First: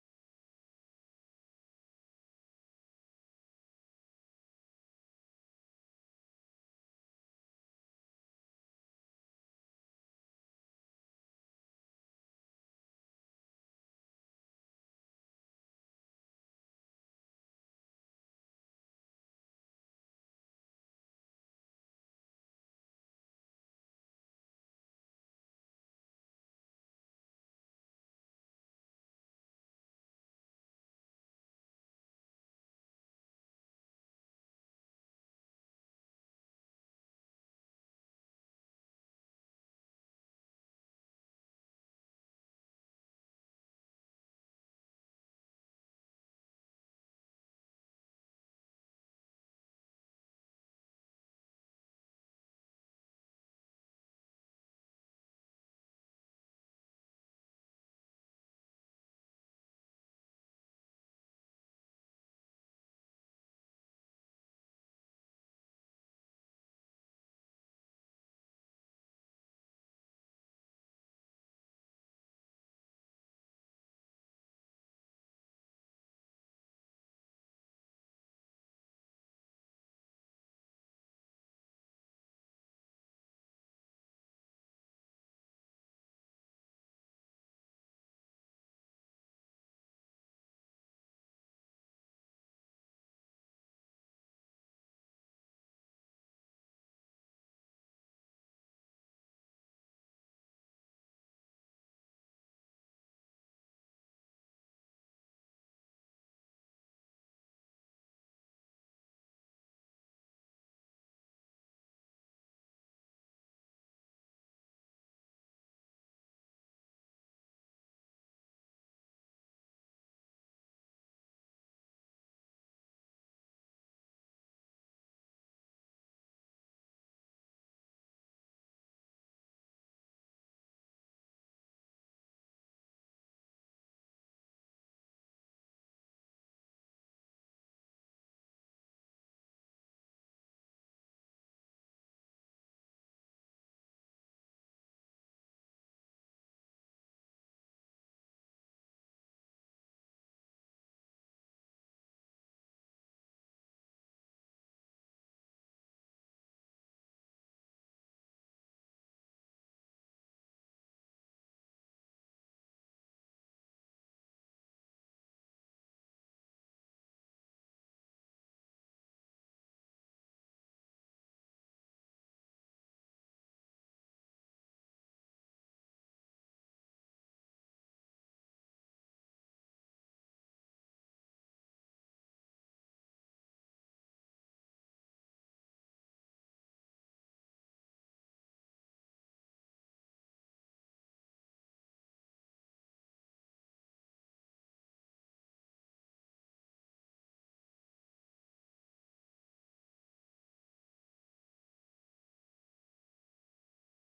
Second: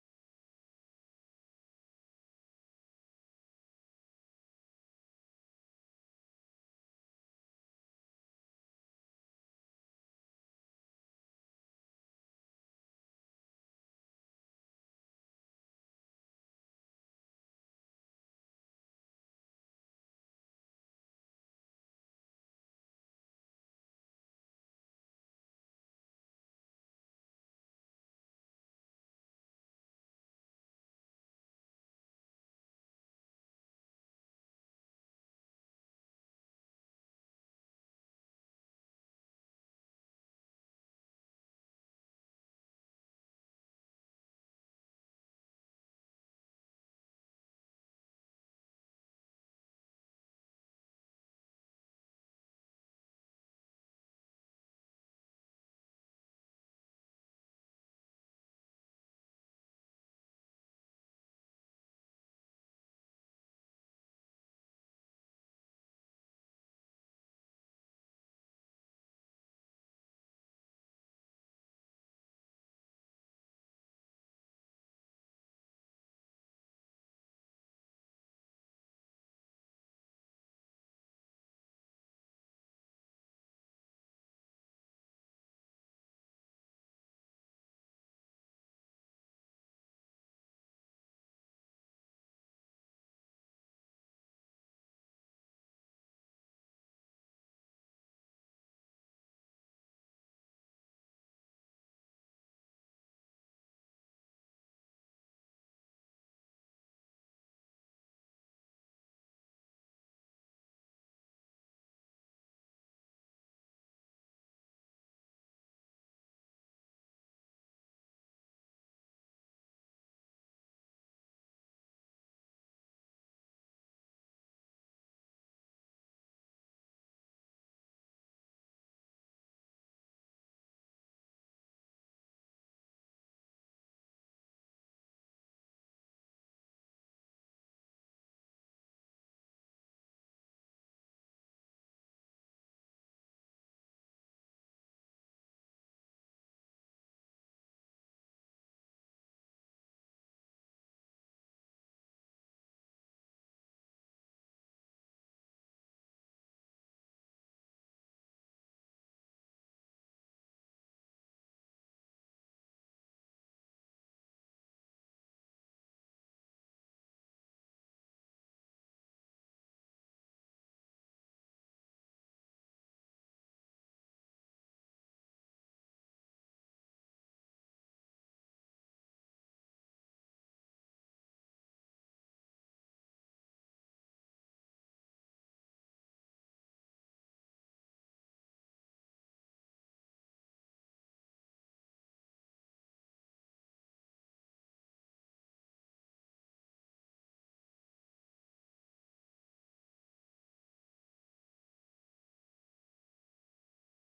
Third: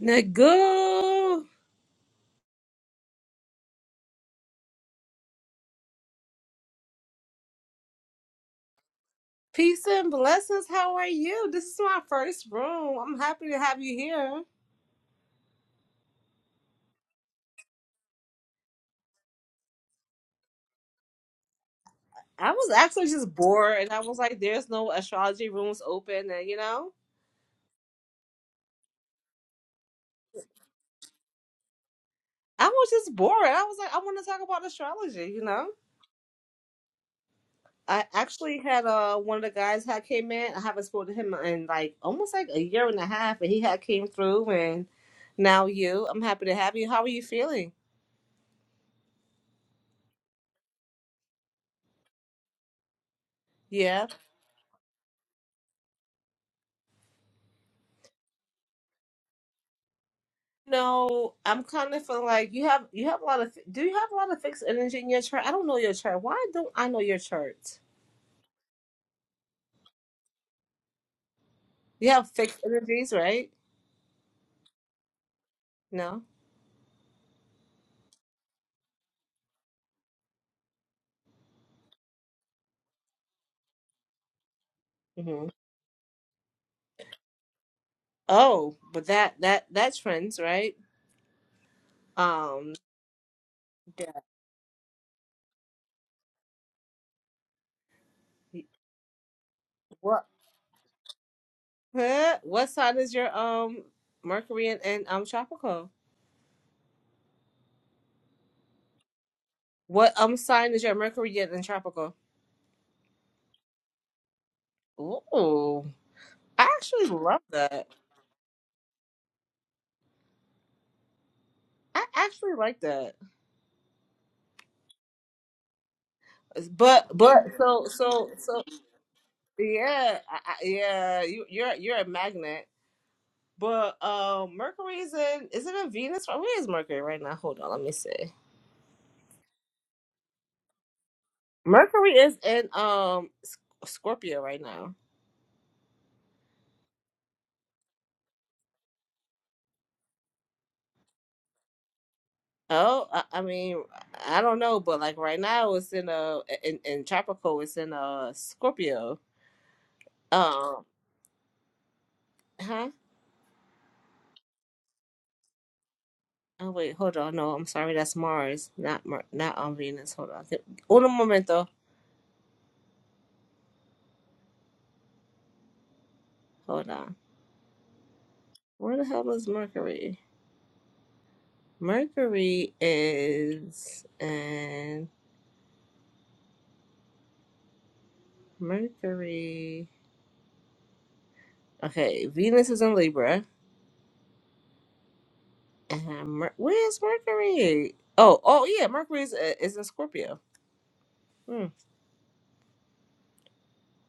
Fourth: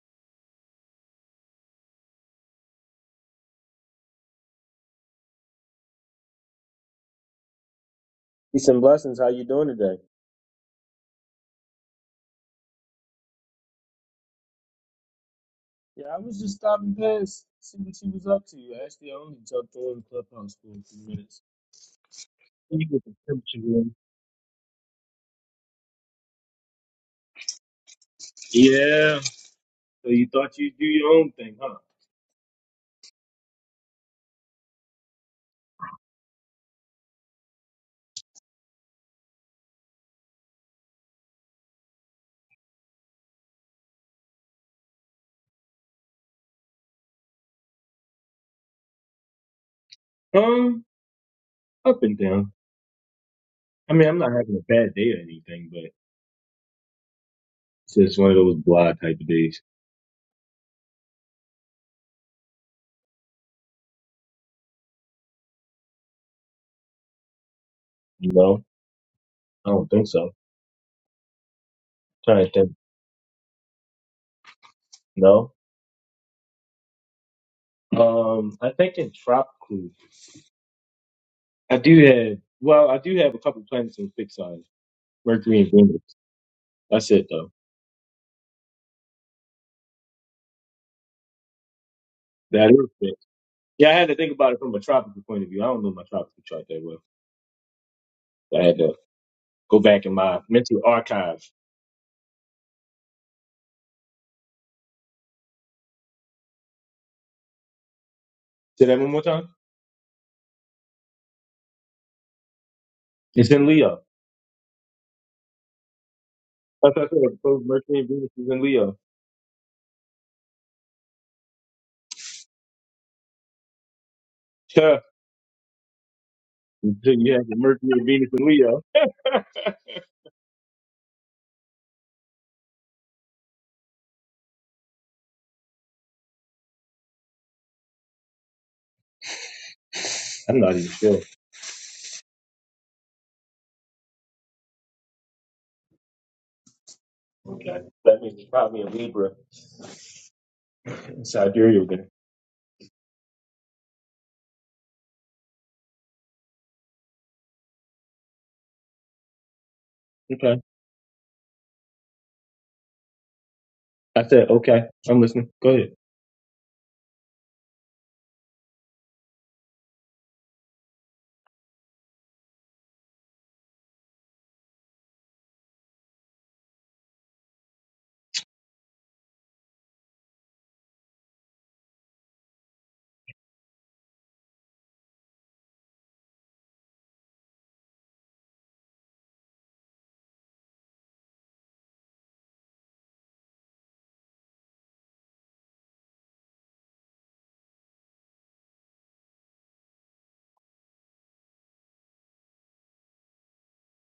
Nagu, Peace and blessings. How you doing peace today? and blessings. How are you? This is my first room. I'm happy to have you here. Yeah, I was just stopping past, see what she was up to. Actually, I only jumped on Clubhouse for a few minutes. I was You get actually the just temperature bored, and room. I was like, "There's no astrology rooms open," and you know, Yeah, so you thought you'd do your own thing, huh? I was just bored. I was like, "I want to talk about astrology," you know. I actually had uh one of the guys had came in. I haven't spoken to him in like almost like a year and a half, and he had came through, and now you. I'm happy to have you. How are you feeling? Um, up and down. I Yeah. mean, I'm not having a bad day or anything, but it's just one of those blah type of days. No, I'm kind of feeling like you have you have a lot of do you have a lot of fixed energy in your chart? I don't know your chart. Why don't I know your chart? You know? I don't think so. You have trying to fixed think. energies, right? No. No. Um, I think in tropical, I do have, well, I do have a couple planets in fixed signs, hmm Mercury and Venus. That's it, though. Oh, but that that that trends, right? That Um, is fixed. Yeah, I had yeah. to think about it from a tropical point of view. I don't know my tropical chart that well. I had to go back in What my mental archives. huh? what sign is your um Mercury in and um tropical? Say that one more time. What um sign is your Mercury in and tropical? It's in Leo. Ooh, I That's what actually I thought that love both that. Mercury and Venus is in Leo. I actually like that. Huh. Until But you but have the so Mercury and Venus so in so Leo. Yeah, I, I- yeah, you, you're you're a magnet. But uh, Mercury is in is it in Venus? Where is Mercury right now? Hold on, let me see. I'm not even sure. Mercury is in um S- Scorpio right now. Okay. That means it's probably a Libra in Sidereal there. Oh, I, I mean, I don't know, but like right now it's in uh in, in tropical, it's in uh Scorpio. Okay. Um, huh? I said, okay. I'm listening. Go ahead. Oh wait, hold on. No, I'm sorry, that's Mars, not Mer- not on Venus. Hold on, un momento. Hold on. Where the hell is Mercury? Mercury is and Mercury. Okay, Venus is in Libra, and Mer- where's Mercury? Oh, oh yeah, Mercury is, uh, is in Scorpio. Hmm.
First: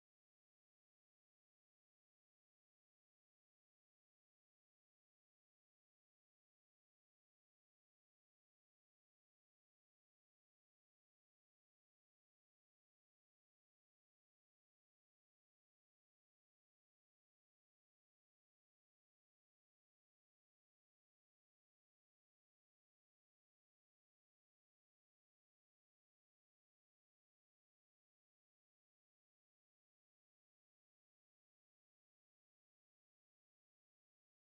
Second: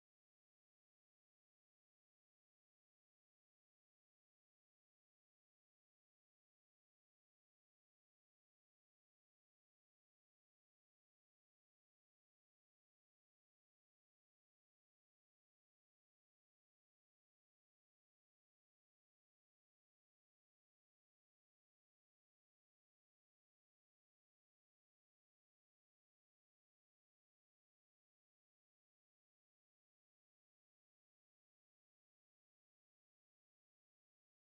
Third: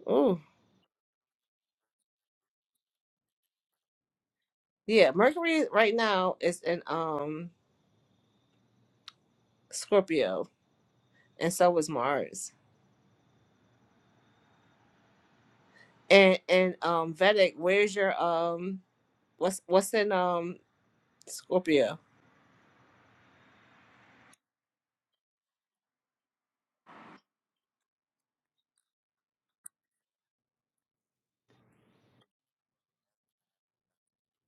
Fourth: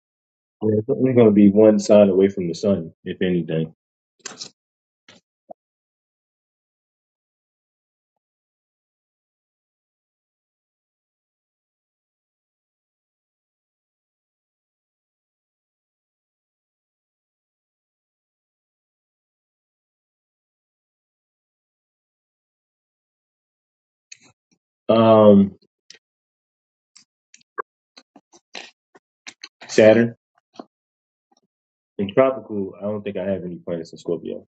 Oh, Yeah, it's only going to be one sign away from the sun, if anything. yeah, Mercury right now is in um Scorpio, and so is Mars. And and um Vedic, where's your um what's what's in um Scorpio? Um, Saturn. In tropical, I don't think I have any planets in Scorpio.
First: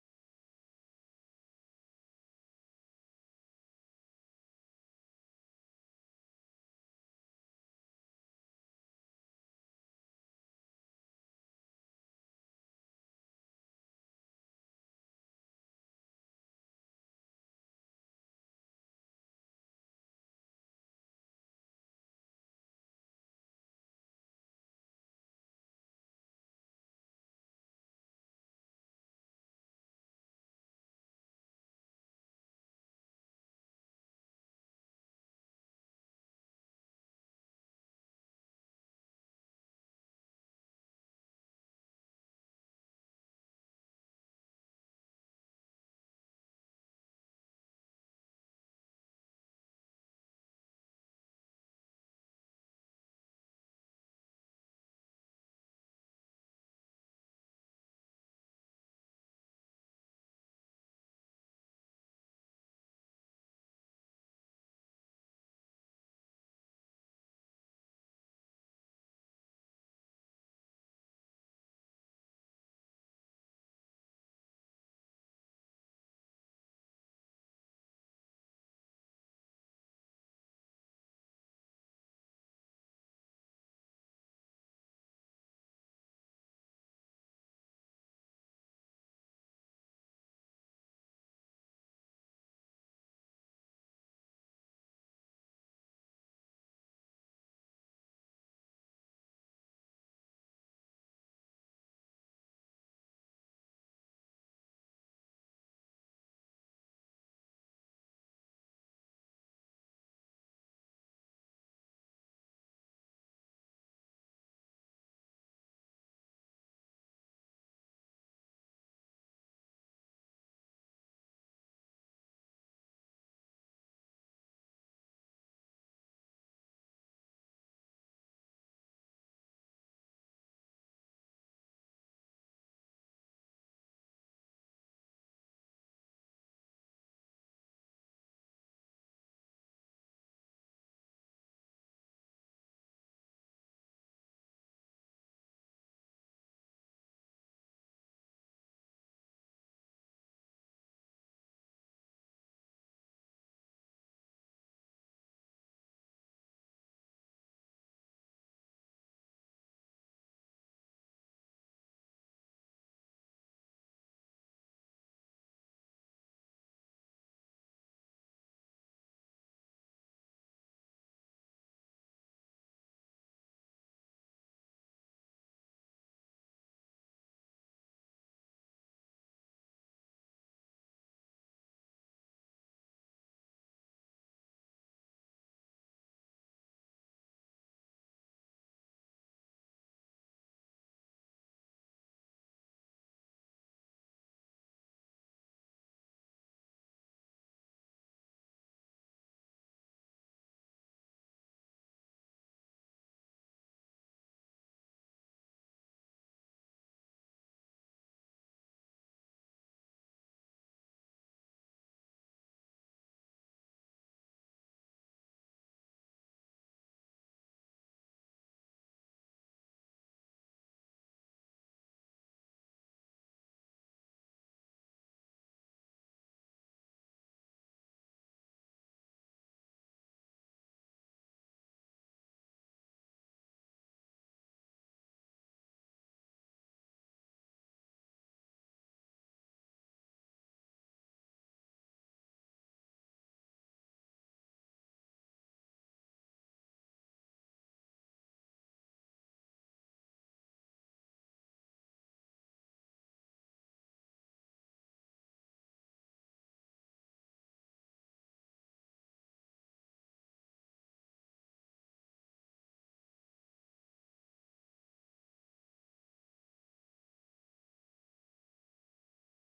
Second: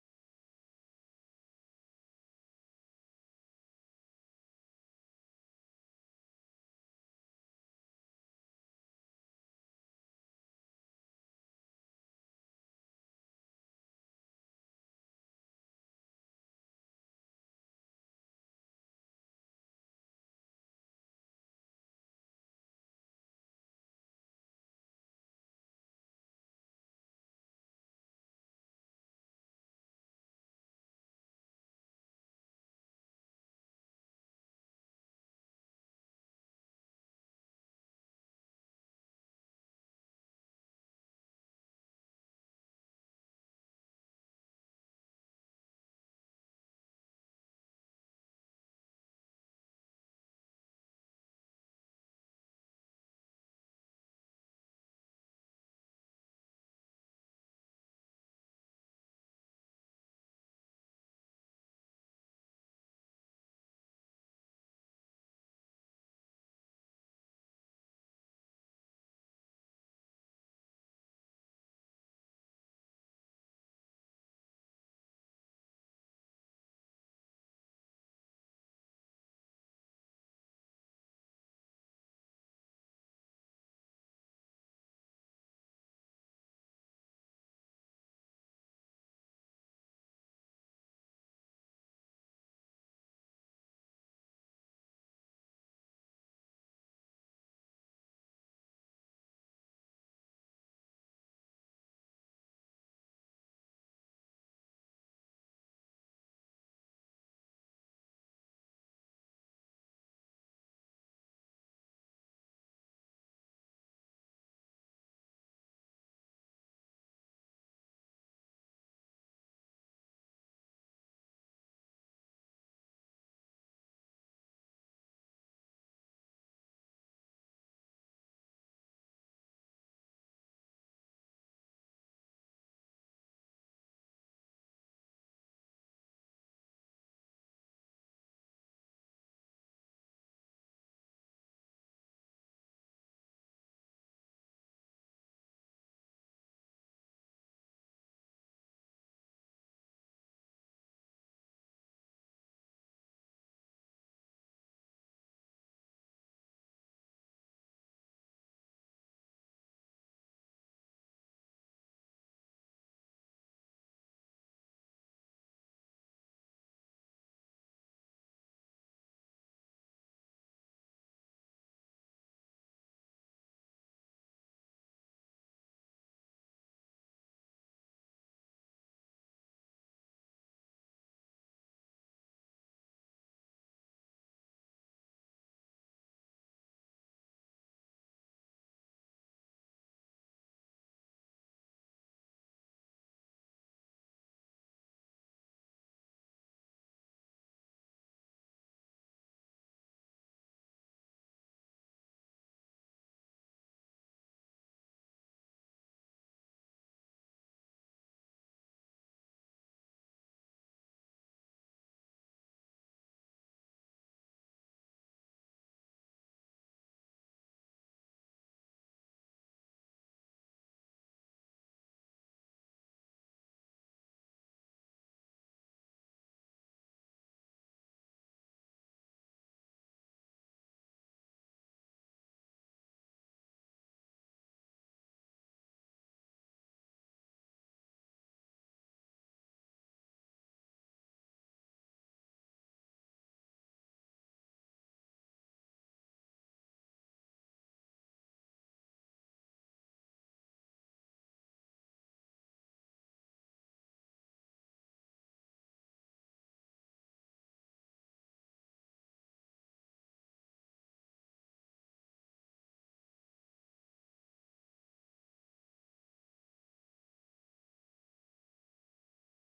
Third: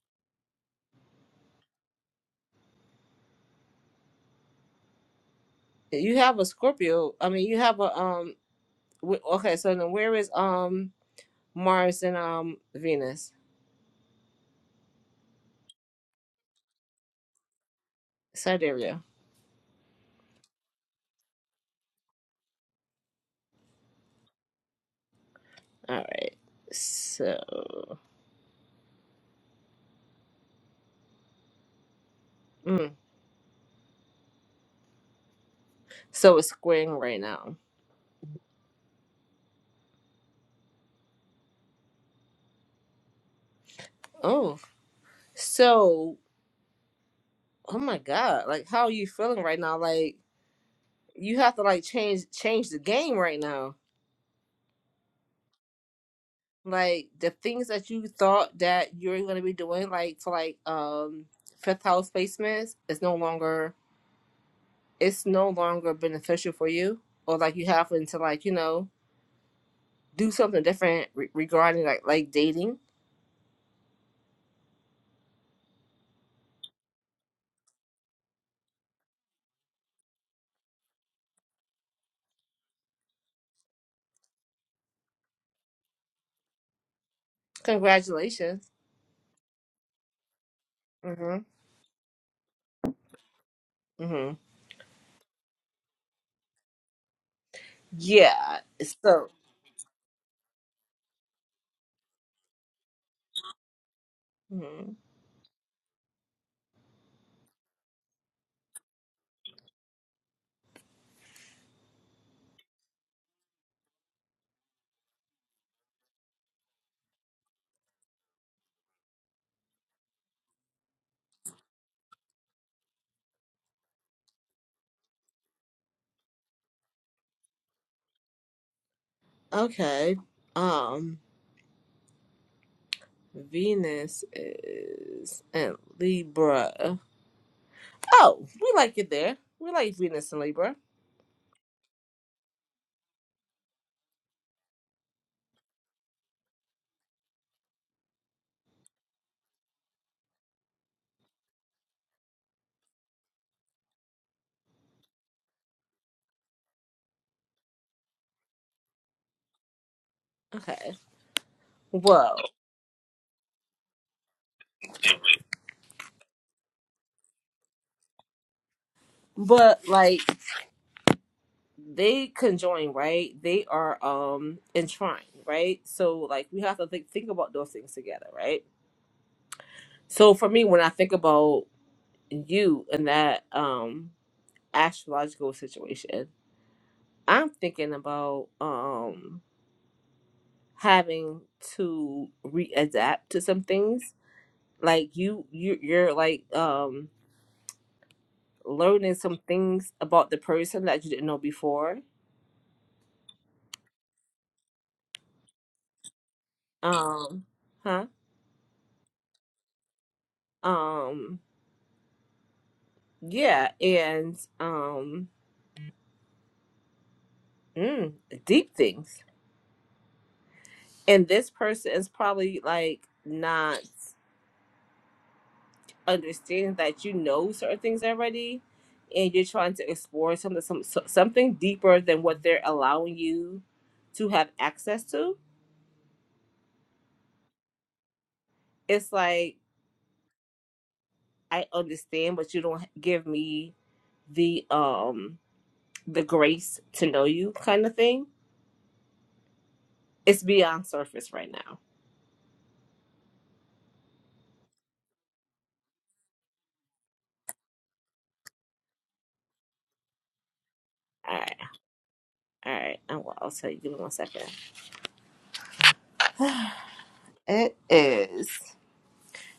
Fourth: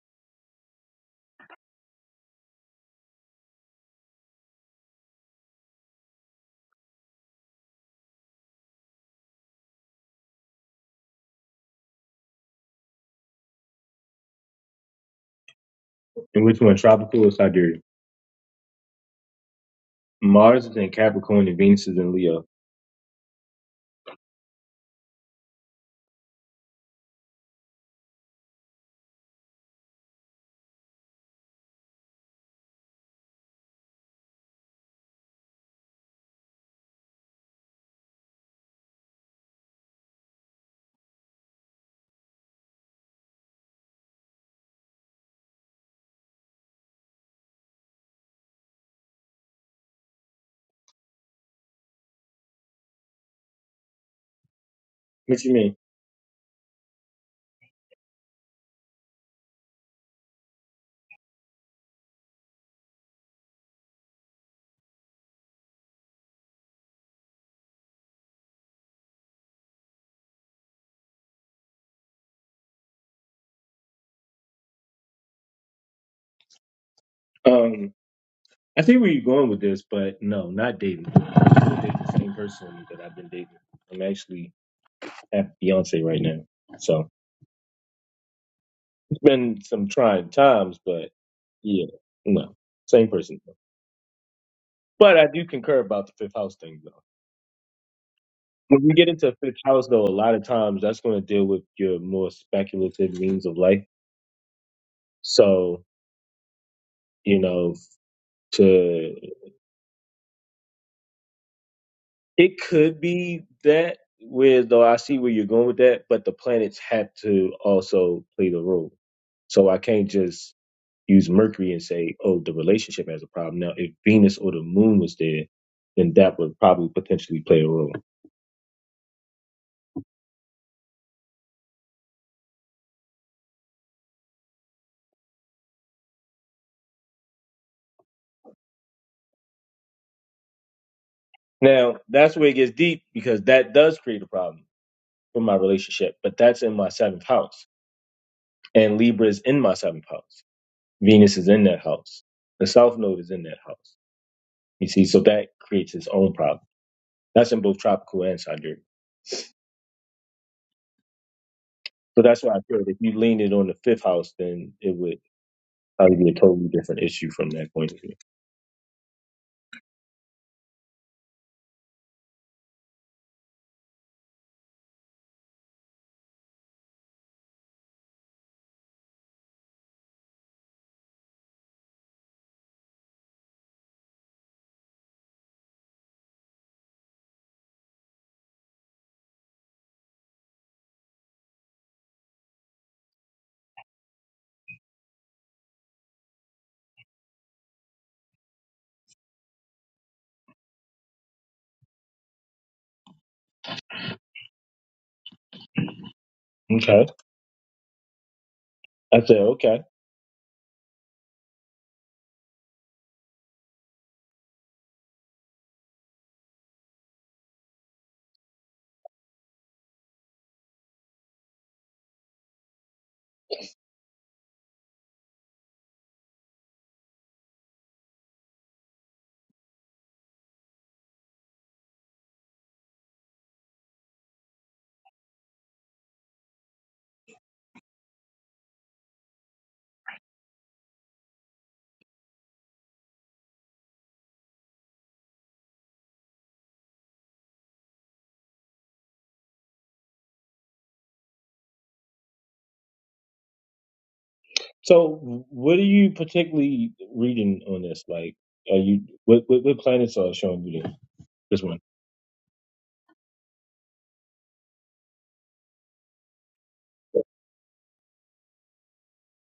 You have a Scorpio. I mean, you have a um. wh- Okay, so then where is um? Mars and um Venus. And which one, tropical or sidereal? Sidereal. Mars is in Capricorn and Venus is in Leo. All right. So mm, so it's squaring right now. Oh, so oh my God! Like, how are you feeling right now? Like, you have to like change change the game right now. What you mean? Like the things that you thought that you're gonna be doing, like for like um fifth house placements, is no longer it's no longer beneficial for you, or like you happen to like you know do something different re- regarding like like dating Um, I see where you're going with this, but no, not dating. I'm still dating the same person that I've been dating. I'm actually have a fiance right now, so Congratulations. it's been some trying times, but Mhm. yeah, no, same person. Mhm. But I do concur about the fifth house thing, though. Yeah. When you get into So a fifth house, though, a lot of times that's going to deal with your more speculative means of life. Mhm. So, you know, to it could be that where though I see where you're going with that, but the planets have to also play the role. So I can't just use Mercury and say, oh, the relationship has a problem. Now, if Venus or the moon was there, then that would probably potentially play a role. Okay. Um Venus is in Libra. Oh, we like it there. We like Venus and Libra. Now, that's where it gets deep because that does create a problem for my relationship, but that's in my seventh house. And Libra is in my seventh house. Venus is in that house. The South Node is in that house. You see, so that creates its own problem. That's in both tropical and sidereal. Okay. So Whoa. that's why I feel like if you lean it on the fifth house, then it would probably be a totally different issue from that point of view. But like they conjoin, right? They are um entwined, right? So like we have to think think about those things together, right? So for me when I think about you in that um astrological situation, I'm thinking about um having to readapt to some things. Like you you you're like um learning some things about the person that you didn't know before. Okay. Um huh? I said, okay. Um yeah, and um mm, deep things. And this person is probably like not understanding that you know certain things already and you're trying to explore something some, so- something deeper than what they're allowing you to have access to it's like i understand but you don't give me the um the grace to know you kind of thing it's beyond surface right now So what are you particularly reading on this? Like, are you, what, what, what planets are showing you this, all right this one? all right i'll, I'll tell you give me one second it is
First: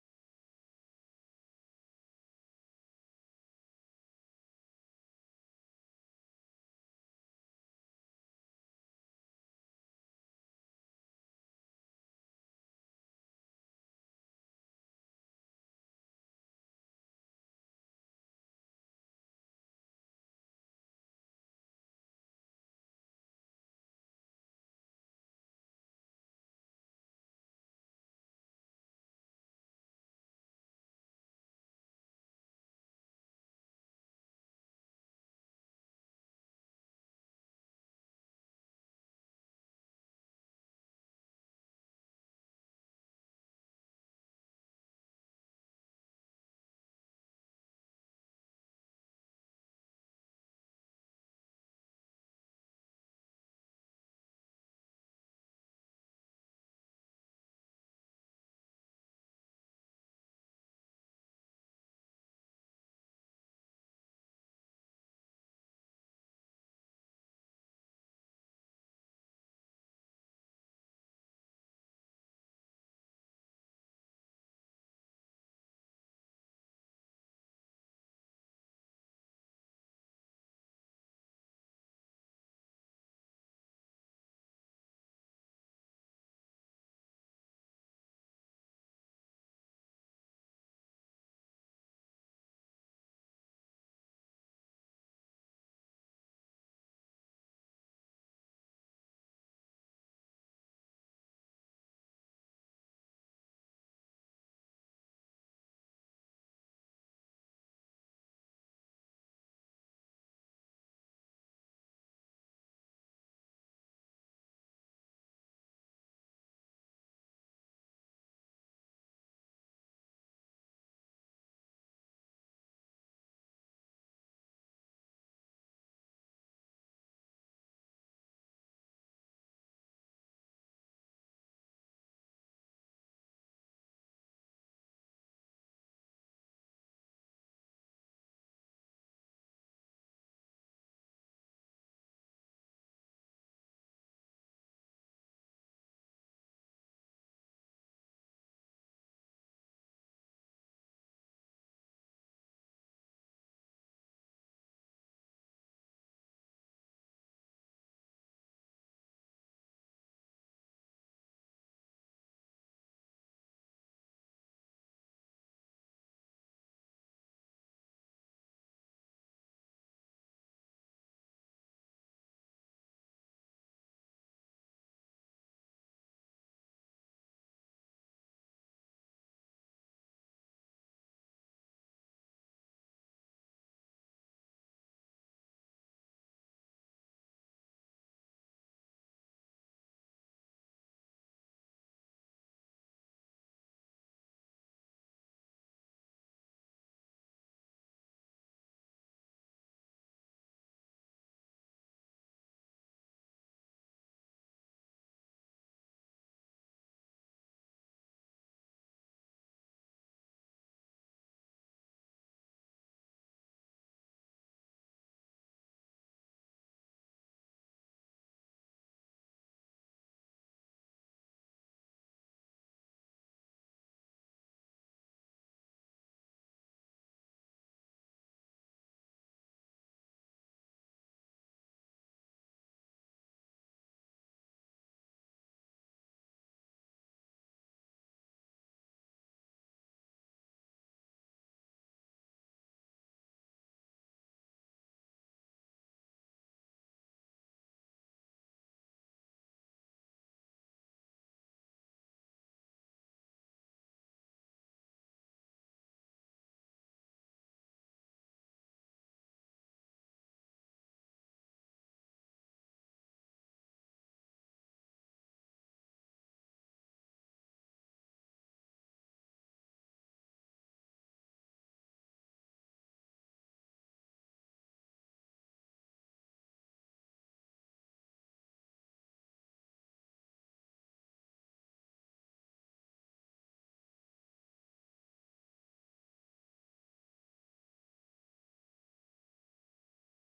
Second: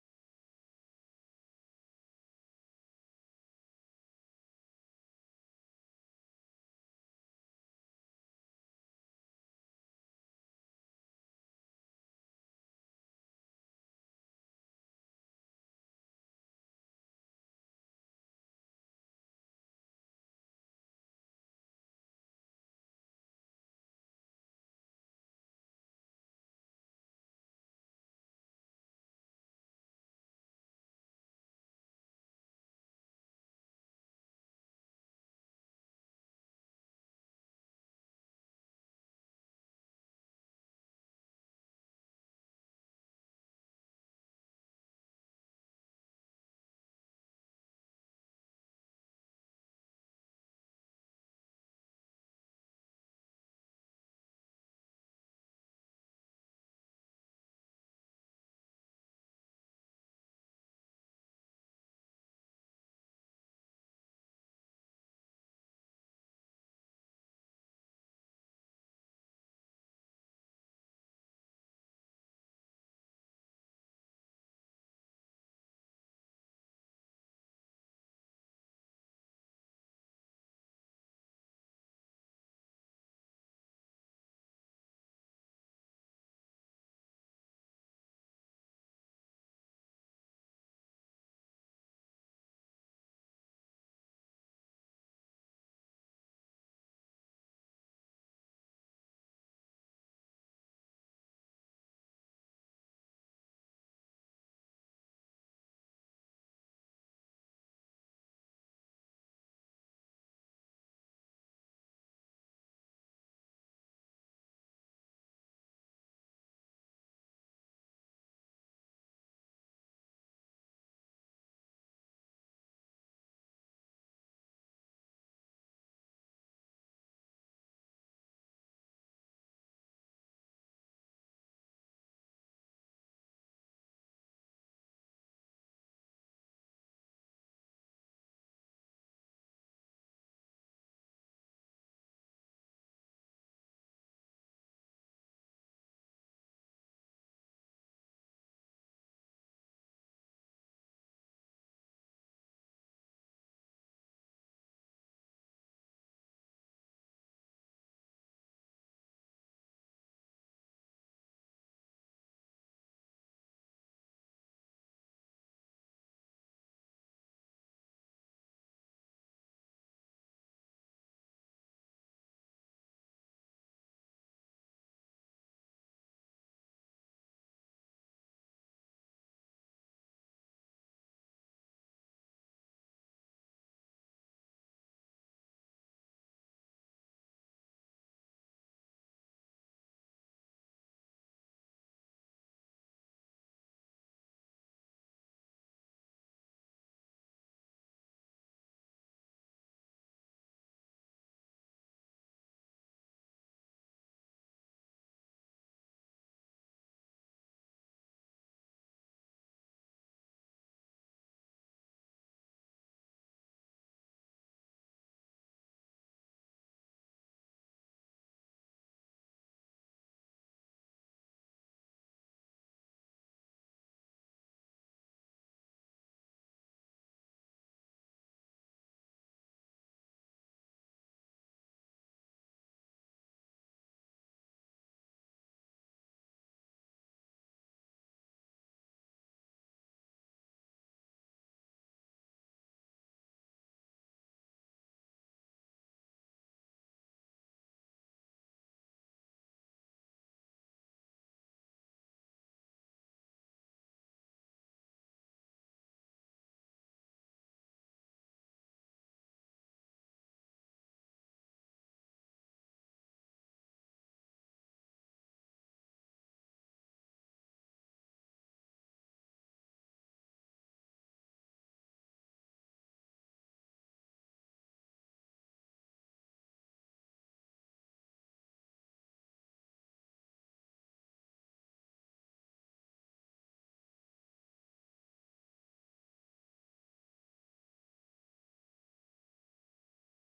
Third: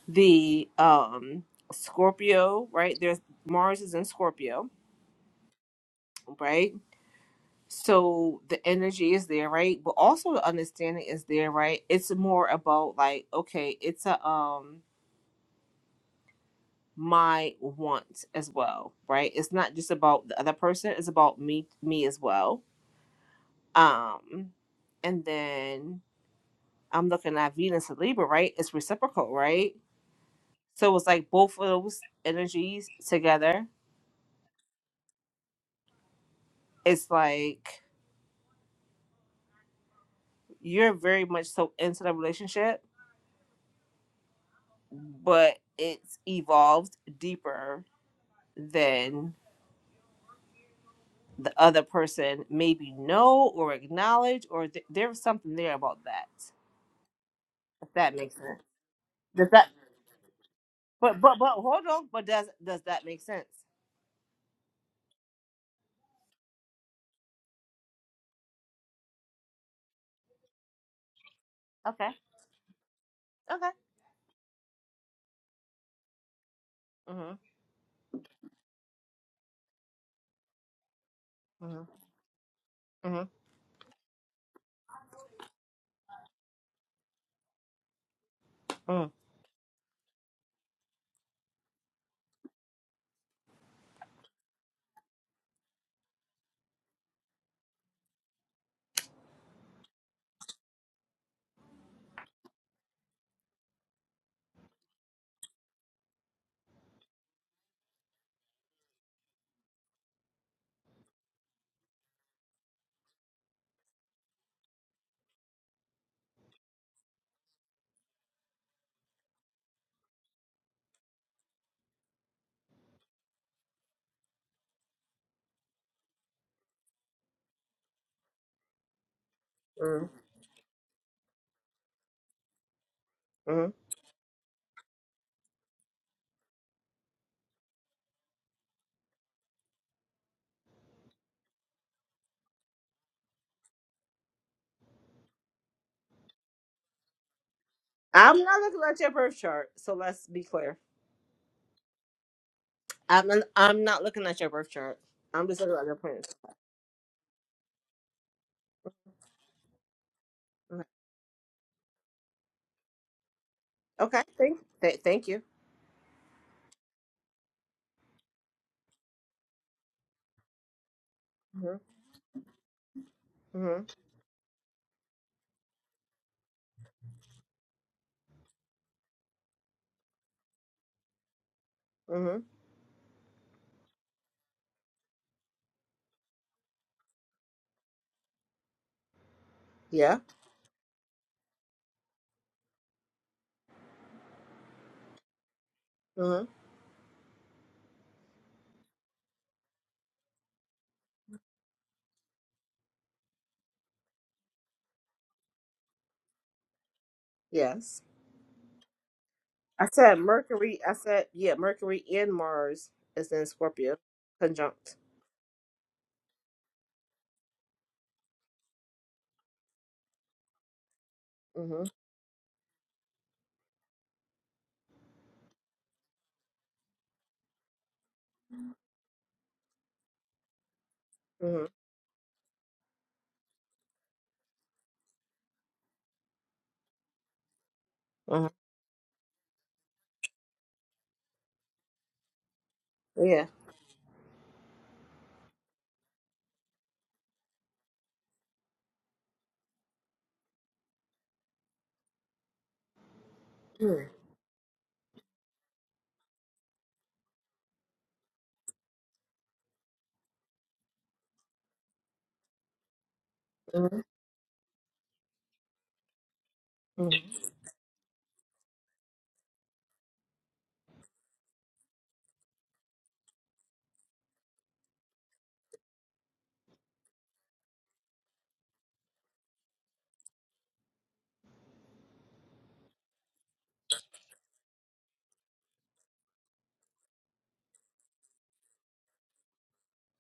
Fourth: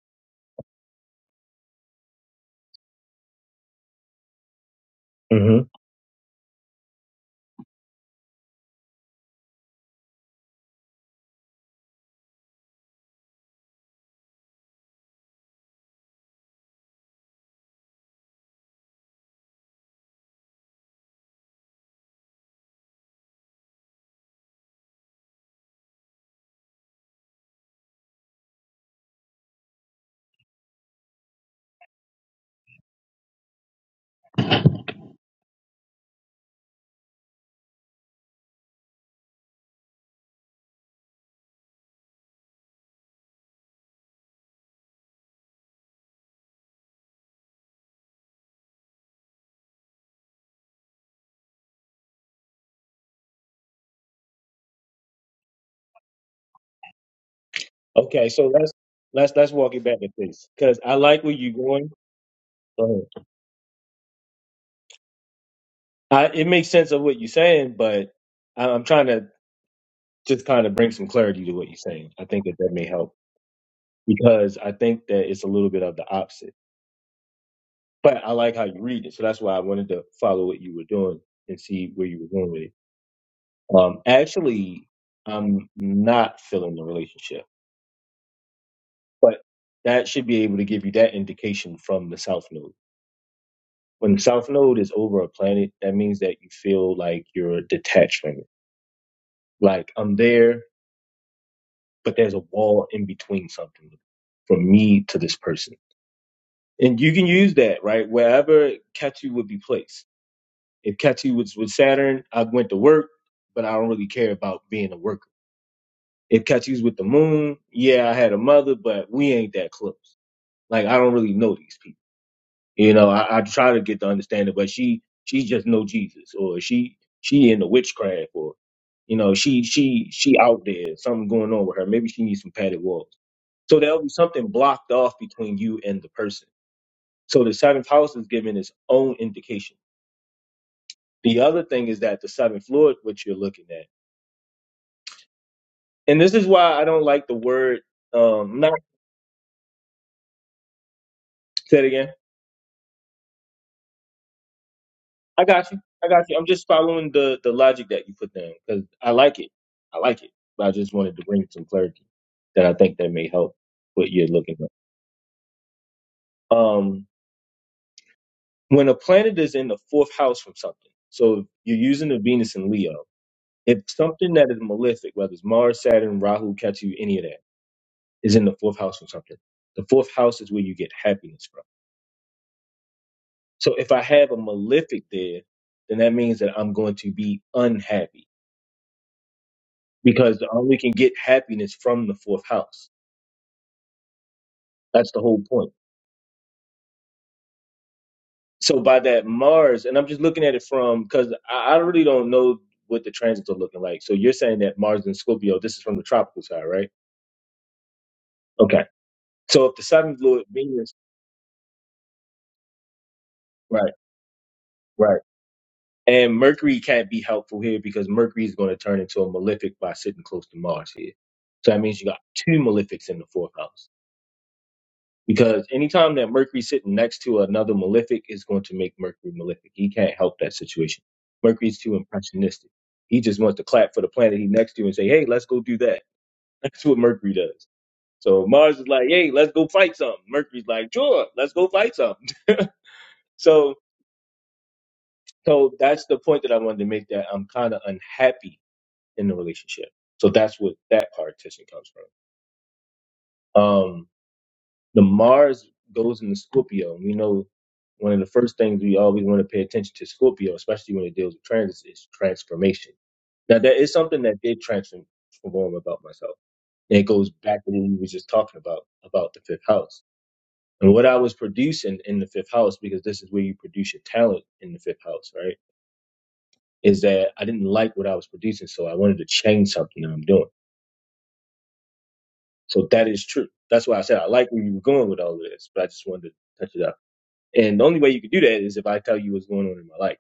the um scorpio right there's mars is in scorpio hmm right So the energy is there, right? But also the understanding is there, right? It's more about like, okay, it's a um my want as well, right? It's not just about the other person, it's about me me as well. Um and then I'm looking at Venus and Libra, right? It's reciprocal, right? So it's like both of those energies together. It's like you're very much so into the relationship, but it's evolved deeper than the other person maybe know or acknowledge or th- there's something there about that if that Okay. makes So sense let's, let's, does let's that walk it back a piece because I but like where but but you're hold going. on but does does Go ahead. that make sense I, it makes sense of what you're saying, but I- I'm trying to just kind of bring some clarity to what you're okay saying. I think that that may help. okay because I think that it's a little bit of the opposite. mm-hmm, But I like how you read it, so that's why I wanted to follow what you were doing and see mm-hmm, where you were going with it. Um, actually, I'm not feeling the relationship, mm-hmm, but that should be able to give you that indication from the South Node. When the South Node is over a planet, that means that you feel like you're detached from it. Like I'm there, but there's a wall in between something from me to this person. And you can use that, right? Wherever Ketu would be placed If Catchy was with Saturn, I went to work, but I don't really care about being a worker. If Catchy's with the moon, yeah, I had a mother, but we ain't that close. Like I don't really know these people. You know, I, I try to get to understand it, but she she just know Jesus, or she she into witchcraft, or you know, she mm-hmm, she she out there, something going on with her. Maybe she needs some padded walls. mm-hmm. So there'll be something blocked off between you and the person. So the seventh house is giving its own indication. The other thing is that the seventh Lord, which you're looking at. and this is why I don't like the word i'm not um not looking at your birth chart so let's be clear say it again. i'm not, i'm not looking at your birth chart I i'm just got looking you. at your I plans got you. I'm just following the the logic that you put down because I like it. I like it. But I okay just wanted to bring some clarity that I think that may help what Okay, you're looking thank th- thank you at. Um when a planet is in the fourth house from something, so if you're mm-hmm, using the Venus in Leo, if mm-hmm, something that is malefic, whether it's Mars, Saturn, Rahu, Ketu, any of that, is in the fourth house from something, the fourth house is where you get happiness from mm-hmm. So if I have a malefic there, then that means that I'm going to be unhappy yeah because the only can get happiness from the fourth house. That's the whole point. mm-hmm. So by that Mars, and I'm just looking at it from because I, I really don't know what the transits are looking like. So you're saying that Mars in Scorpio, this is from the tropical side, right? yes Okay. So if the I said seventh lord Mercury. Venus, I said yeah, Mercury and Mars is in right, Scorpio conjunct. right. And Mercury can't be helpful here because Mercury is going to turn into a malefic by sitting close to Mars here. So that Mhm. means you got two malefics in the fourth house. Because anytime that Mercury's sitting next to another malefic, is going to make Mercury malefic. He can't help that situation. Mhm. Mercury's too impressionistic. He just wants to clap for the planet he's next to and say, hey, let's go do that. That's what Mercury does. So Mars is like, hey, let's go fight something. Mercury's like, sure, let's go fight something. Mhm. Yeah. So, so that's the point that I wanted to make that I'm kind of unhappy in the relationship. So that's what that partition comes from. Um, Mhm. The Mars goes into Scorpio. We know one of the first things we always want to pay attention to Scorpio, especially when it deals with transits, is transformation. Now, that is Mhm. something that did transform about myself. And it goes Mhm. back to what we were just talking about, about the fifth house. And what I was producing in the fifth house, because this is where you produce your talent in the fifth house, right? Is that I didn't like what I was producing, so I wanted to change something that I'm doing. So that is true. That's why I said I like where you were going with all of this, but I just wanted to touch it up. And the only way you could do that is if I tell you what's going on in my life.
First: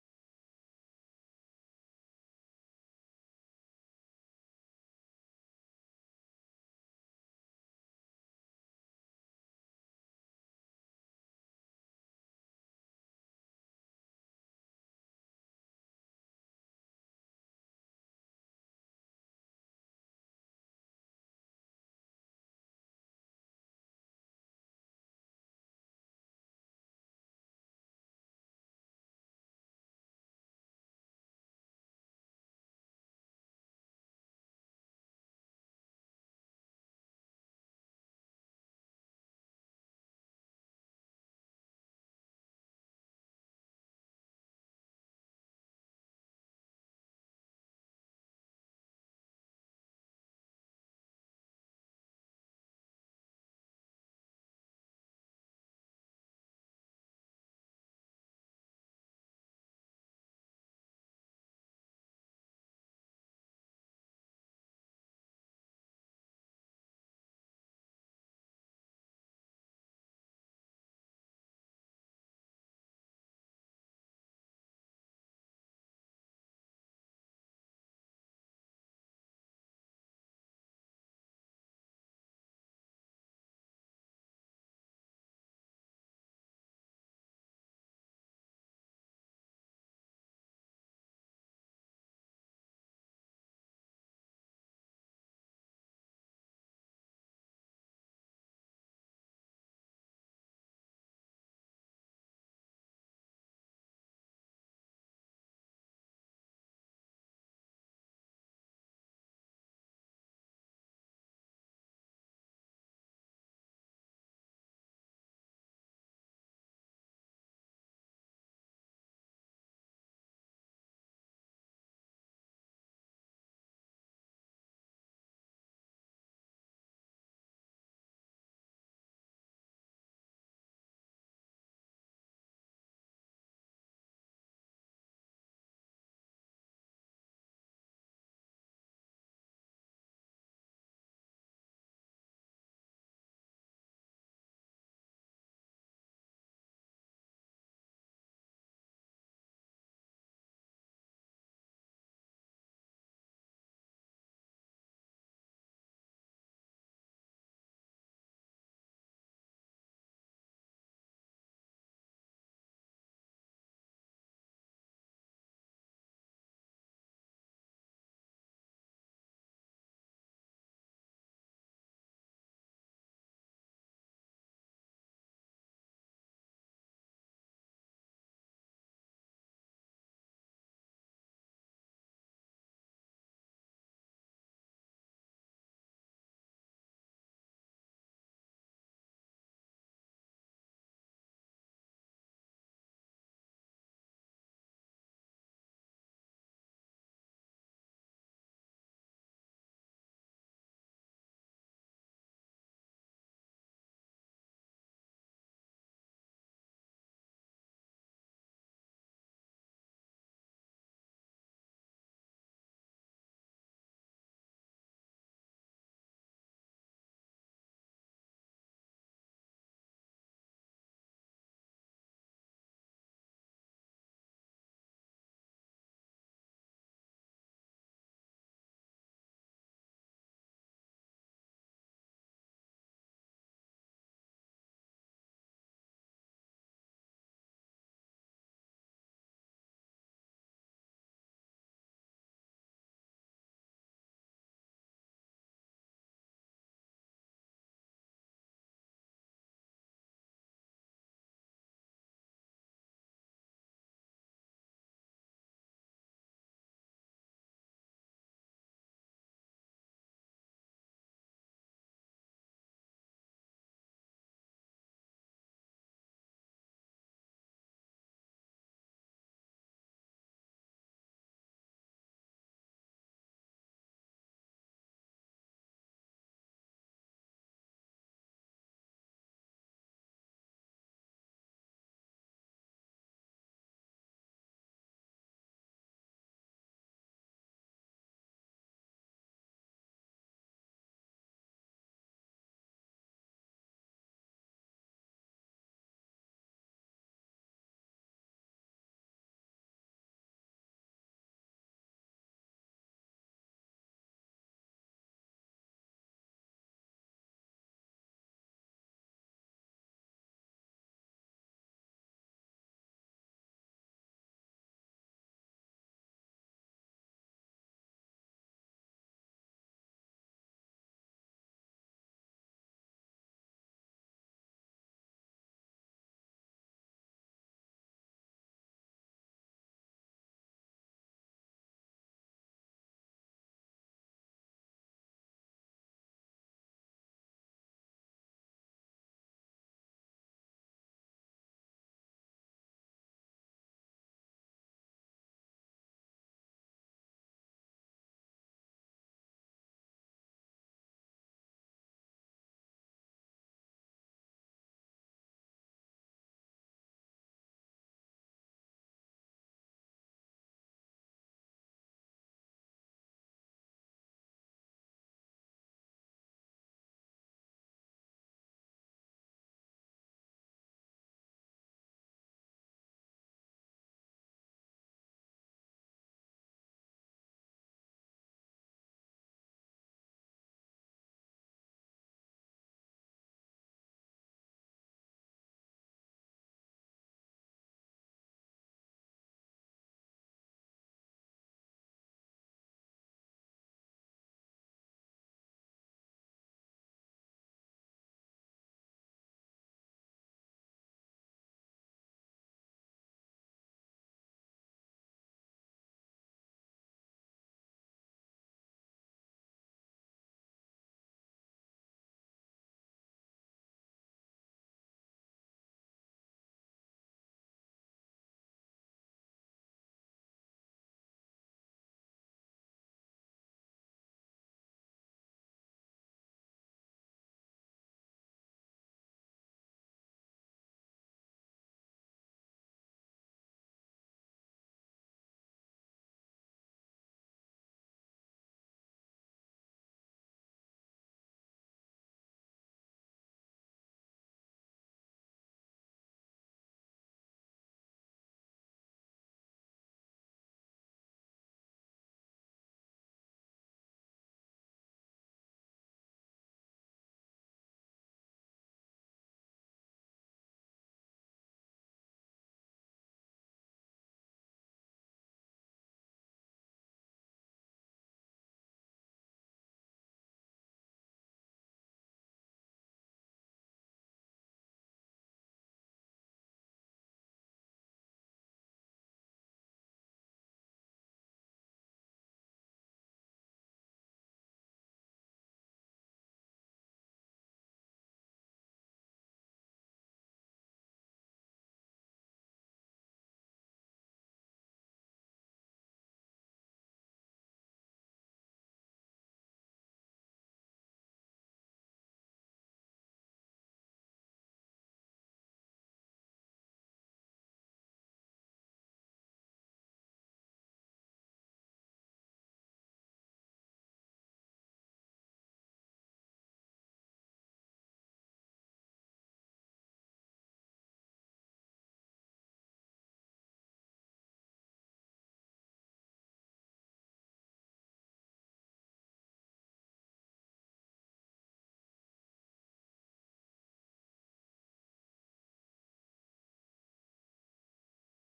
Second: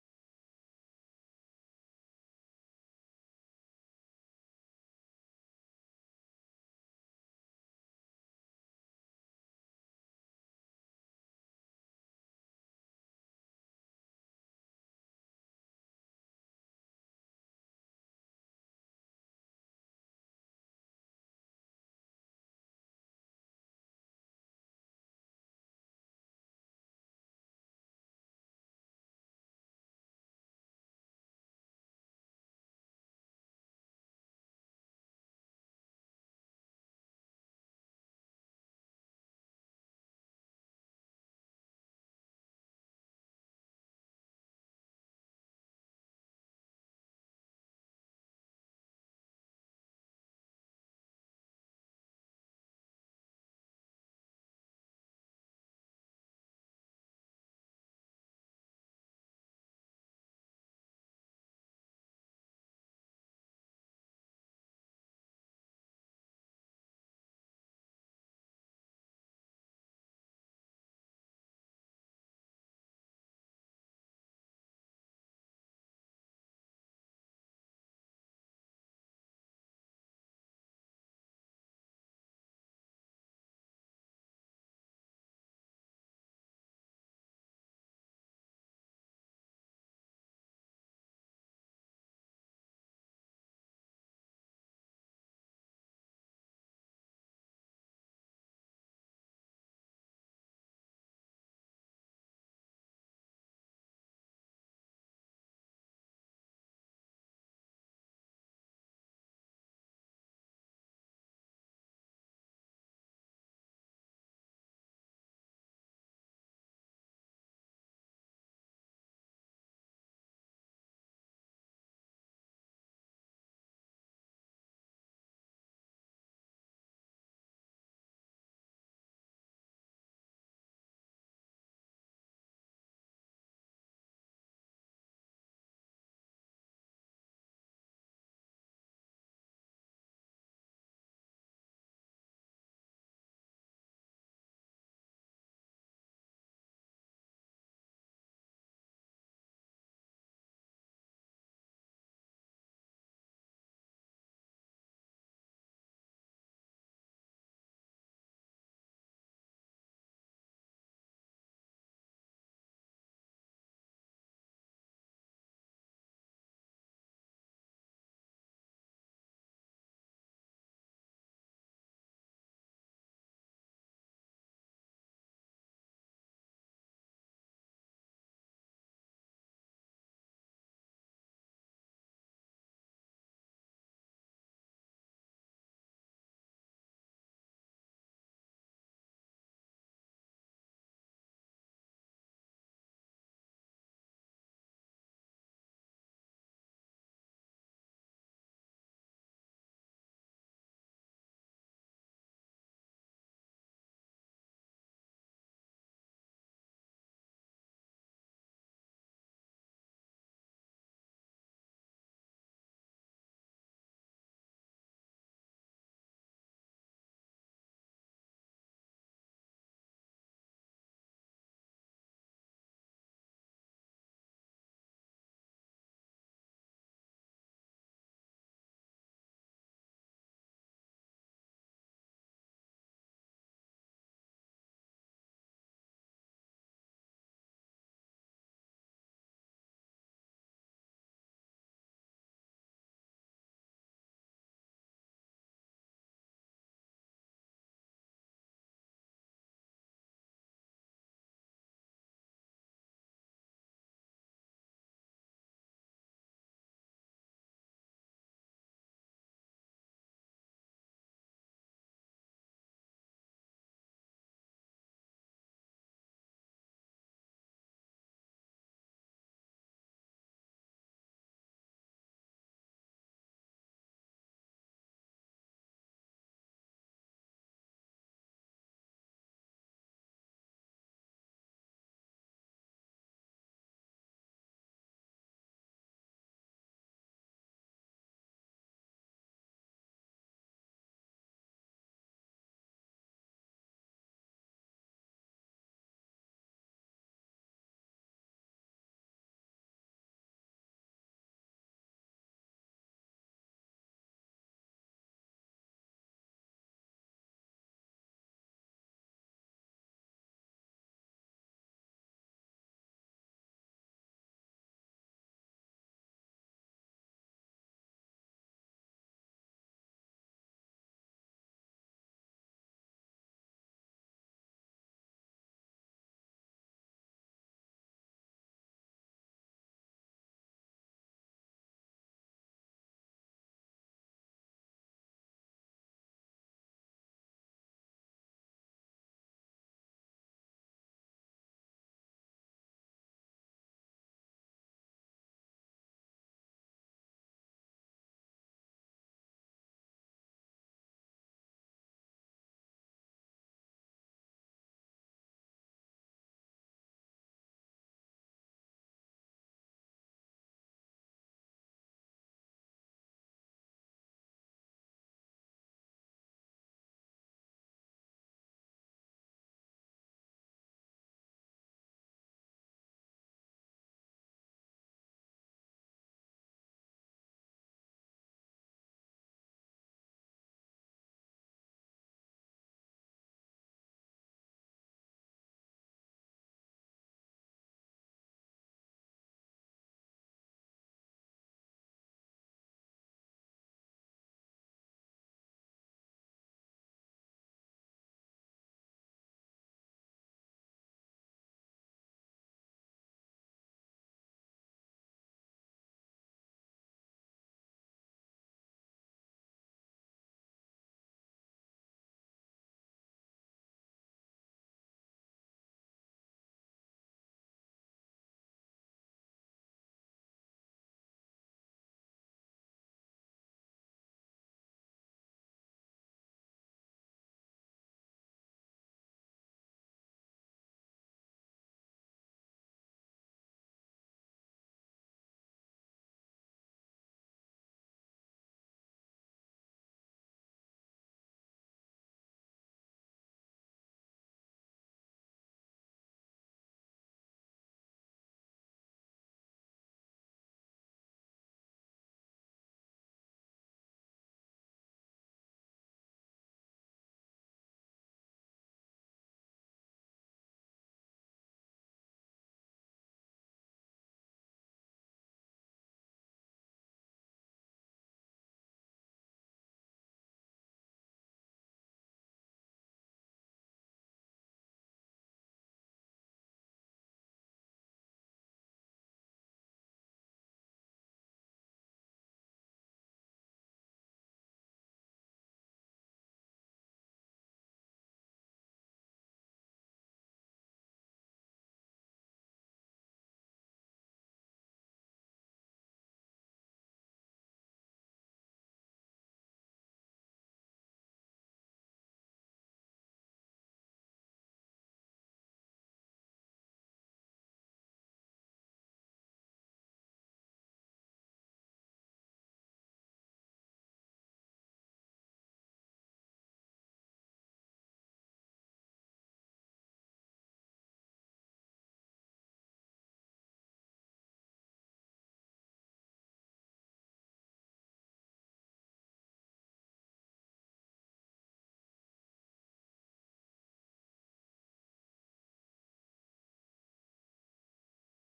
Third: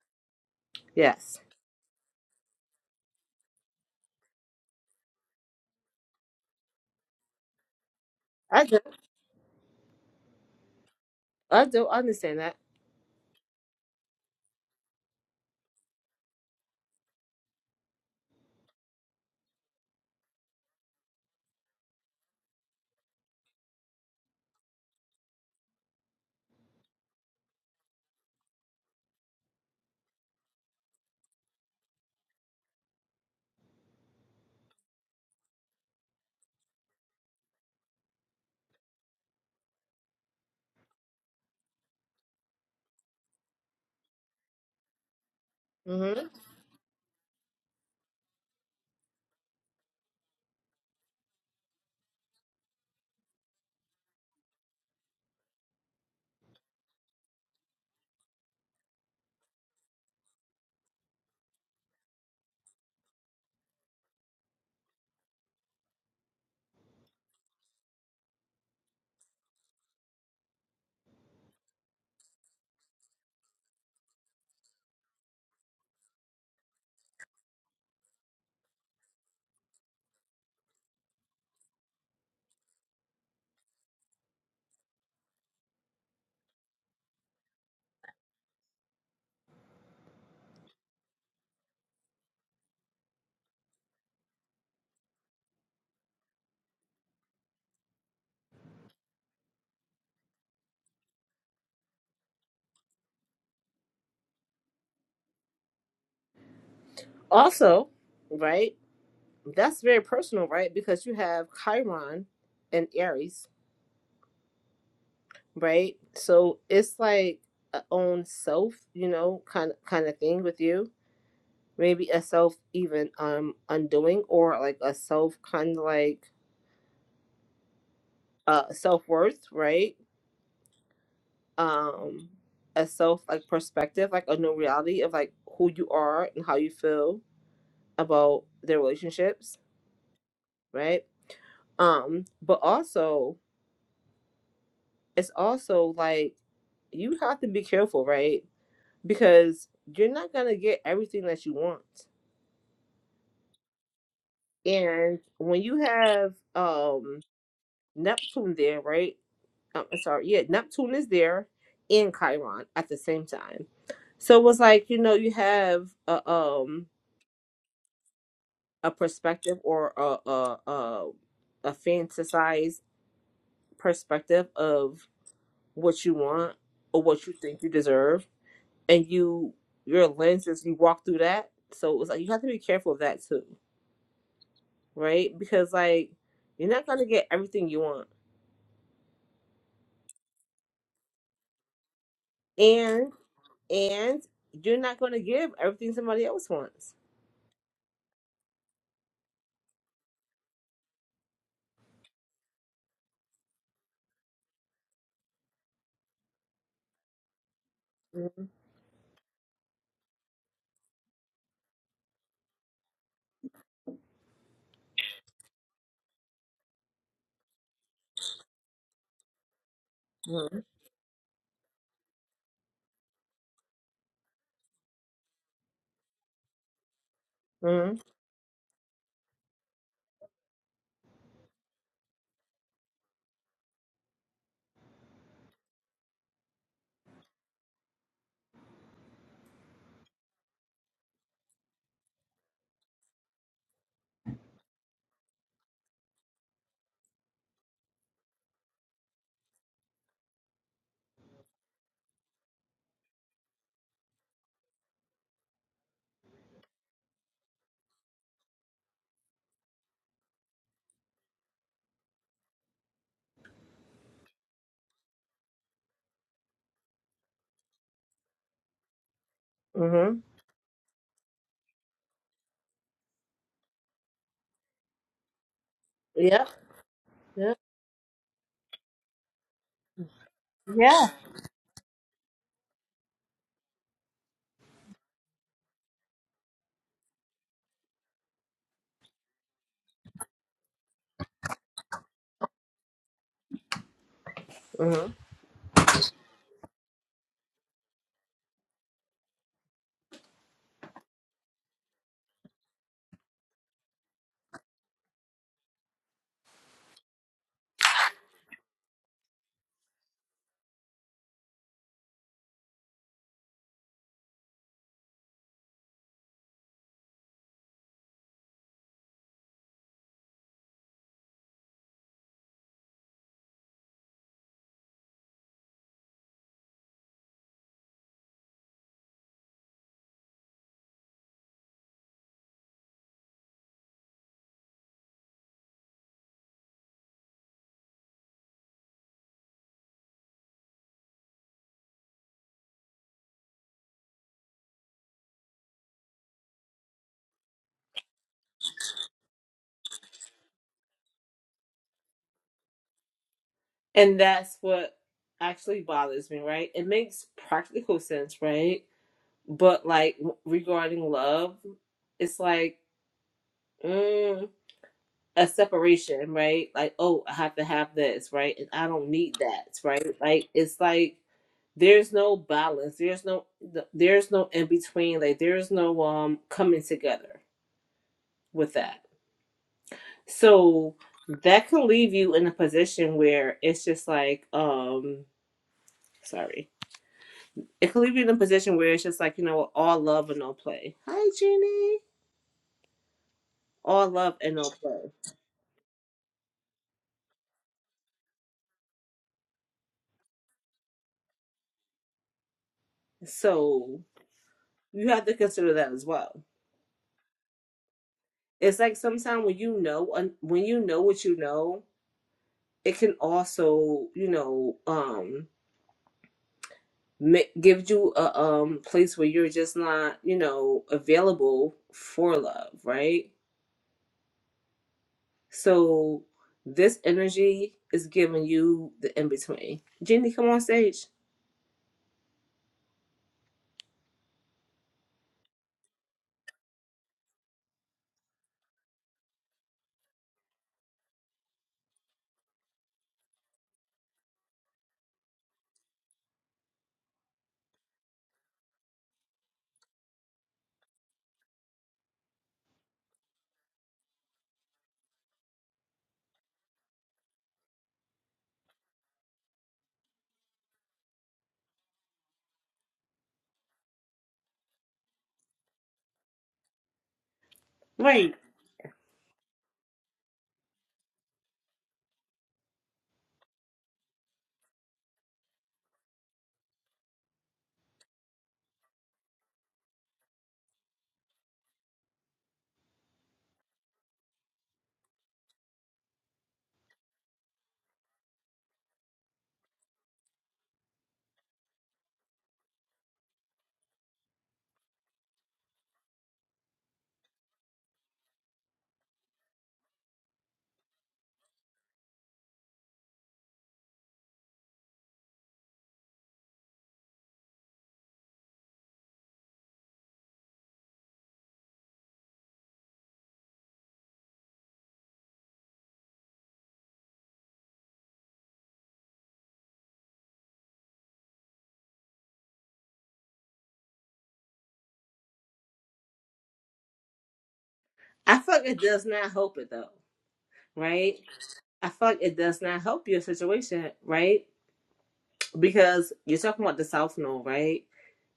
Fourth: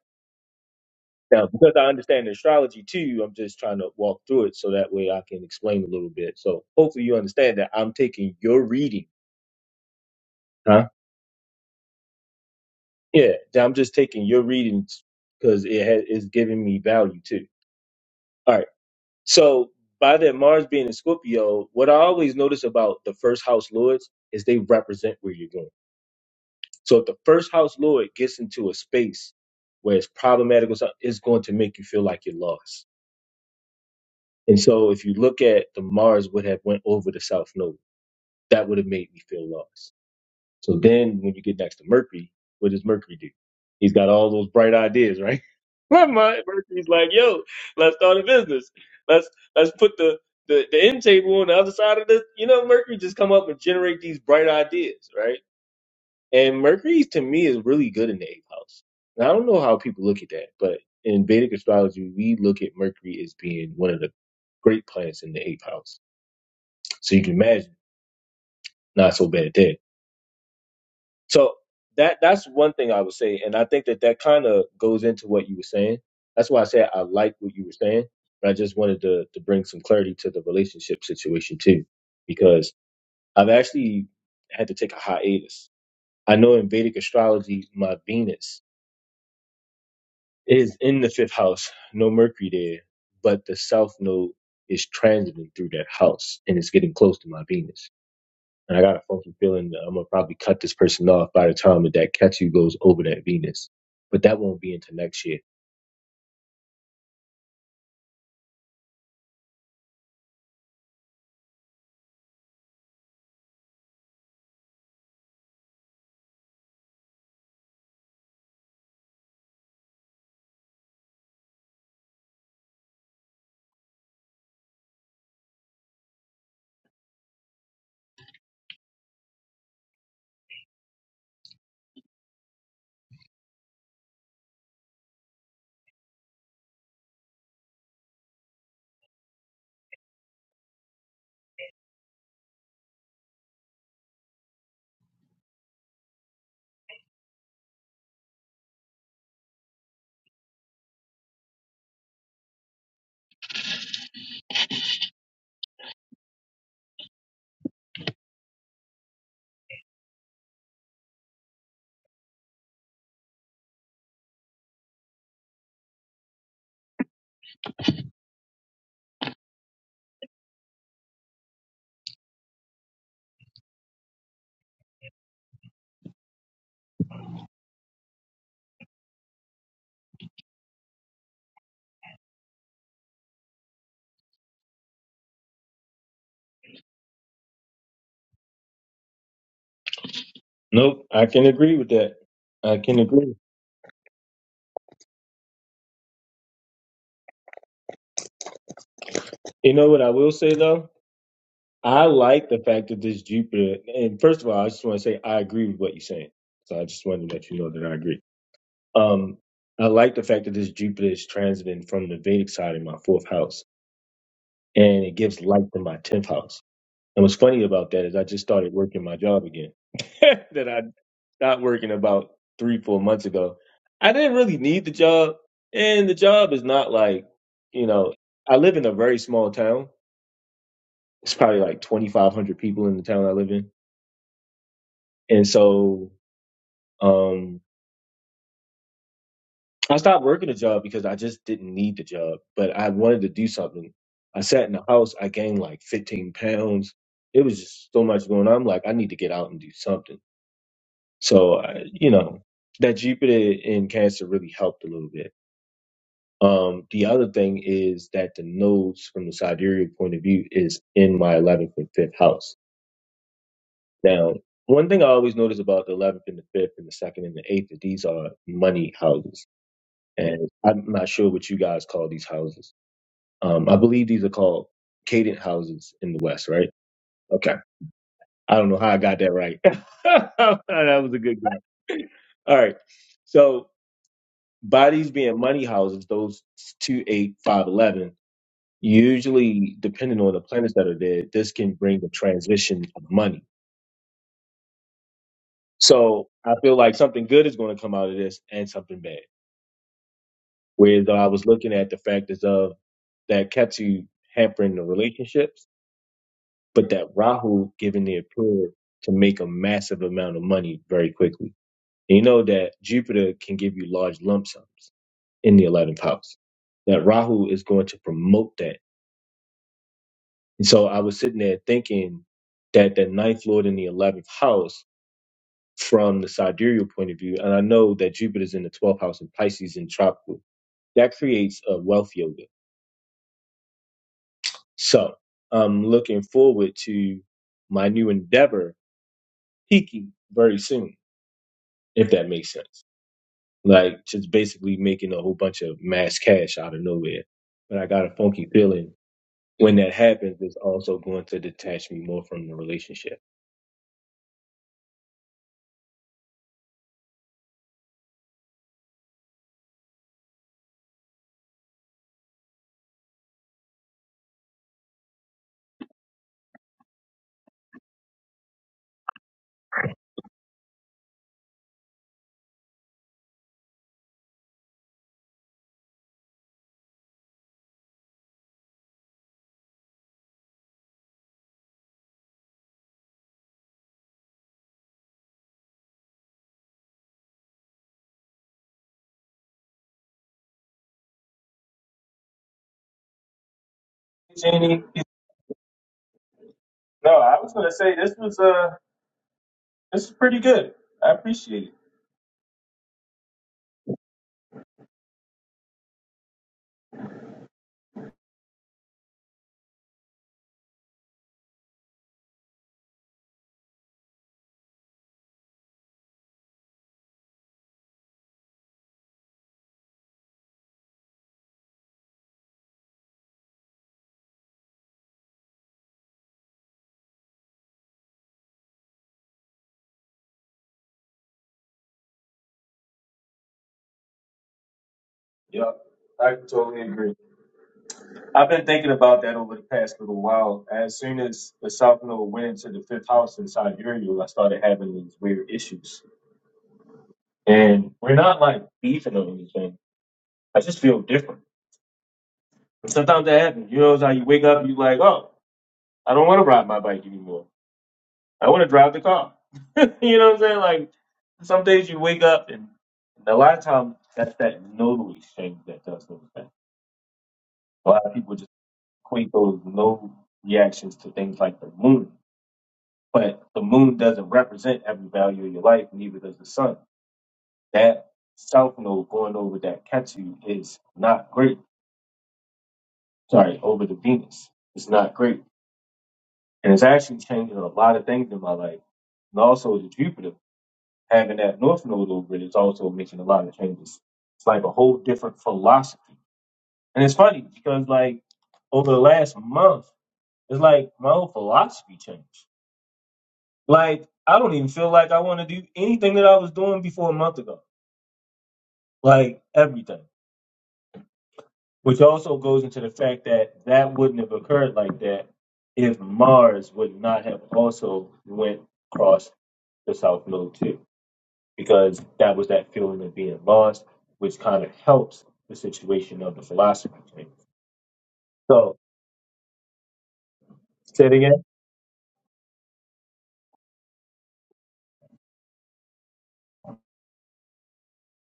Yes, Now, because I understand astrology too, I'm just trying to walk through it so that way I can explain a little bit. So hopefully you understand that I'm taking your I do. reading, huh? I do understand that. Yeah, that I'm just taking your readings because it has, it's giving me value too. All right. So by that Mars being in Scorpio, what I always notice about the first house lords is they represent where you're going. So if the first house lord gets into a space where it's problematic or something, it's going to make you feel like you're lost And so if you look at the Mars would have went over the South Node, that would have made me feel lost. So then when you get next to Mercury, what does Mercury do? He's got all those bright ideas, right? My Mhm. mind- Mercury's like, yo, let's start a business. Let's let's put the, the, the end table on the other side of this. You know, Mercury just come up and generate these bright ideas, right? And Mercury to me is really good in the eighth house. And I don't know how people look at that, but in Vedic astrology, we look at Mercury as being one of the great planets in the eighth house. So you can imagine not so bad there. So that that's one thing I would say, and I think that that kind of goes into what you were saying. That's why I said I like what you were saying, but I just wanted to to bring some clarity to the relationship situation too, because I've actually had to take a hiatus. I know in Vedic astrology, my Venus is in the fifth house, no Mercury there, but the south node is transiting through that house and it's getting close to my Venus. And I got a funky feeling that I'm gonna probably cut this person off by the time that that Ketu goes over that Venus. But that won't be until next year. Also, right? That's very personal, right? Because you have Chiron and Aries, right? So it's like a own self, you know, kind of kind of thing with you. Maybe a self even um undoing or like a self kind of like uh self worth, right? Um a self like perspective, like a new reality of like who you are and how you feel about their relationships, right? Um, but also it's also like you have to be careful, right? Because you're not gonna get everything that you want. And when you have um Neptune there, right? um, sorry, yeah, Neptune is there in Chiron at the same time. So it was like, you know, you have a um a perspective or a a a, a fantasized perspective of what you want or what you think you deserve and you your lenses you walk through that. So it was like you have to be careful of that too, right? Because like you're not gonna get everything you want. Nope, I can agree with that. I can And agree. and you're not gonna give everything somebody else wants. You know what I will say though? I like the fact that this Jupiter and first of all, I just want to say I agree with what you're saying. So I just wanted to let you know that I agree. Mhm. Um, I like the fact that this Jupiter is transiting from the Vedic side in my fourth house, and it gives light to my tenth house. And what's funny about that is I just started working my job again that I stopped working about three, four months ago. I didn't really need the job, and the job is not like you Mm-hmm. know. I live in a very small town. It's probably like twenty five hundred people in the town I live in, and so um I stopped working a job because I just didn't need the job, but I wanted to do something. I sat in the house. I gained like 15 pounds. It was just so much going on. I'm like, I need to get out and do something. So, I, you know, that Jupiter in Cancer really helped a little bit. Um, the other thing is that the nodes from the sidereal point of view is in my 11th and 5th house. Now, one thing I always notice about the 11th and the 5th and the 2nd and the 8th, that these are money houses. Mm-hmm. And I'm not sure what you guys call these houses Um, I believe these are called cadent houses in the West, Yep. right? Okay. Yep. I don't know how I got that right. that Yeah. was a good guess. All right. So bodies being money houses, those two, eight, five, eleven, usually depending on the planets that are there, this can bring the transition of money. Mm-hmm. So I feel like something good is going to come out of this and something bad. Whereas though I was looking at the factors of that kept you hampering the relationships but that Rahu given the appeal to make a massive amount of money very quickly. And you know that Jupiter can give you large lump sums in the 11th house. That Rahu is going to promote that. And so I was sitting there thinking that the ninth lord in the 11th house from the sidereal point of view, and I know that Jupiter's in the 12th house and Pisces in tropical, that creates a wealth yoga. So I'm looking forward to my new endeavor peaking very soon, if that makes sense. like just basically making a whole bunch of mass cash out of nowhere. But I got a funky feeling when that happens, it's also going to detach me more from the relationship. And that's what actually bothers me, right? It makes practical sense, right? But like w- regarding love, it's like mm, a separation, right? Like, oh, I have to have this, right? And I don't need that, right? Like, it's like there's no balance. There's no th- there's no in between. Like, there's no um coming together with that. So that could leave you in a position where it's just like, um, sorry. It could leave you in a position where it's just like, you know, all love and no play. Hi, Jeannie. All love and no Jenny, play. no, I was gonna say this was uh this is pretty good. I appreciate it. So you have to consider that as well. It's like sometimes when you know when you know what you know, it can also, you know, um ma- give you a um place where you're just not, you know, available for love, right? So this energy is giving you the in between. Jenny, come on stage. Yeah, I totally agree. I've been thinking about that over the past little while. As soon as the South Node went into the fifth house in Sidereal, I started having these weird issues. And we're not like beefing or anything. I just feel different. Sometimes that happens. You know, it's like you wake up, you like, oh, I don't want to ride my bike anymore. I want to drive the car. you know what I'm saying? Like some days you wake up, and, and a lot of times that's that nodal exchange that does those things. A lot of Right. people just equate those nodal reactions to things like the moon, but the moon doesn't represent every value of your life, neither does the sun. That south node going over that Ketu is not great. Sorry, over the Venus. It's not great And it's actually changing a lot of things in my life. And also the Jupiter, having that north node over it is also making a lot of changes. It's like a whole different philosophy. And it's funny because like over the last month, it's like my whole philosophy changed. Like I don't even feel like I want to do anything that I was doing before a month ago. Like everything. Which also goes into the fact that that wouldn't have occurred like that if Mars would not have also went across the South Node too. because that was that feeling of being lost, which kind of helps the situation of the philosophy thing. I feel like So, it does not help it though, say it right? again. I feel like it does not help your situation, right? Because you're talking about the South Node, right?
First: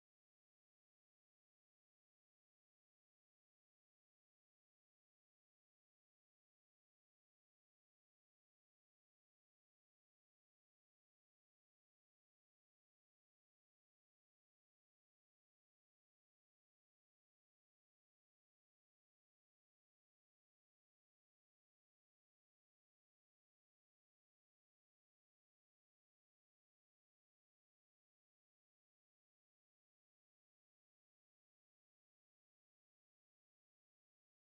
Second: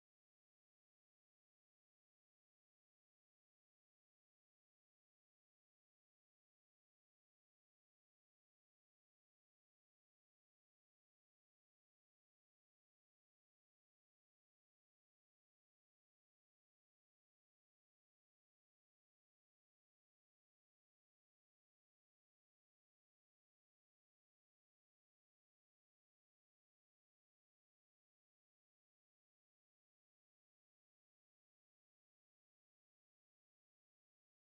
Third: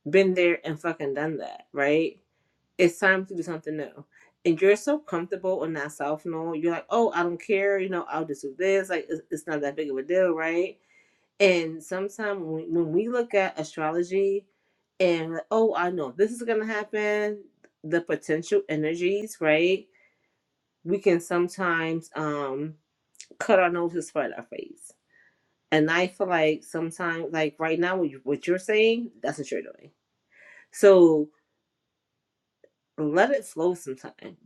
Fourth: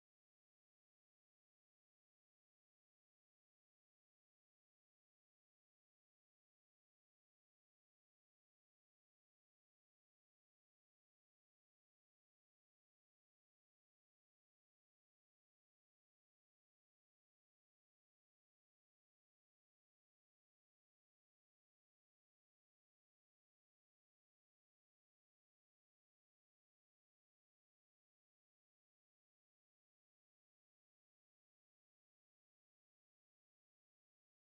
Been there and fucking done that, right? It's time to do something new. And you're so comfortable in that South Node, you're like, oh, I don't care, you know, I'll just do this. Like, it's, it's not that big of a deal, right? And sometimes when, when we look at astrology and, like, oh, I know this is going to happen, the potential energies, right? We can sometimes um, cut our nose to spite our face. And I feel like sometimes, like right now, what, you, what you're saying, that's what you're doing. So let it flow sometime.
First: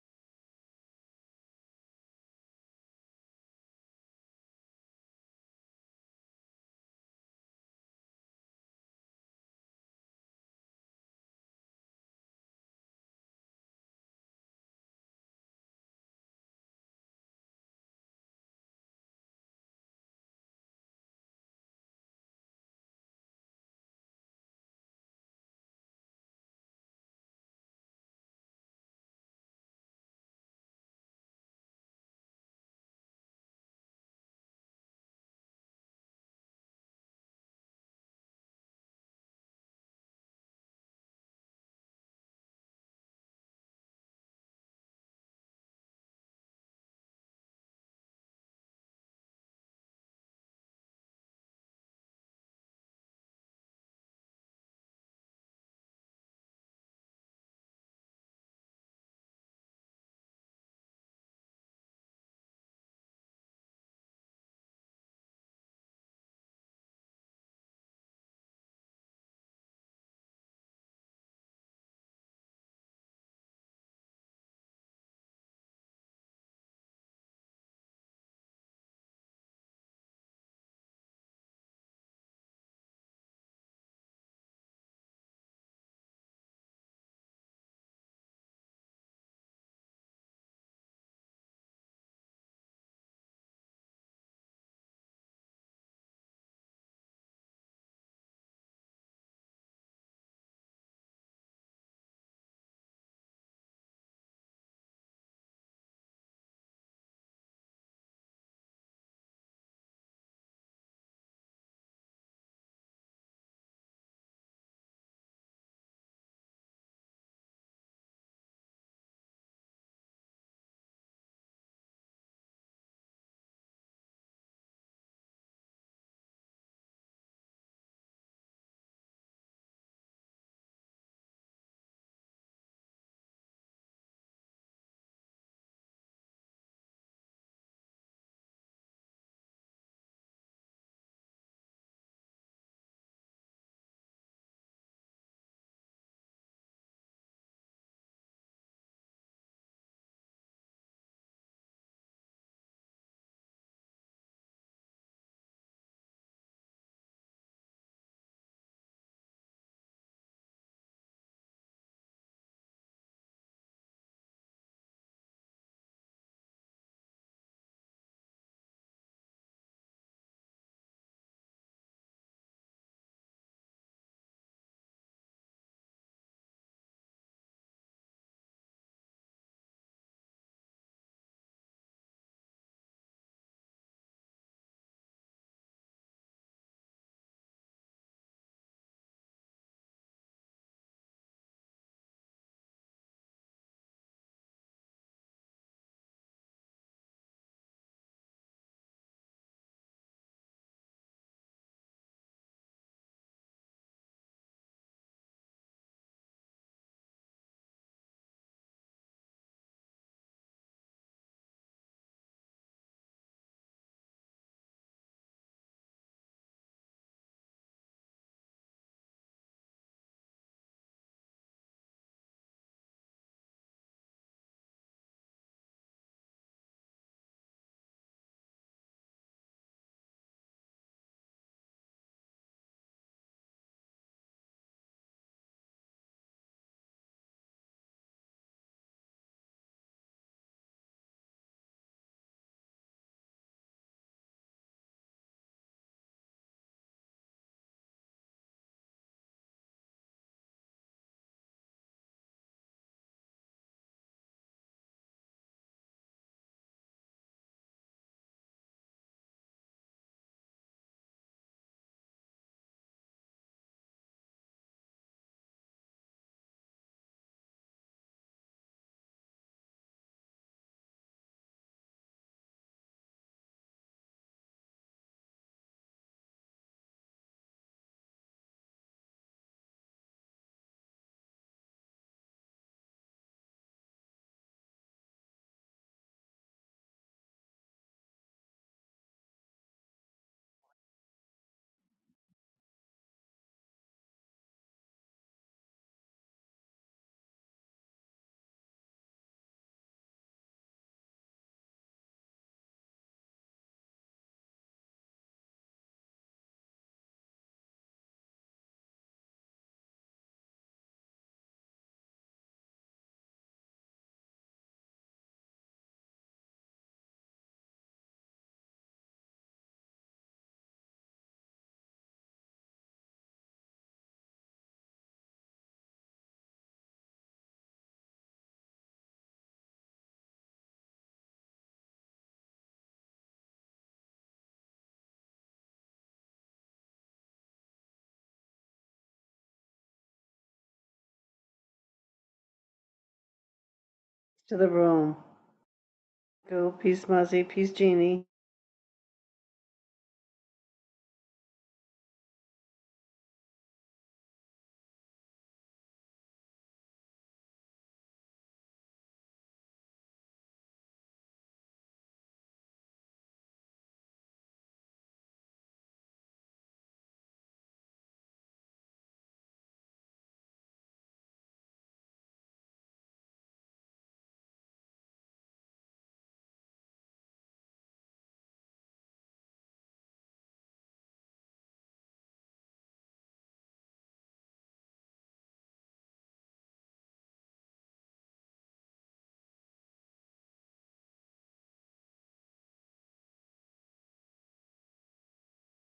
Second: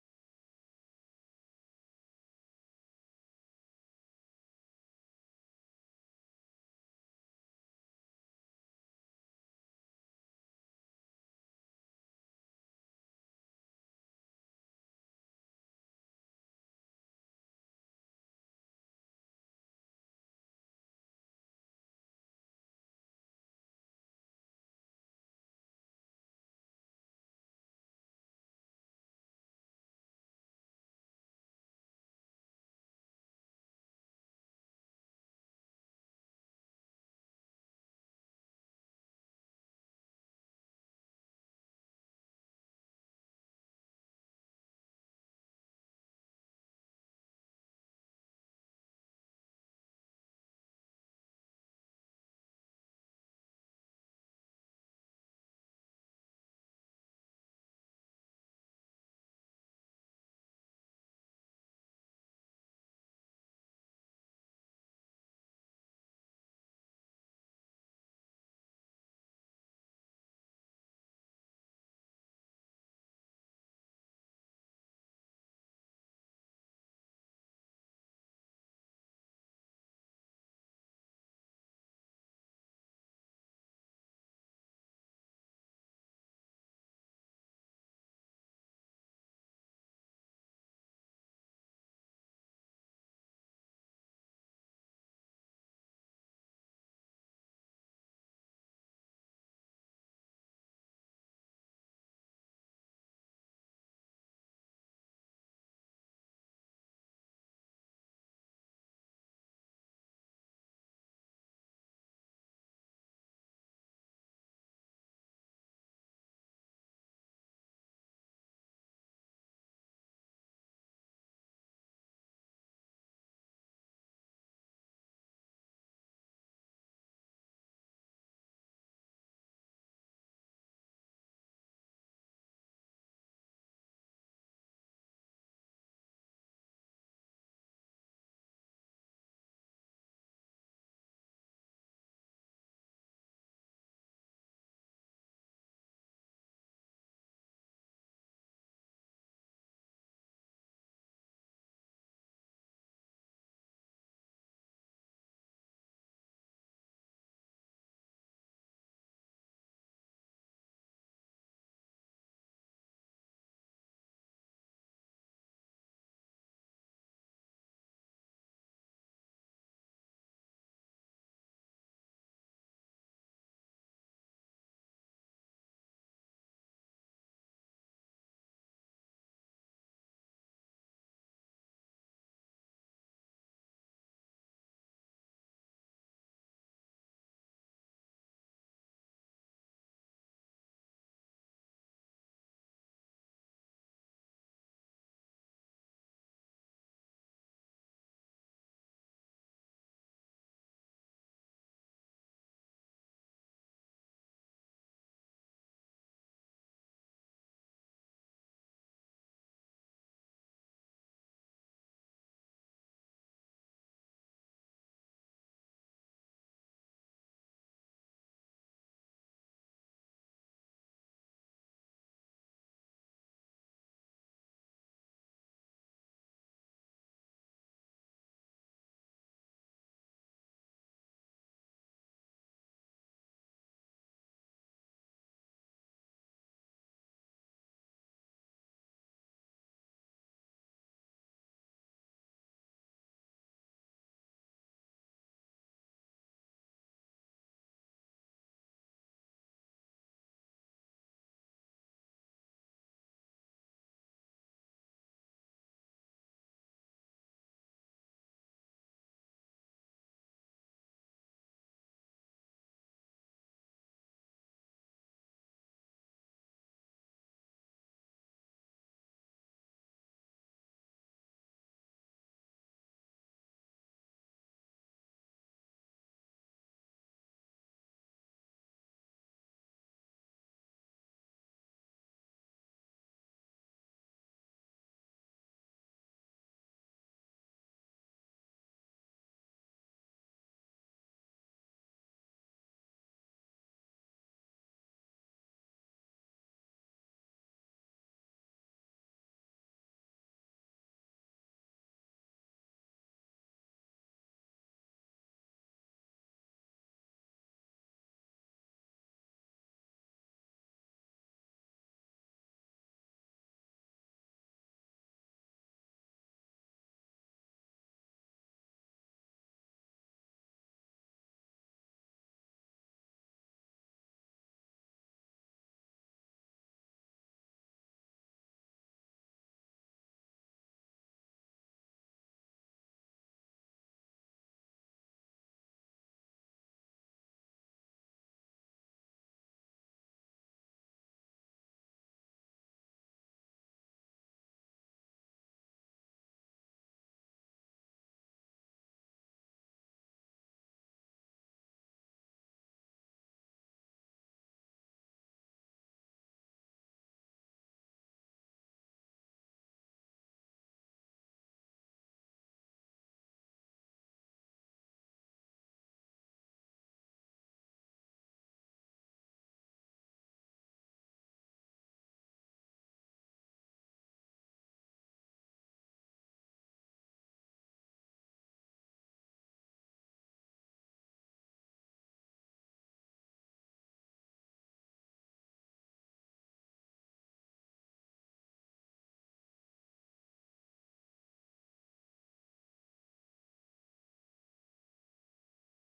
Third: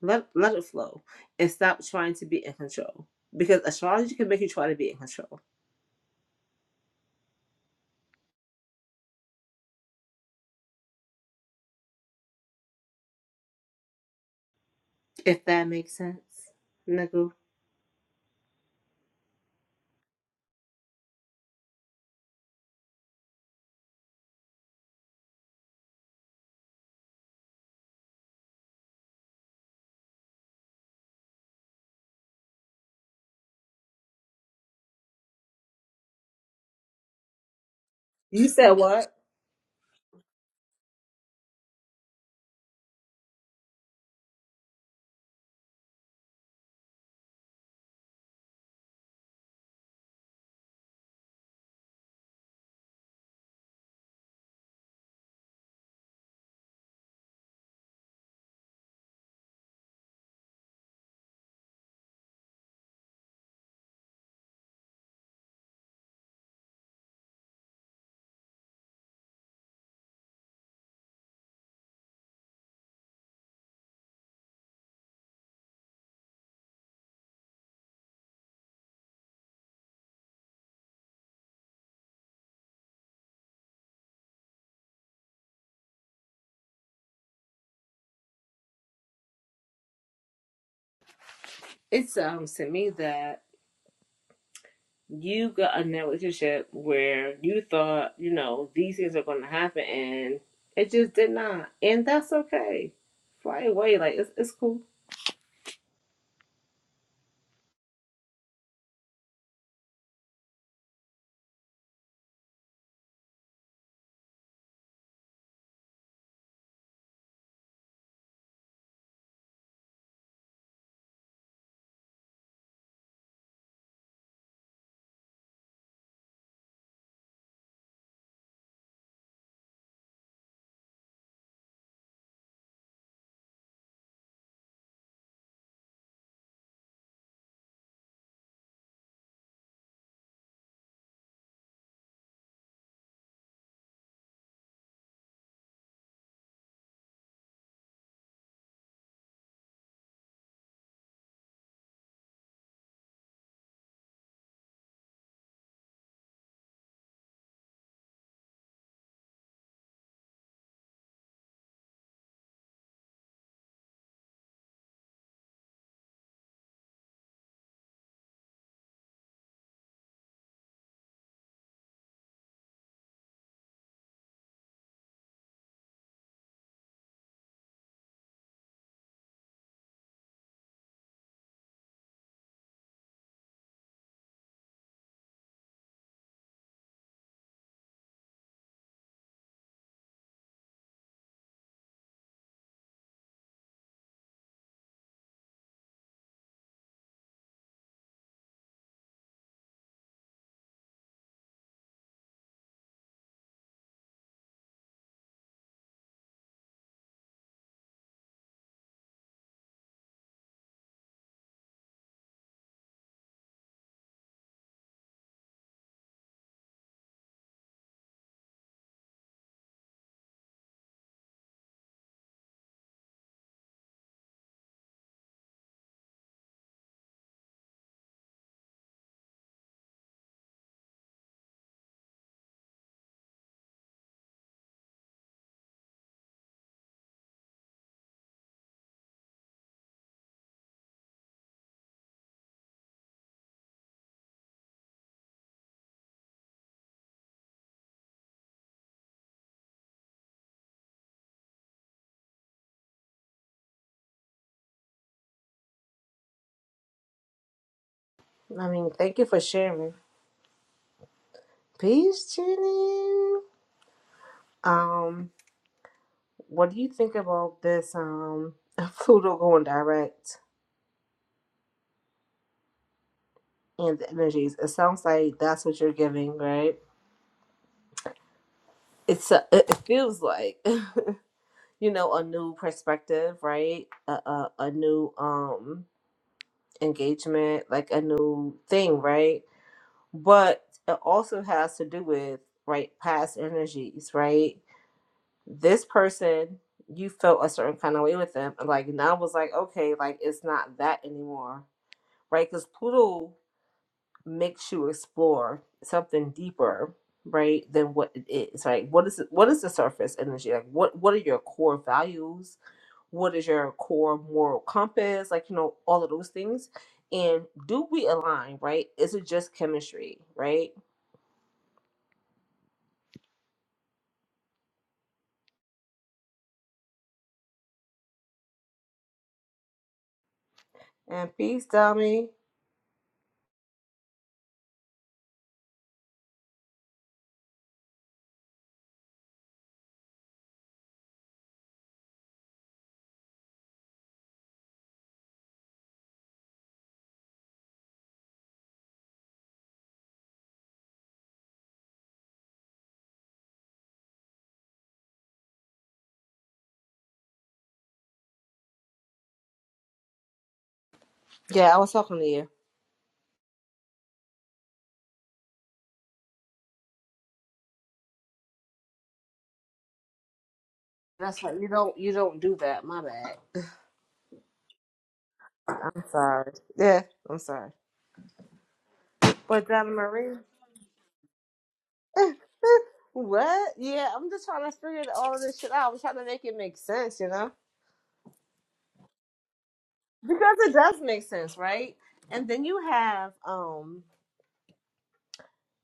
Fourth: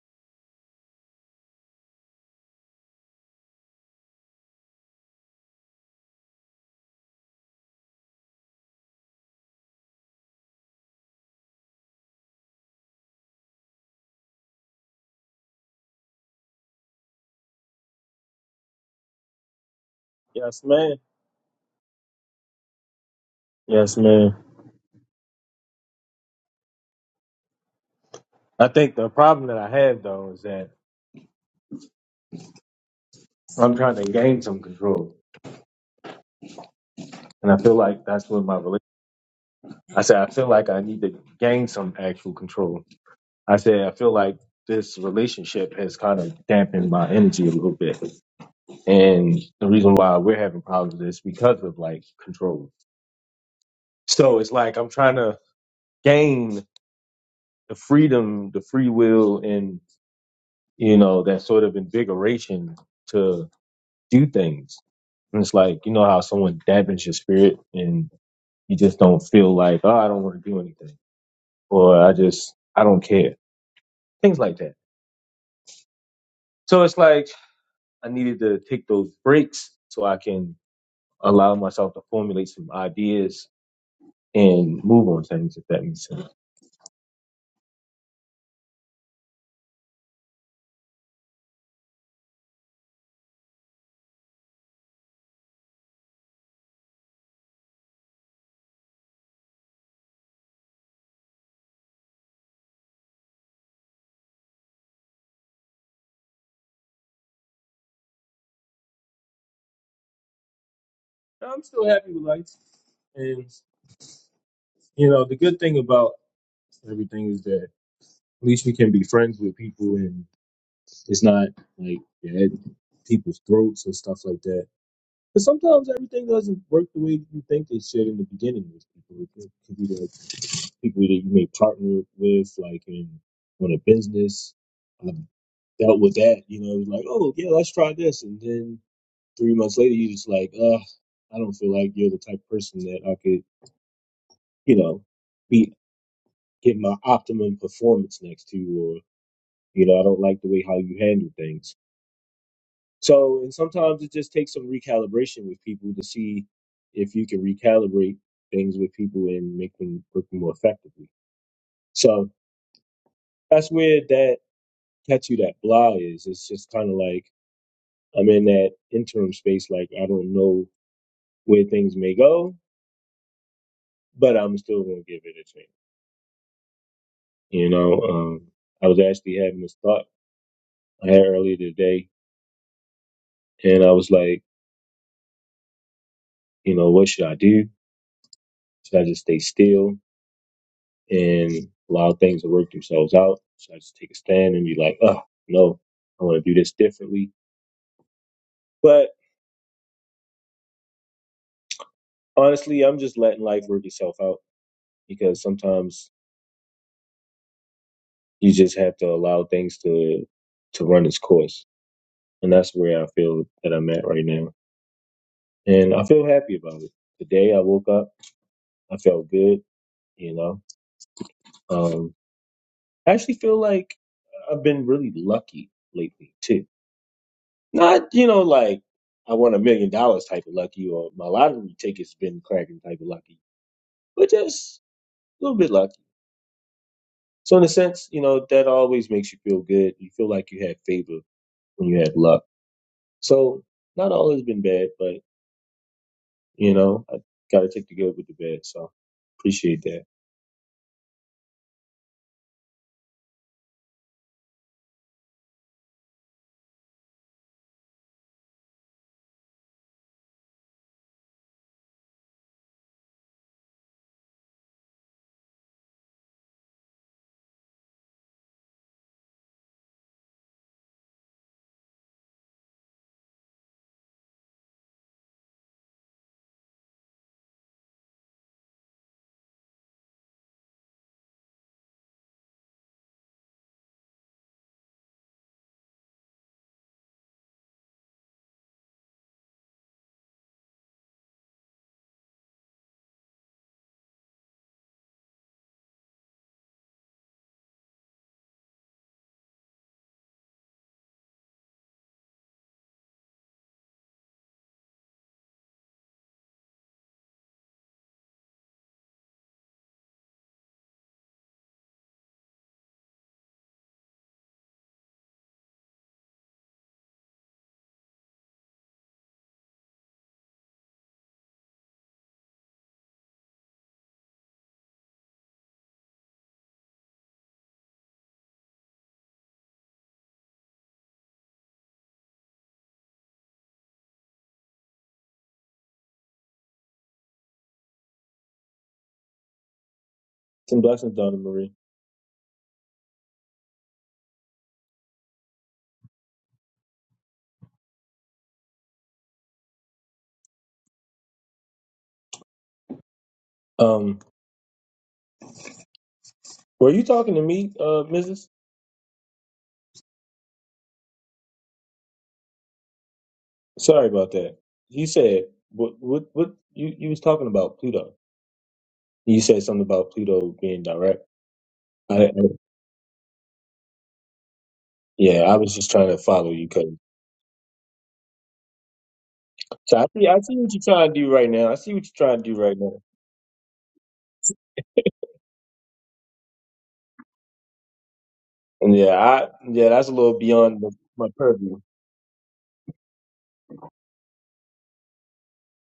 Let, let it flow and stop trying to be in control. Because astrology can make you try to be in control. If that makes sense, Nagu. Yes, man. Yes, man. I think the problem that I have though is that I'm trying to gain some control, and I feel like that's what You my said relationship. what? I said I feel like I need to gain some actual control. I said I feel like this relationship has kind of dampened my energy a little bit, and the reason why we're having problems is because of like control. So it's like I'm trying to gain the freedom, the free will, and you know that sort of invigoration to do things. And it's like you know how someone dampens your spirit, and you just don't feel like, oh, I don't want to do anything, or I just I don't care, things like that. So it's like I needed to take those breaks so I can allow myself to formulate some ideas and move on things, if that makes sense. It sounds to me that you got in that relationship where you thought, you know, these things are going to happen and it just did not. And that's okay. Fly away. Like, it's, it's cool. I'm still happy with life, and you know the good thing about everything is that. At least we can be friends with people, and it's not like yeah, at people's throats and stuff like that. But sometimes everything doesn't work the way you think it should in the beginning with people. It could could be the people that you may partner with, like in on a business. I dealt with that, you know, it was like, oh yeah, let's try this, and then three months later, you just like, uh, I don't feel like you're the type of person that I could, you know, be get my optimum performance next to, or you know, I don't like the way how you handle things So, and sometimes it just takes some recalibration with people to see if you can recalibrate things with people and make them work more effectively. So that's where that catch you that blah is. It's just kind of like I'm in that interim space. Like I don't know where things may go, but I'm still gonna give it a chance. You know, um, I was actually having this thought I had earlier today, and I was like, you know, what should I do? Should I just stay still? and allow things to work themselves out. So I just take a stand and be like, oh, no, I want to do this differently. But honestly, I'm just letting life work itself out because sometimes you just have to allow things to to run its course. And that's where I feel that I'm at right now. And I feel happy about it. Today I woke up, I felt good, you know. Um I actually feel like I've been really lucky lately too Not, you know, like I won a million dollars type of lucky or my lottery ticket's been cracking type of lucky, but just a little bit lucky. So in a sense, you know, that always makes you feel good. You feel like you had favor when you had luck. So not all has been bad, but you know, I gotta take the good with the bad. So appreciate that. I mean, thank you for sharing. Peace, Jenny. Um, what do you think about this? Um, Pluto going direct and the energies. It sounds like that's what you're giving, right? It's a, it feels like. you know a new perspective right a, a, a new um engagement like a new thing right but it also has to do with right past energies right this person you felt a certain kind of way with them and, like now was like okay like it's not that anymore right because pluto makes you explore something deeper right than what it is right what is it, what is the surface energy like what what are your core values what is your core moral compass like you know all of those things and do we align right is it just chemistry right and peace dummy Some blessings, Donna Marie. to the room. Go, peace, Muzzy, peace, Jeannie. Um, were you talking to me, uh, Mrs.? yeah i was talking to you Sorry about that. You said what what what you, you was talking about Pluto. You said something about Pluto being direct. That's how you don't you I, I don't do that. My bad. yeah, I was just i'm trying to sorry follow you, cause yeah i'm sorry but donna so I see, marie I see what you're trying to do right now. I see what you're trying to do right now. what yeah i'm just trying to figure all of this shit out i'm trying to make it make sense you know And yeah, I yeah, that's a little because it beyond the, does make my sense purview. right and then you have um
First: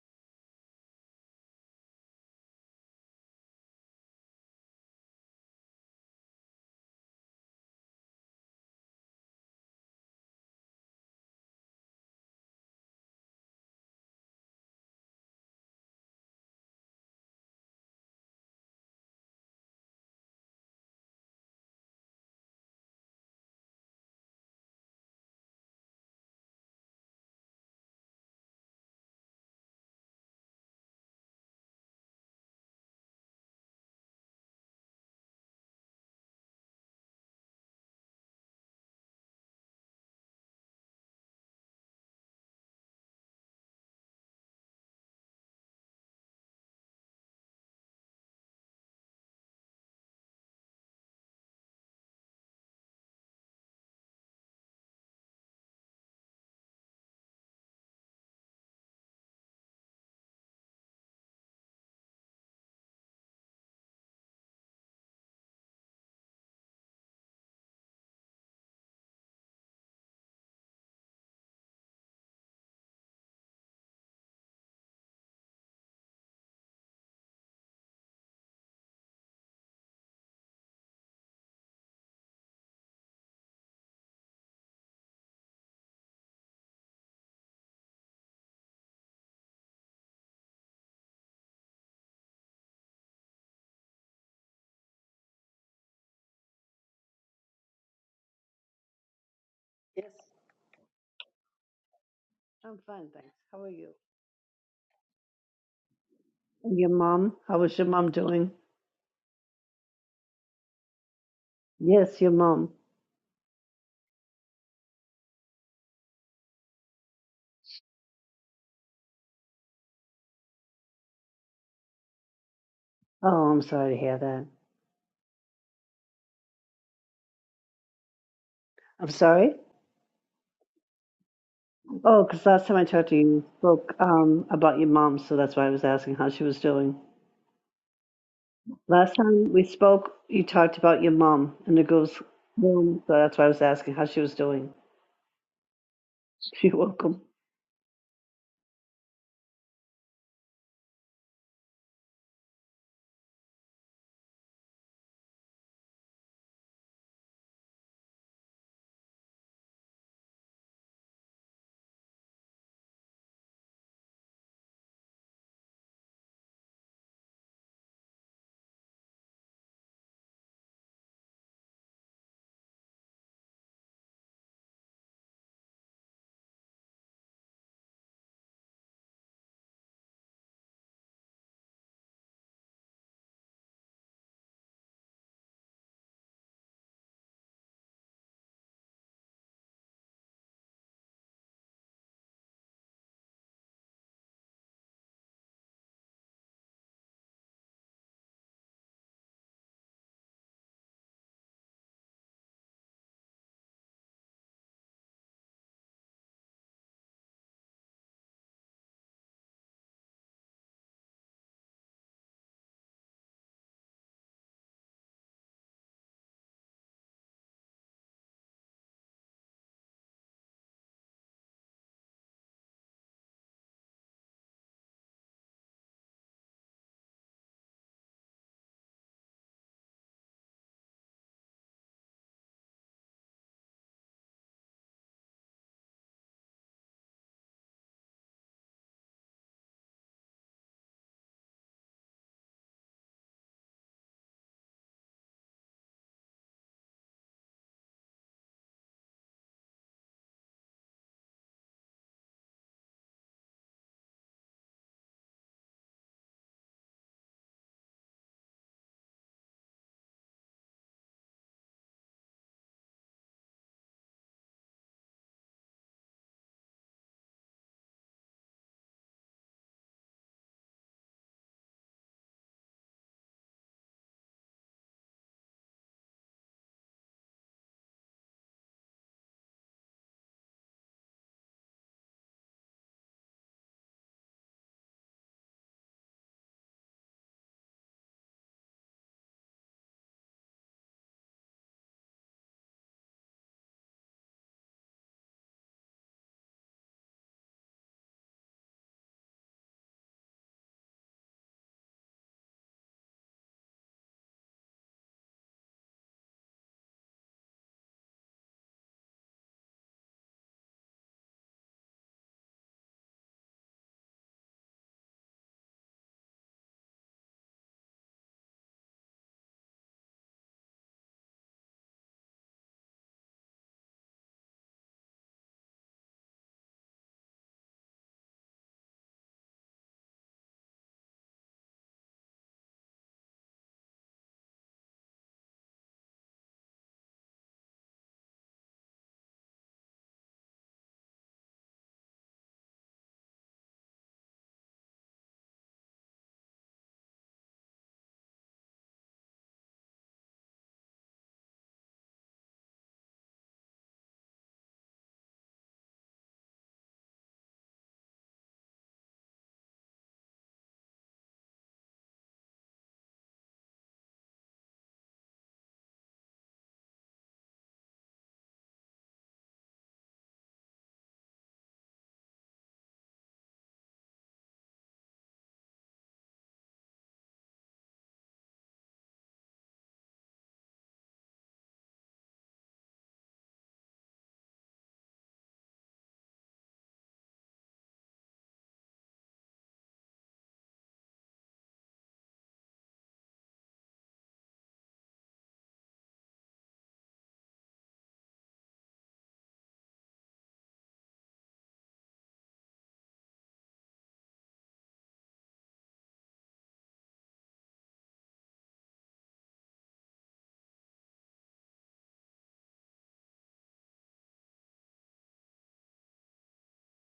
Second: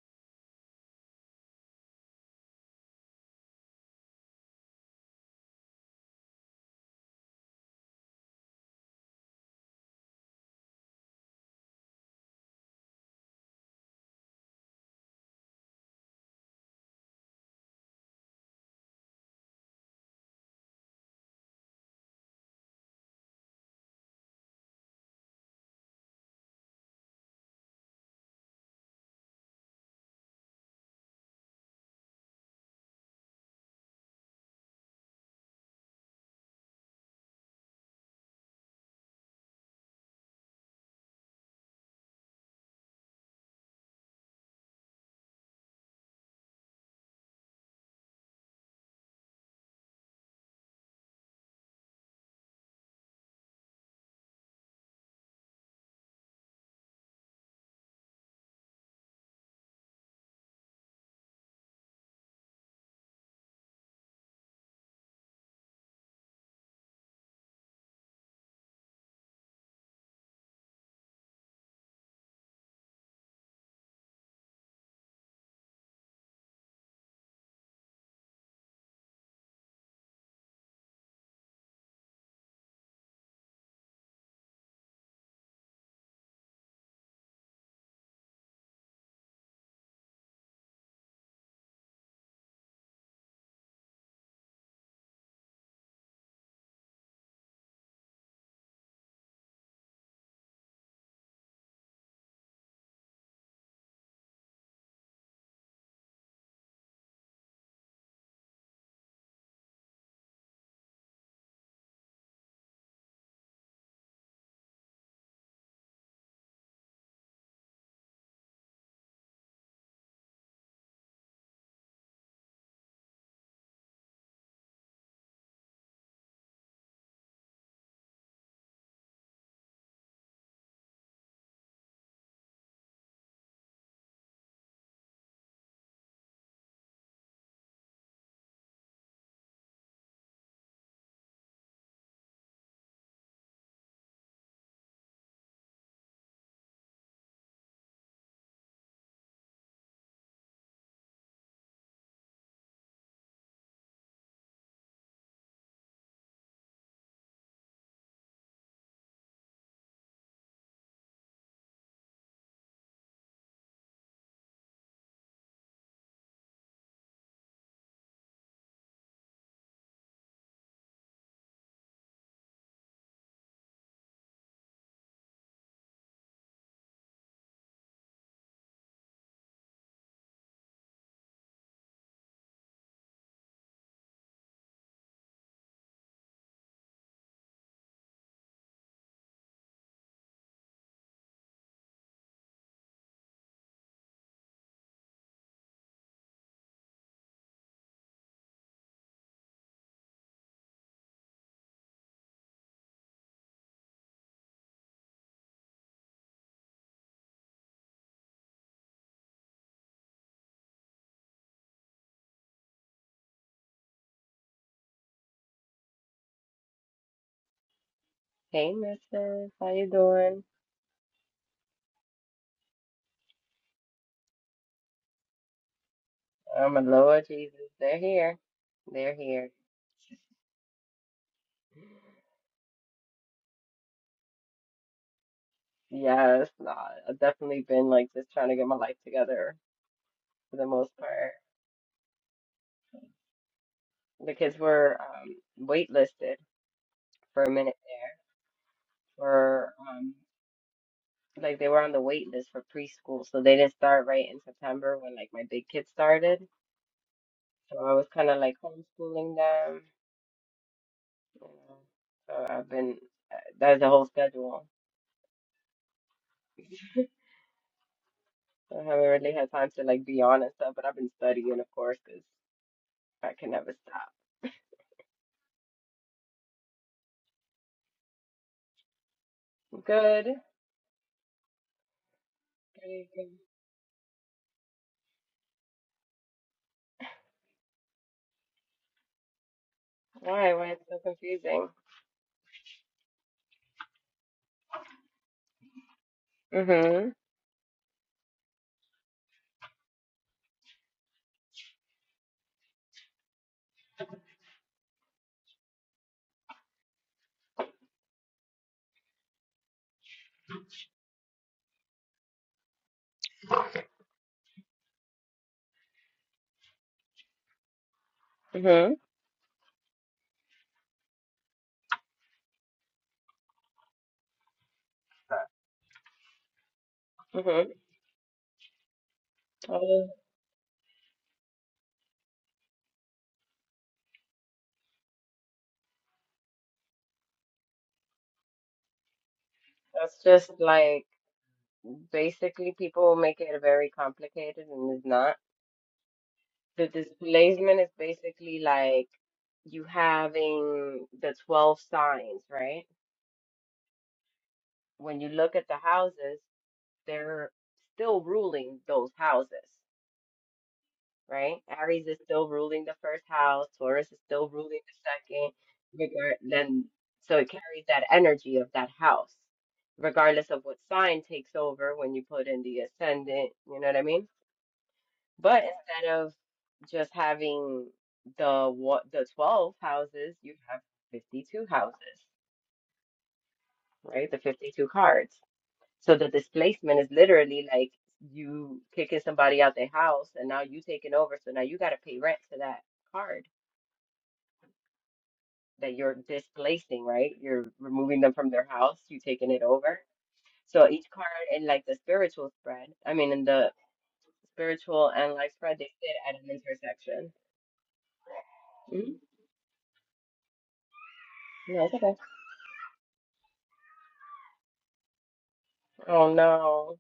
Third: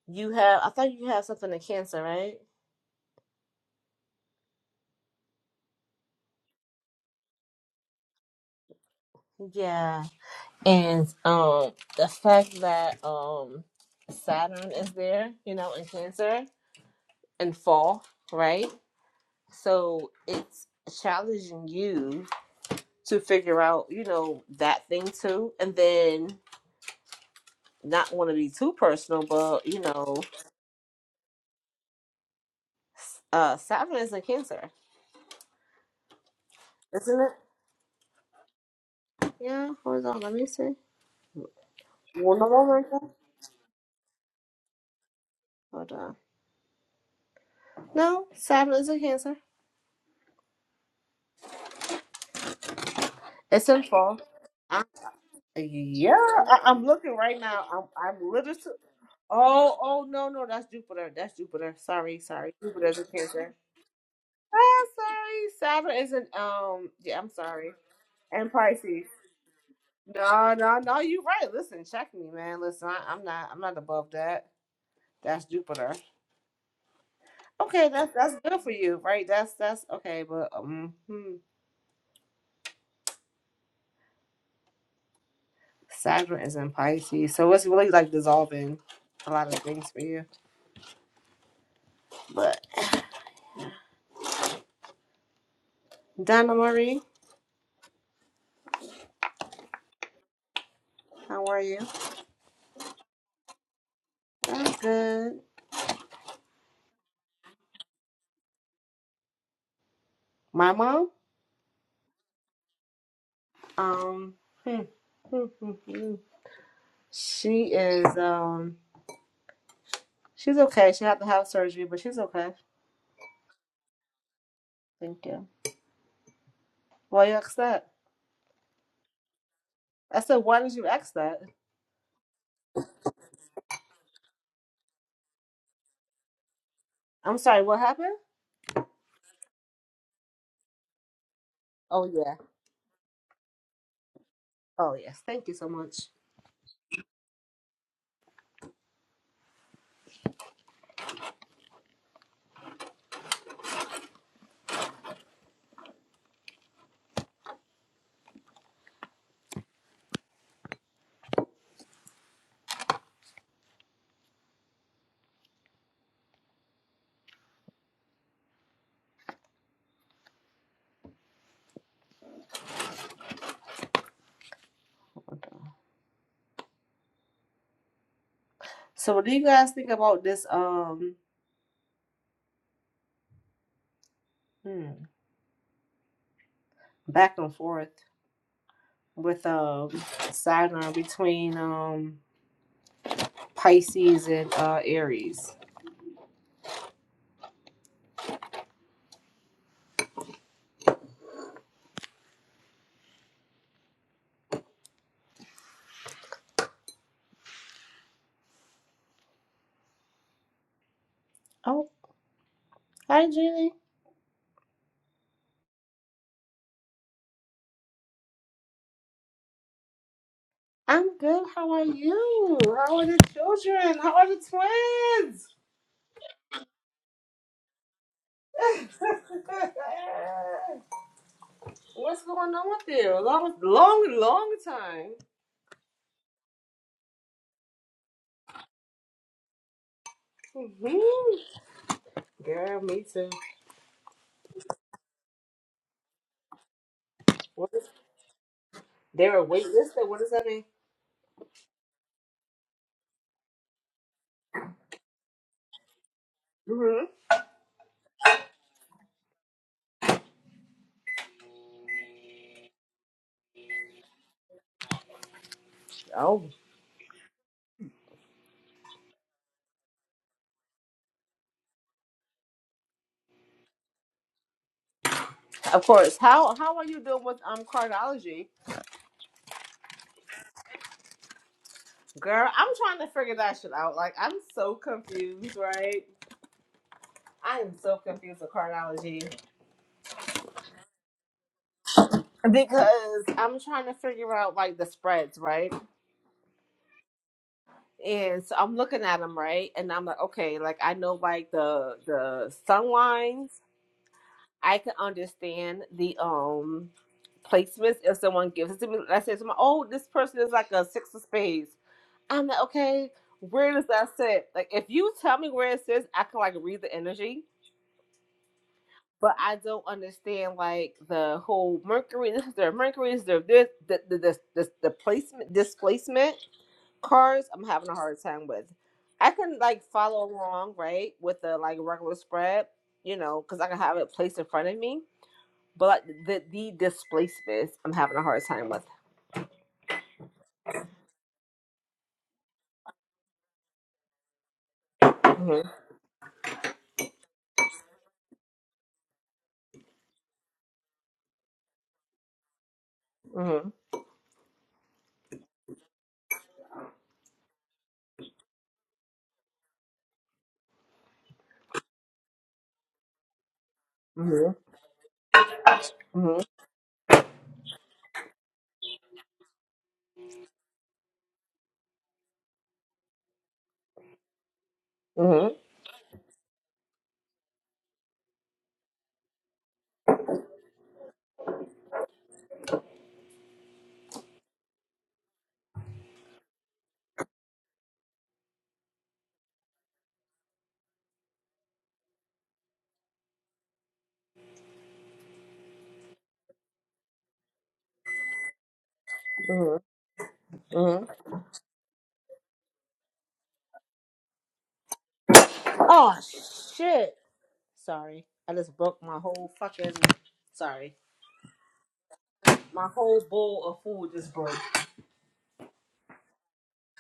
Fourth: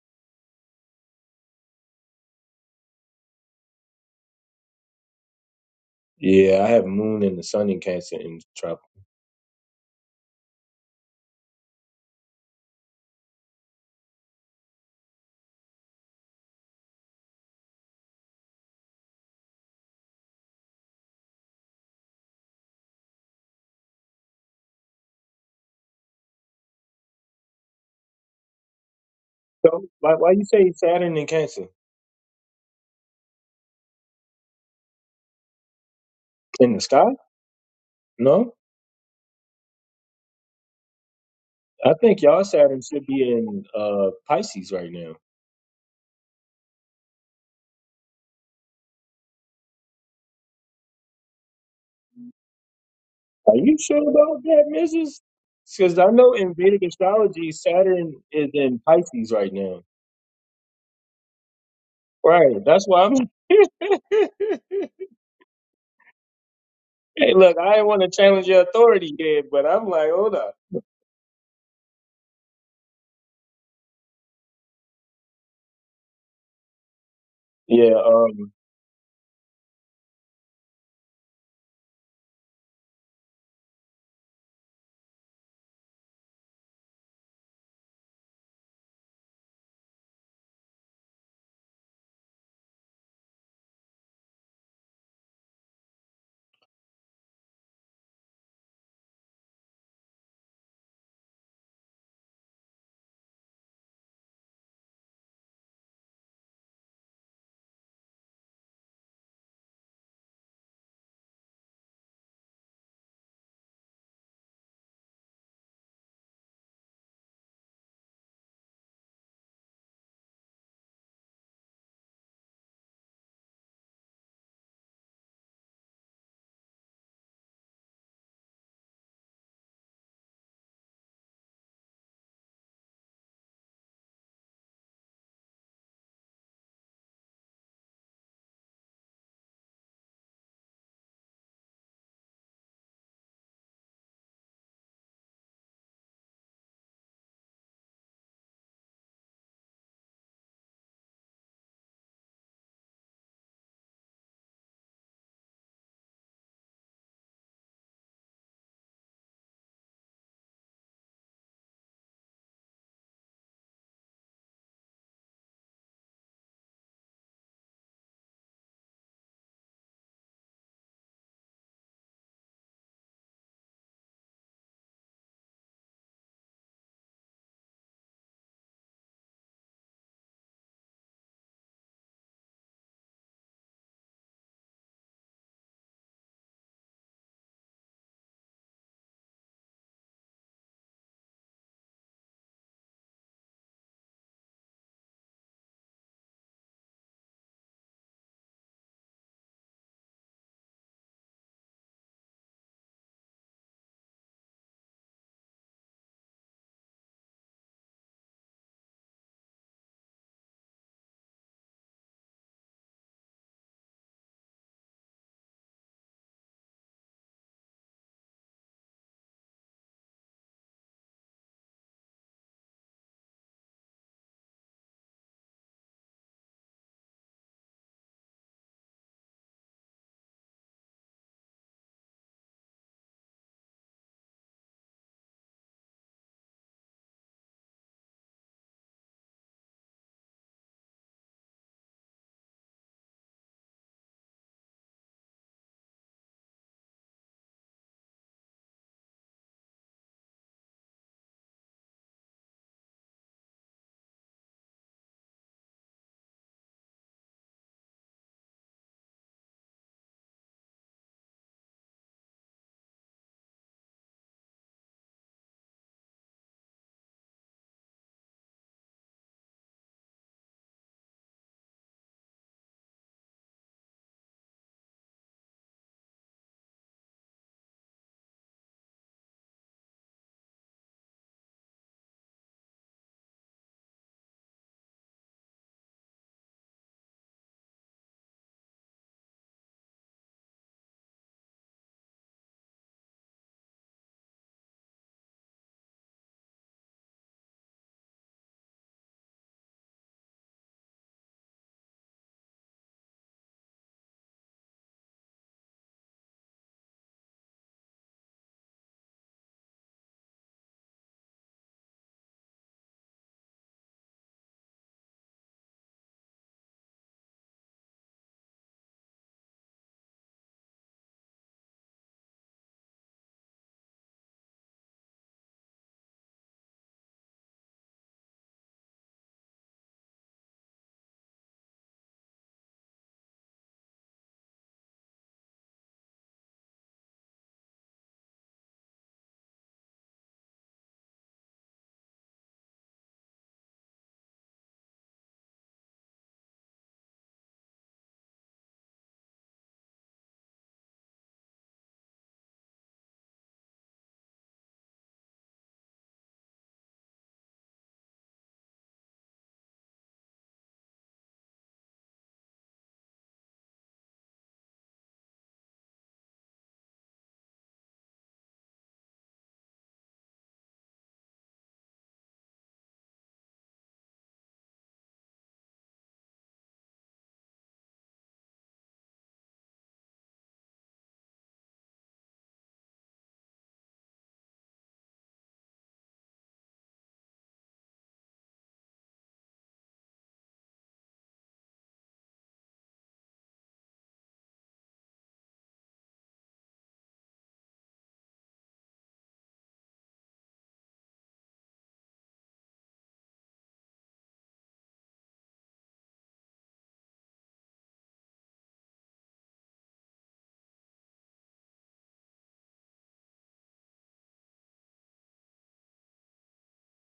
you have i thought you have something in cancer right Yeah, I have Moon and the Sun in Cancer in trouble. yeah And um the fact that um Saturn is there, you know, in Cancer and fall, right? So it's challenging you to figure out, you know, that thing too. And then not want to be too personal, but you So why know, why you say Saturn in Cancer uh Saturn is in Cancer, in the sky? isn't it? No, Yeah, hold on, let me see. I think Well, y'all no, no, Saturn no, should no. be in uh Pisces right now. Hold on. No, Saturn is in Cancer. Are It's you in sure fall. about that, I, Mrs. Because I yeah, know in I, Vedic I'm looking right astrology, now. I'm, Saturn I'm is literally in Pisces right Oh, now. oh no, no, that's Jupiter. That's Jupiter. Sorry, sorry. Right, that's Jupiter's a why Cancer. I'm. Ah, sorry. Saturn is an um. Yeah, I'm Hey, look, sorry. I didn't want to challenge And your Pisces. authority, Ed, but I'm like, hold No, up. no, no. You're right. Listen, check me, man. Listen, I, I'm not. I'm not above that. That's Jupiter. Okay, Yeah, that's that's um, good for you, right? That's that's okay, but um, hmm. Saturn is in Pisces, so it's really like dissolving a lot of things for you. But Donna Marie, Yes, how are you? I'm fine, thanks. How are you? I'm good. And your mom? How is your mom doing? My mom. Yes, your mom. Um, hmm, hmm, hmm, hmm. she is. Um, she's okay. She had to have surgery, but she's okay. Oh, I'm sorry to hear that. Thank you. Why you ask that? I'm sorry. I said, why did you ask that? Oh, because last time I talked to you, you spoke um, about your mom, so that's why I was asking how she was doing. I'm sorry. What happened? Last time we spoke, you talked about your mom in the Oh girls' yeah. room, so that's why I was asking how she was doing. Oh yes. Thank you so much. You're welcome. So, what do you guys think about this? Um, hmm, back and forth with um Saturn between um Pisces and uh Aries. Oh, hi, Genie. Hey, Mrs. How you doing? I'm good. How are you? How are the children? How are the twins? I'm a Lord Jesus. They're here. They're here. What's going on with you? A Long, long, long time. Yes, nah, I've definitely been like just trying to get my life together for the most part hmm Girl, me too. because we're um waitlisted for a What minute is there there a wait for list? um What does that mean? like they were on the wait list for preschool, so they didn't start right in September when like my big kids started. hmm So I was kind of like homeschooling them, you know. So I've been uh, that's the whole schedule. Oh, I haven't really had time to like be on and stuff, but I've been studying, of course, because I can never stop. of course. How how are you doing with um cardiology? Good. Girl, I'm trying Good, to good. figure that shit out. Like, I'm so confused, right? I am so confused with cardiology Why? Why it's so confusing? because I'm trying to figure out like the spreads, right? Mm-hmm. And so I'm looking at them, right? And I'm like, okay, like I know like the the sun lines. I can understand the um placements if someone gives it to me. I say to my, oh, this person is like a six of spades. I'm like, okay, where does that sit? Like if you tell me where it sits, I can like read the energy. Mm-hmm. But I don't understand like the whole Mercury, this is their Mercury, this is their this the the the, the, the placement displacement cars i'm Mm-hmm. having a hard time with i can like Oh, follow along right with the like regular spread you know because i can have it placed in front of me but like the the displacements i'm having a hard time with that's just like basically people make it very complicated and it's not. Mhm, The displacement is basically like you having the 12 signs, right? mhm, When you look at the houses, they're still ruling those houses. right? Aries is still ruling the first house, Taurus is still mhm, ruling the second. Regard mhm, then so it carries that energy of that house, regardless of what sign takes over when you put in the ascendant, you know what I mean? mhm, mhm, But instead of just having the what the 12 houses, you have 52 houses, right? The 52 cards. So the displacement is literally like you kicking somebody out their house and now you taking over. So now you got to pay rent to that card that you're displacing, right? You're removing them from their house, you taking it over. So each mhm. card in like the spiritual spread, I mean in the spiritual and life spread, they oh sit at an shit intersection. sorry i just broke my Mhm. whole fucking sorry No, it's okay. my whole bowl of food just broke Oh no.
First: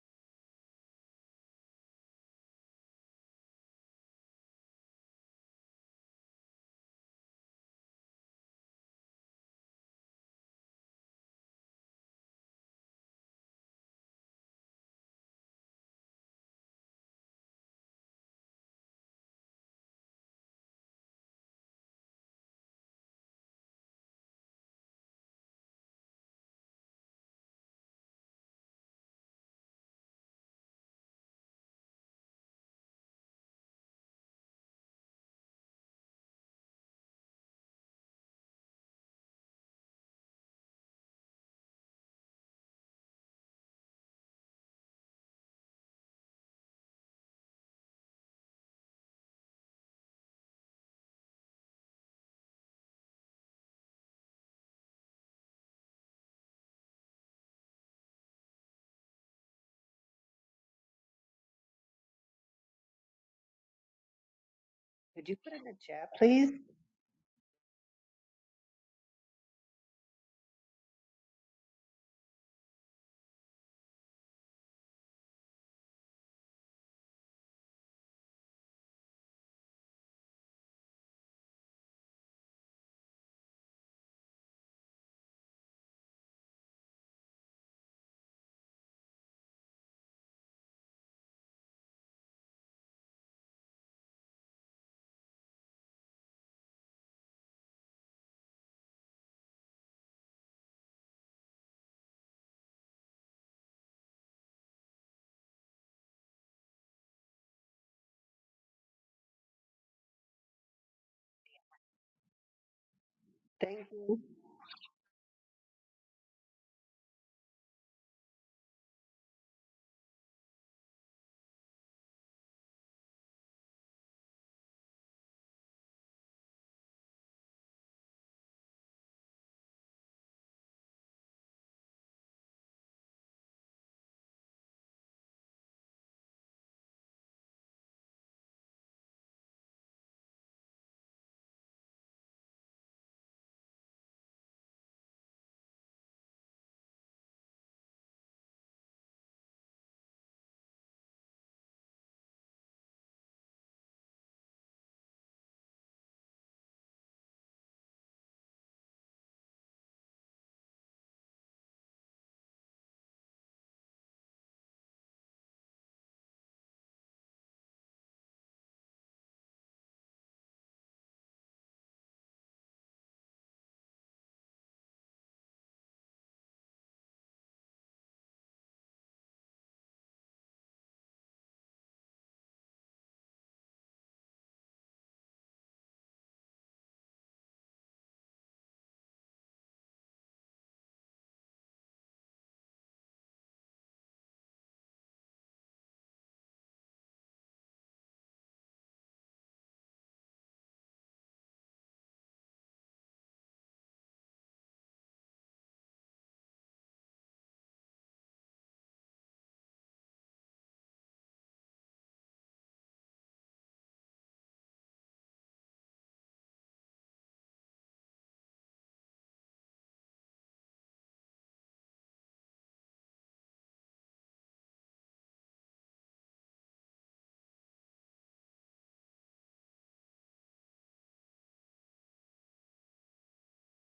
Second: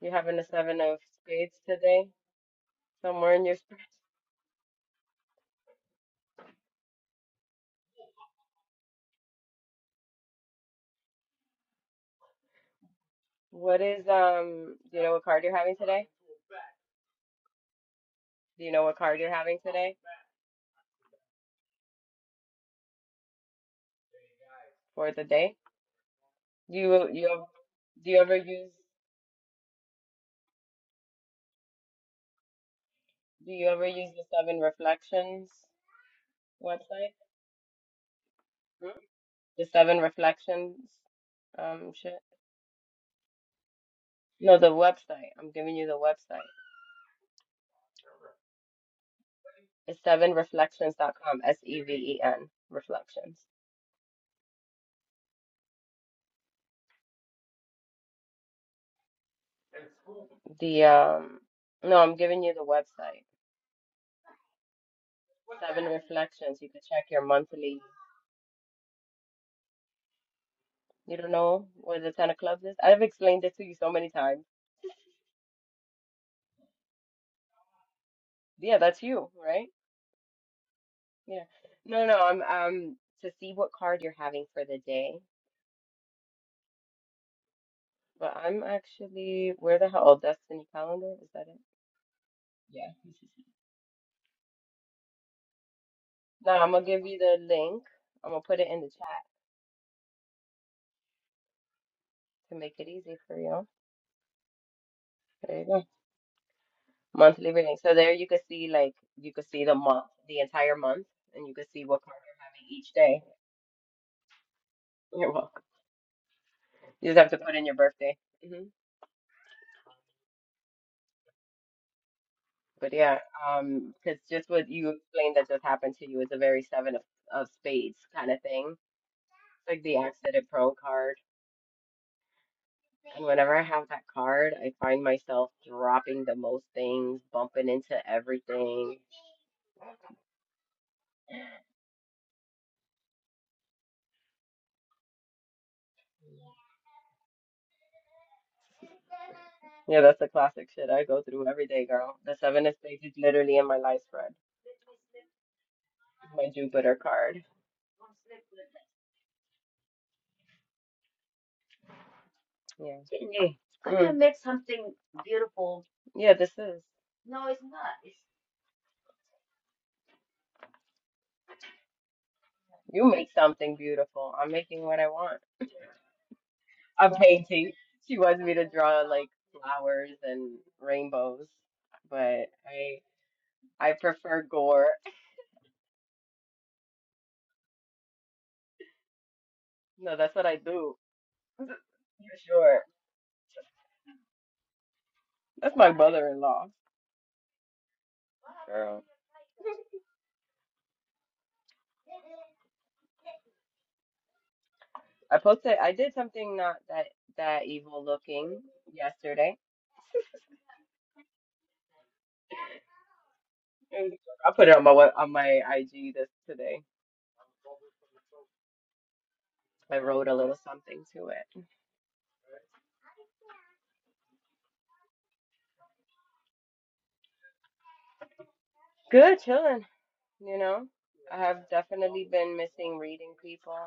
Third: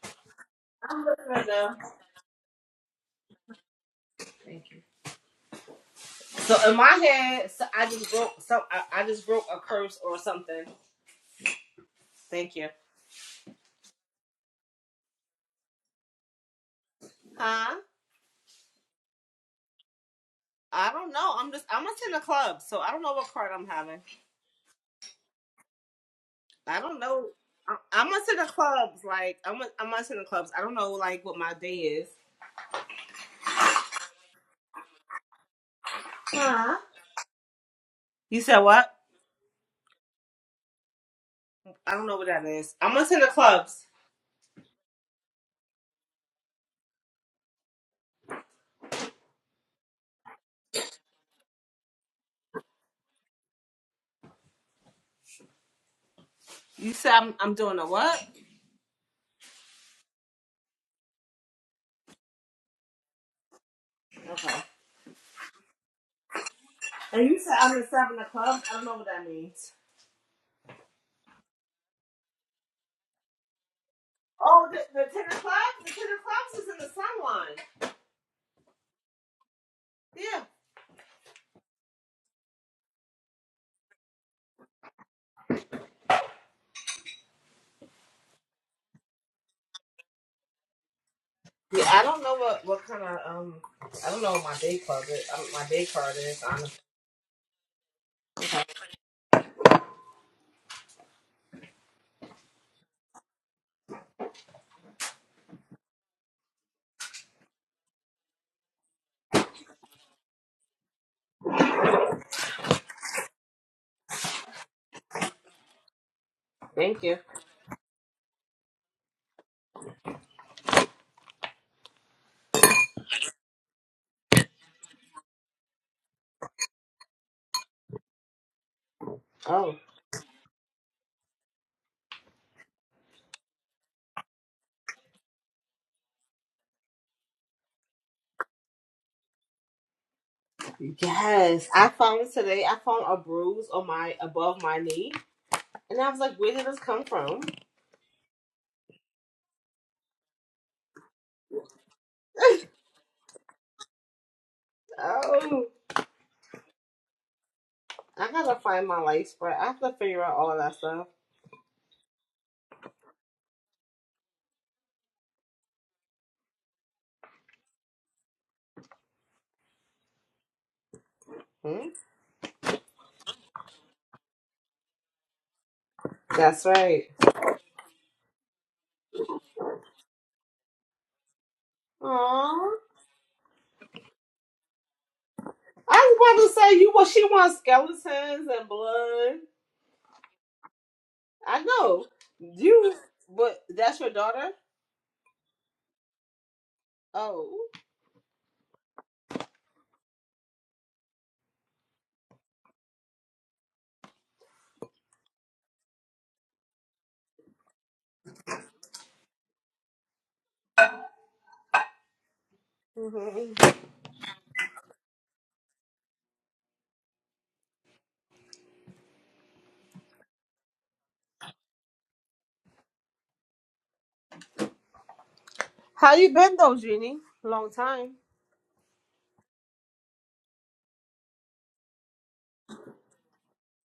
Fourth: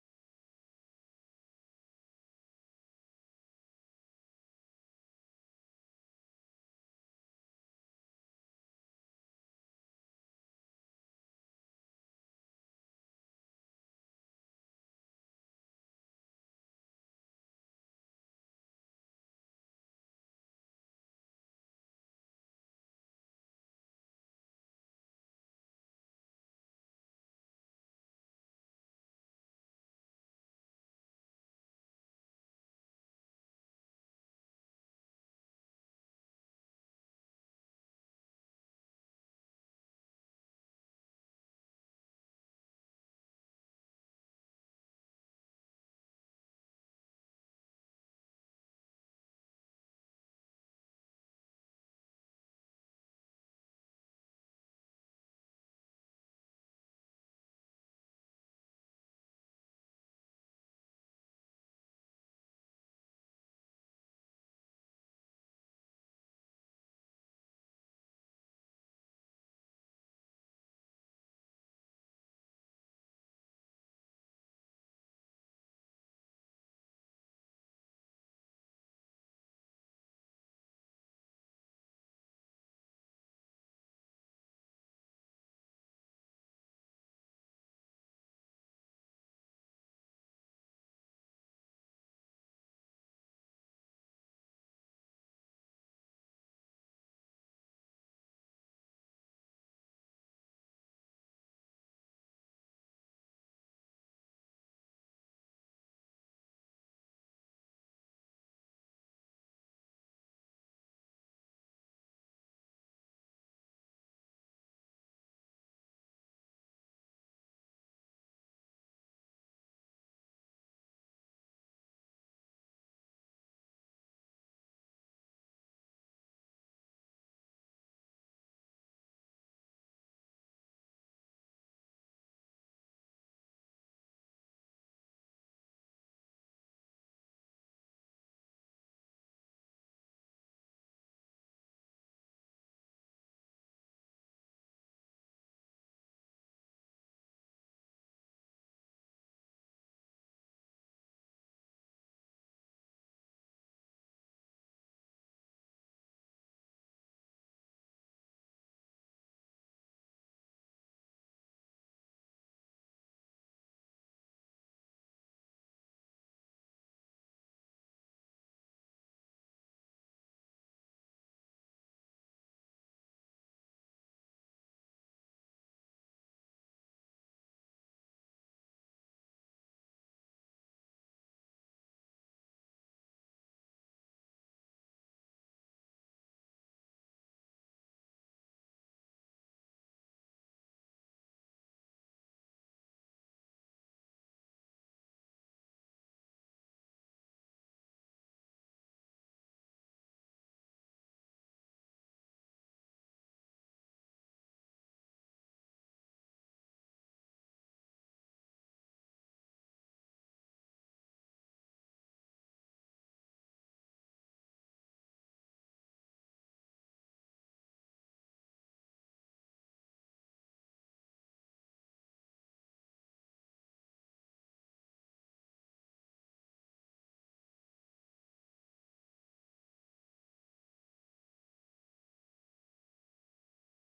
You're having a seven of i'm looking right spades now today? Somewhere in your spread. thank you so in my head so i just broke some i, I just broke a curse or something thank you What is um do you know what card you're having today? Huh? Do you know what card you're having today I don't know. I'm just I'm attend the club, so I don't know what card I'm having. for the day? Do I don't you know. you I- ev- I'm do you ever attend the use clubs. Like I'm I'm attend the clubs. I don't know like what my day is. do you ever use the seven reflections Huh? website? You said what? The Seven Reflections um I don't know shit. what that is. I'm attend the clubs. No, the website. I'm giving you the website. It's sevenreflections.com, S E V E N reflections. You said I'm I'm doing a what? The um no, I'm giving you the website. Okay. Could you put in the Seven chat, please? Reflections. You can check your And you said I'm monthly. in seven the clubs. I don't know what that means. You don't know where the Ten of Clubs is? I've explained it to you so many times. Oh, the, the ten of clubs. The ten of clubs is in the sunline. Yeah, that's you, right? Yeah. Yeah. No, no, I'm um to see what card you're having for the day. But I'm actually where the hell? Oh, Destiny Calendar, is that it? Yeah, I don't know what what Yeah. kind of um. I don't know what my day club is. I don't, my day card is. No, Honestly. I'm gonna give you the link. I'm gonna put it in the chat to make it easy for you. There you go. Monthly reading. So there you can see like you can see the month, the entire month, and you can see what card you're having each day. Thank you. You're welcome. Thank You you. just have to put in your birthday. hmm But yeah, um, because just what you explained that just happened to you is a very seven of, of spades kind of thing. Oh. It's like the accident pro card. And whenever I have that card, I find myself dropping the most things, bumping into everything. Yes, I found today. I found a bruise on my above my knee, and I was like, "Where did this come from?" Yeah, that's the classic shit I go through every day, girl. The seven of spades is literally in my life spread. Oh, My Jupiter card. I gotta find my light spread. I have to figure out all of that stuff. Yeah. Sydney, I'm gonna Mm. make something beautiful. Yeah, this is. No, it's not. It's... Hmm? You make something beautiful. I'm making what I want. That's right. I'm painting. She wants me to draw like flowers and rainbows, but Aww, I I prefer gore. I was about to say you. Well, she wants skeletons and blood. No, that's what I do. I know Sure. you, but that's your daughter. That's my mother-in-law. Oh, I posted, I did something not that that evil looking yesterday. hmm And I put it on my web- on my IG this today. I wrote a little something to it. how you been though, Jeannie? Long time. Good, chilling. You know, I have definitely been missing reading people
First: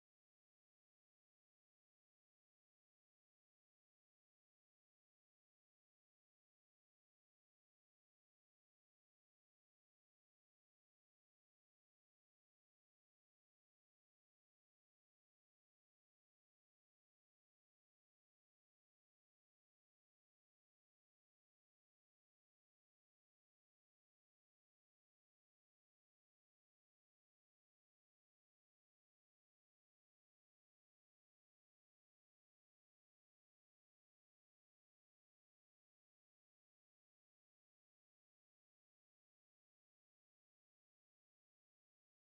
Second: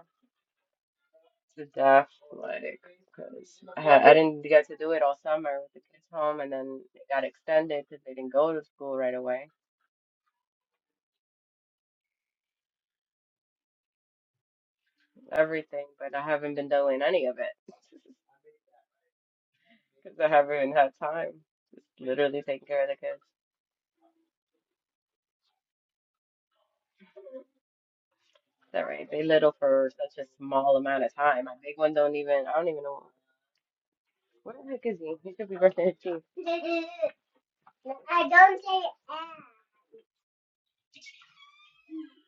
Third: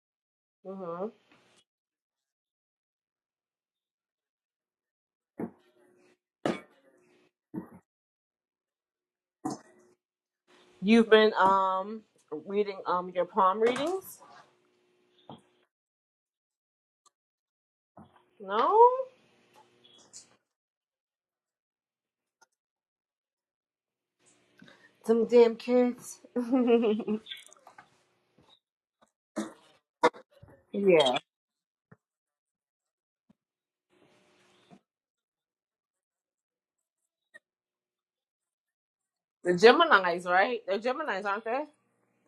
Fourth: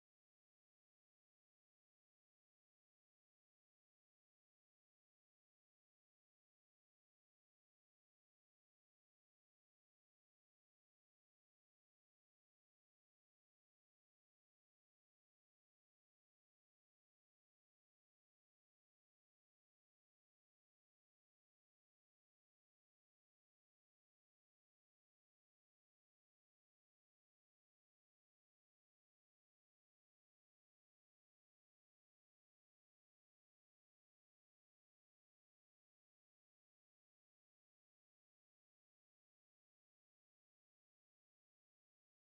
hmm to death, like because I ha- I didn't get to do it all summer with the kids home, and then it got extended because they didn't go to school right away. You've been um reading um your palm readings. Everything, but I haven't been doing any of it No. because I haven't had time. Just literally taking care of the kids. Some damn kids. yeah. That right. They little for such a small amount of time. My big one don't even. I don't even know. What the heck is he? He should be brushing his teeth. I don't say The ass. Geminis, right? They're Geminis, aren't they?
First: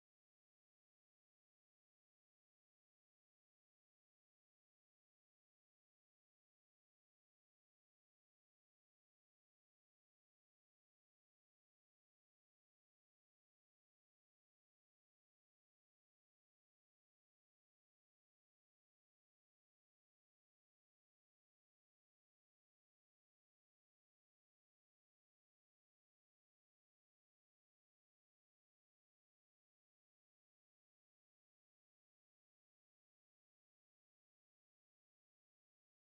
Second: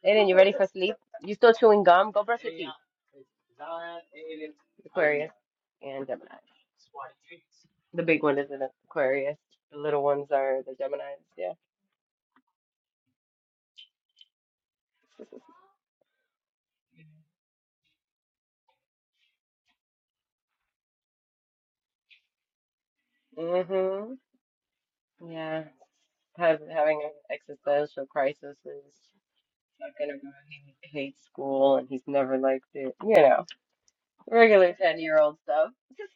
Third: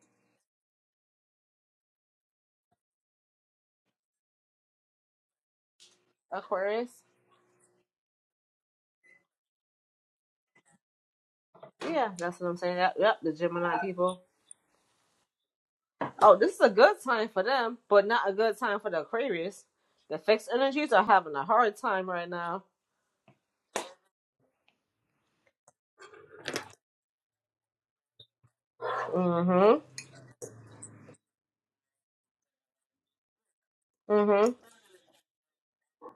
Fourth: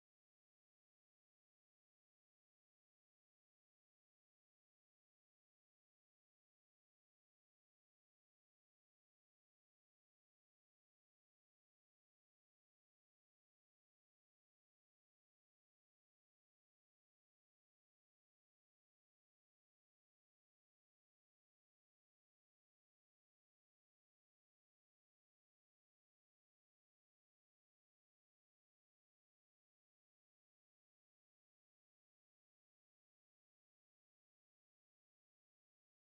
Aiden, you ready for sleep? You still chewing gum? Go brush your teeth. Aquarius and Gemini. Aquarius. The big one is an Aquarius. The little ones are the Geminis. Yeah. Yeah, that's what I'm saying. Yep, yep, the Gemini people. Oh, this is a good time for them, but not a good time for the Aquarius. The fixed energies are having a hard time right now. Mhm. Yeah. Have, having an existential crisis is Mm-hmm. not gonna go. He hates school and he's never liked it. You know. Mm-hmm. Regular 10 year old stuff. This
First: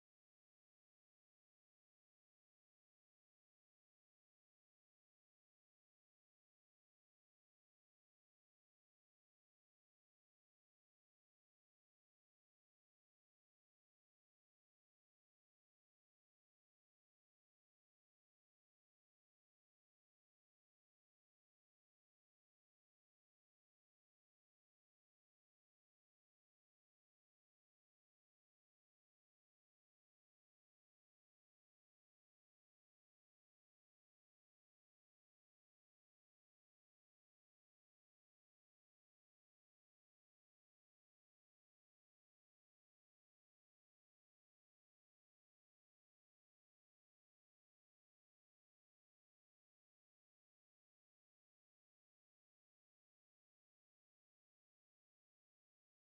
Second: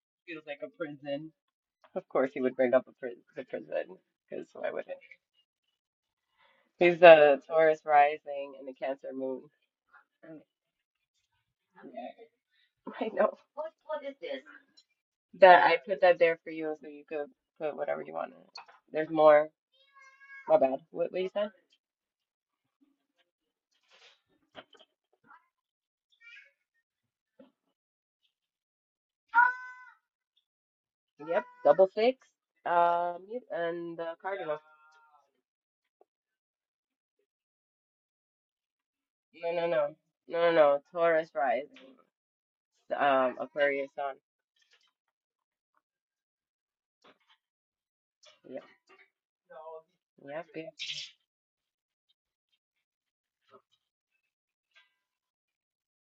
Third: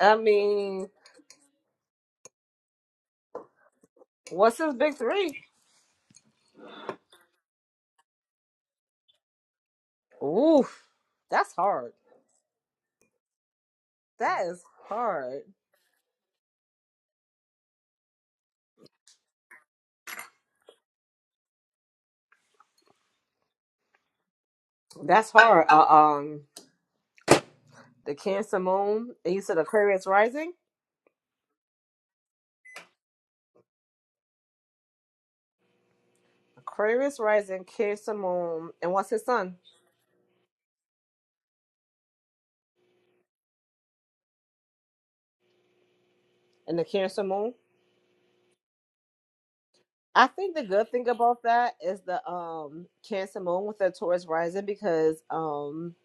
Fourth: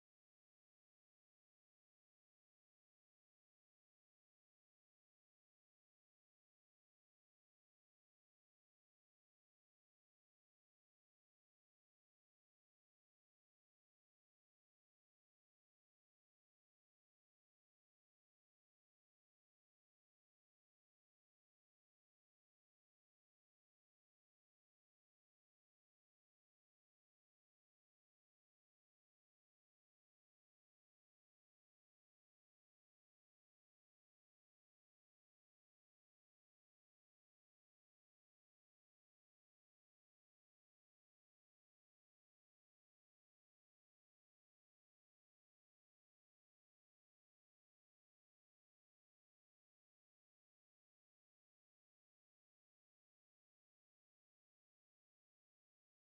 I Feels like a mean, prison. Of course, he would bring up a pri- the prison because what's why his wouldn't big three? he? He's the Taurus rising and the Cancer moon. Oof, that's Mm, hard. yeah, I know. That is hard. That I put that there for you so you could put whatever you want in it. There's more. My bad. What, what you said? That's hard. Uh, um, the Cancer Moon, you said Aquarius rising. Yep, double six. Um, yep, and the cardinal. Aquarius rising, Cancer moon, and what's his No, son? no, no, no, no, no. Taurus rising. Um, Aquarius sun. And the Cancer moon. Yep, I yep, think the good thing about that is the um Cancer moon with the Taurus rising because um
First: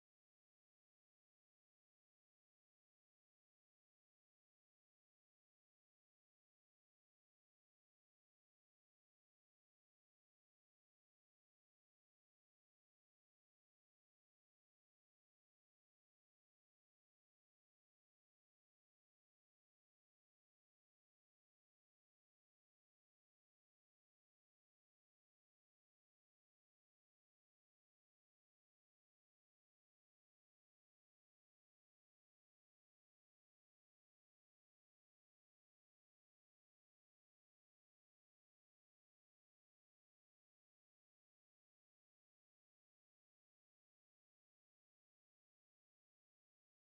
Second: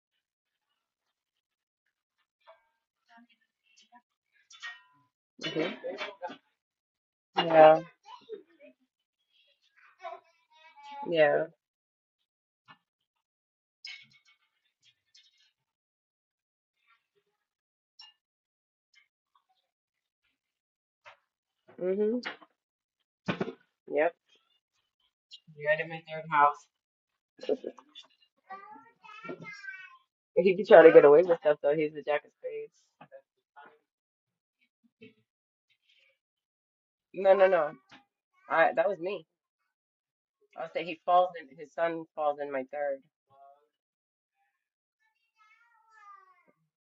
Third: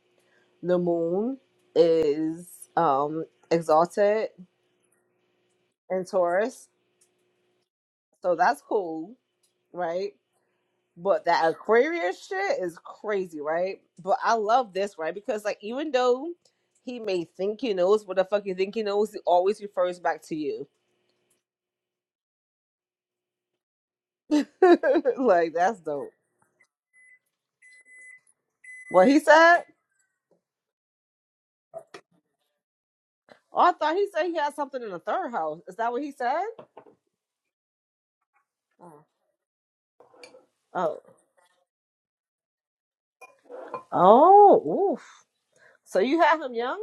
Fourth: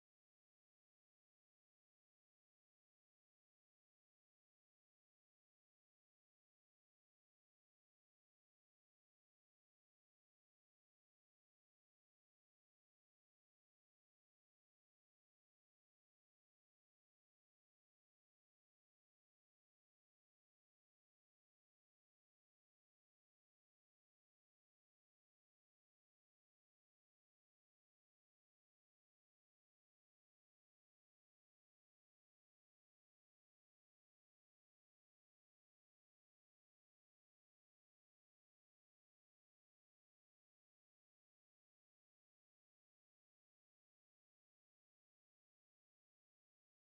the moon is um exalted yep. in Taurus, hmm Yeah, so that's cool, right? But yeah. that Aquarius shit is crazy, right? But I love this, right? Because like even though he may think he knows what the fuck you think he knows, he always refers back to you. hmm Yep. like You're at that's him in dope. third house. What he said? He could try to get away with stuff though. He's the jack of spades. Oh, I thought he said he had something in the third house. Is that what he said? No, no, no. I that was Oh. me. I was saying Oh. he falls in his son falls in my third. Oh, Oof. So you had him young?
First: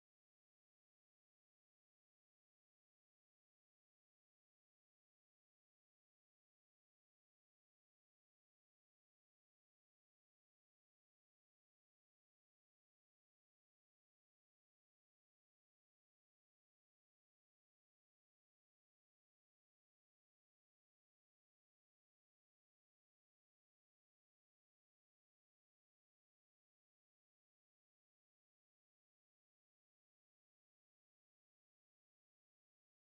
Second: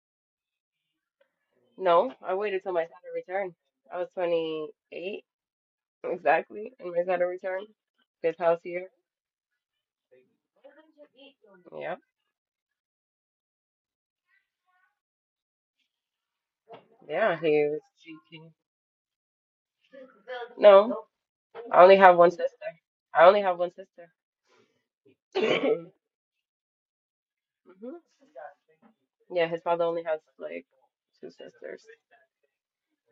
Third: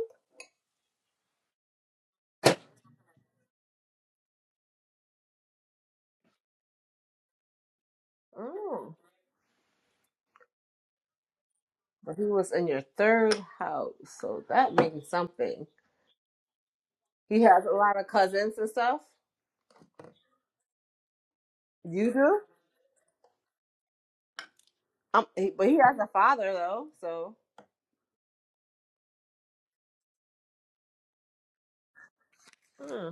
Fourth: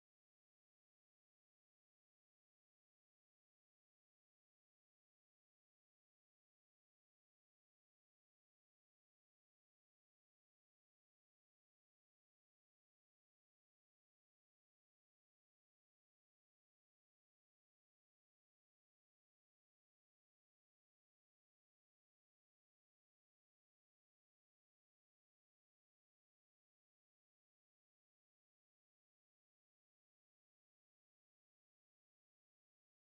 No, I waited till my Saturn return. I was 28 exactly in my Saturn return. His house here. Oh. Yep. But he was in your third house. So that means something. Yeah, He has he a was. lot of cousins and stuff. No, I only You have one do? sister. I only have one sister. Um, hmm he, but he has a father though, so. Yeah, his father only has like two sisters. Hmm.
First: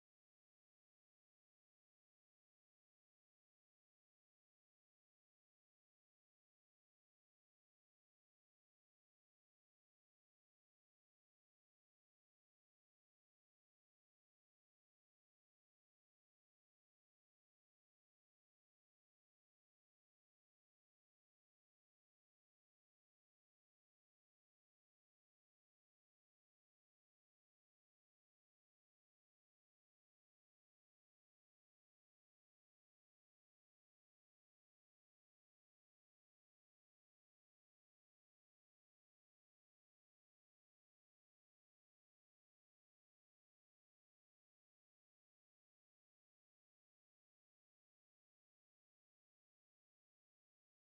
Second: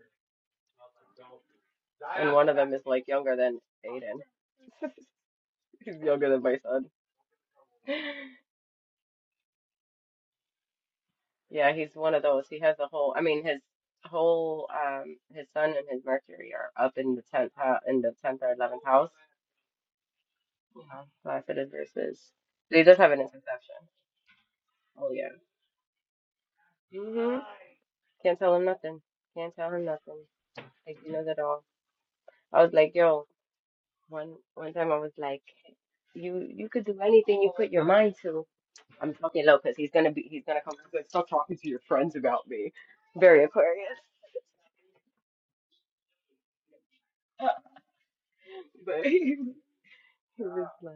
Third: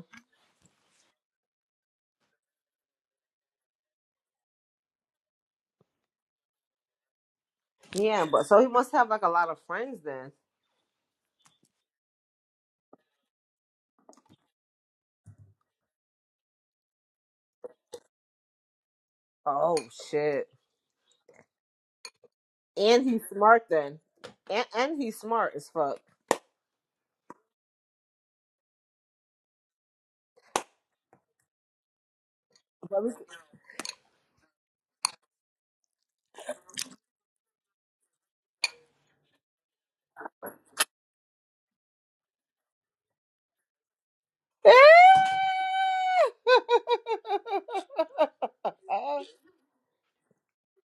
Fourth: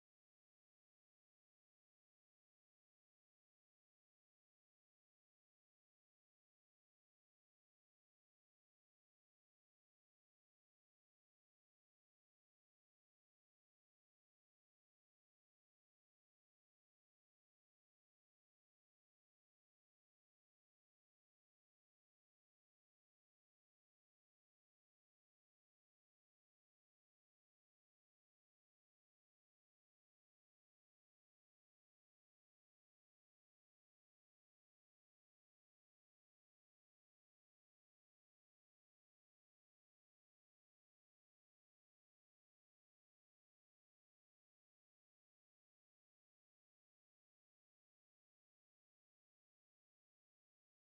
and one of them is like younger than Aiden. he's younger than my son. Yeah, but so he must have like a lot of friends then. Yeah, he's one of those. He has a whole. I mean, his whole um his sun and his Mercury are up in the tenth house, in the tenth or eleventh house. Oh shit. You know, last of his verses. They does And have an he's smart interception. then. And and Oh he's yeah. smart as fuck. hmm Can't tell him nothing. Can't tell him nothing. Like he knows it all. I was like, But we, yo, one one time I was like, you you could do anything you put your mind to. I'm talking low because he's gonna be he's gonna come up and like, stop talking to your friends about me. Very Aquarius. But he, was like,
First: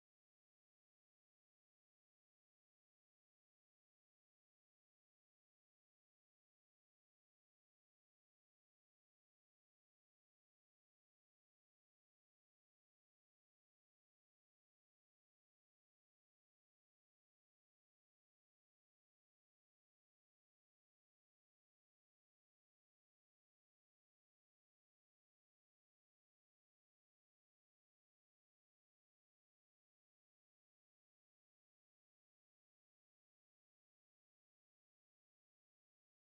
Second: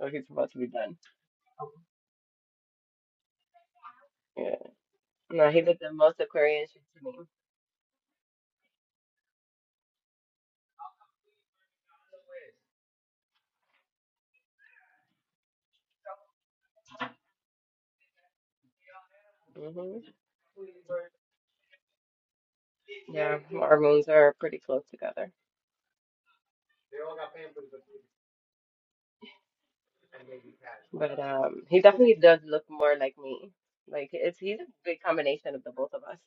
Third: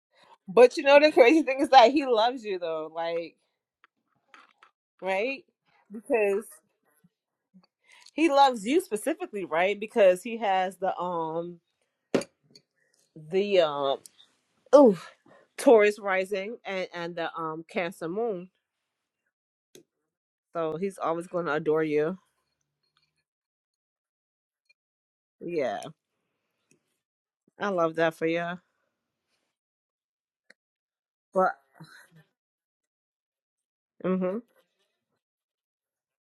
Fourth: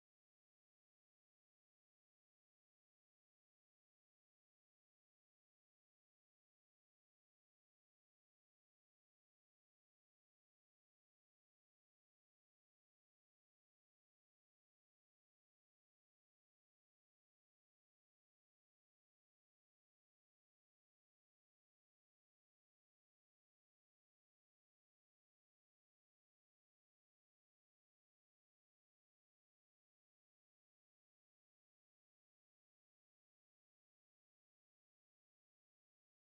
oh, he's about to be but you done. know the crazy thing is that he loves you though, like Yeah. right? No, he's like the most Because Aquarian shit to he loves you specifically, right? Because he has the um the um oh Taurus rising and and the um Cancer moon, me. hmm so he's always going to adore you. Yeah, our moons are pretty close together. Yeah, I love that for you. But But um, he definitely does look more like me. Like it's mhm he's a big combination of the both of us.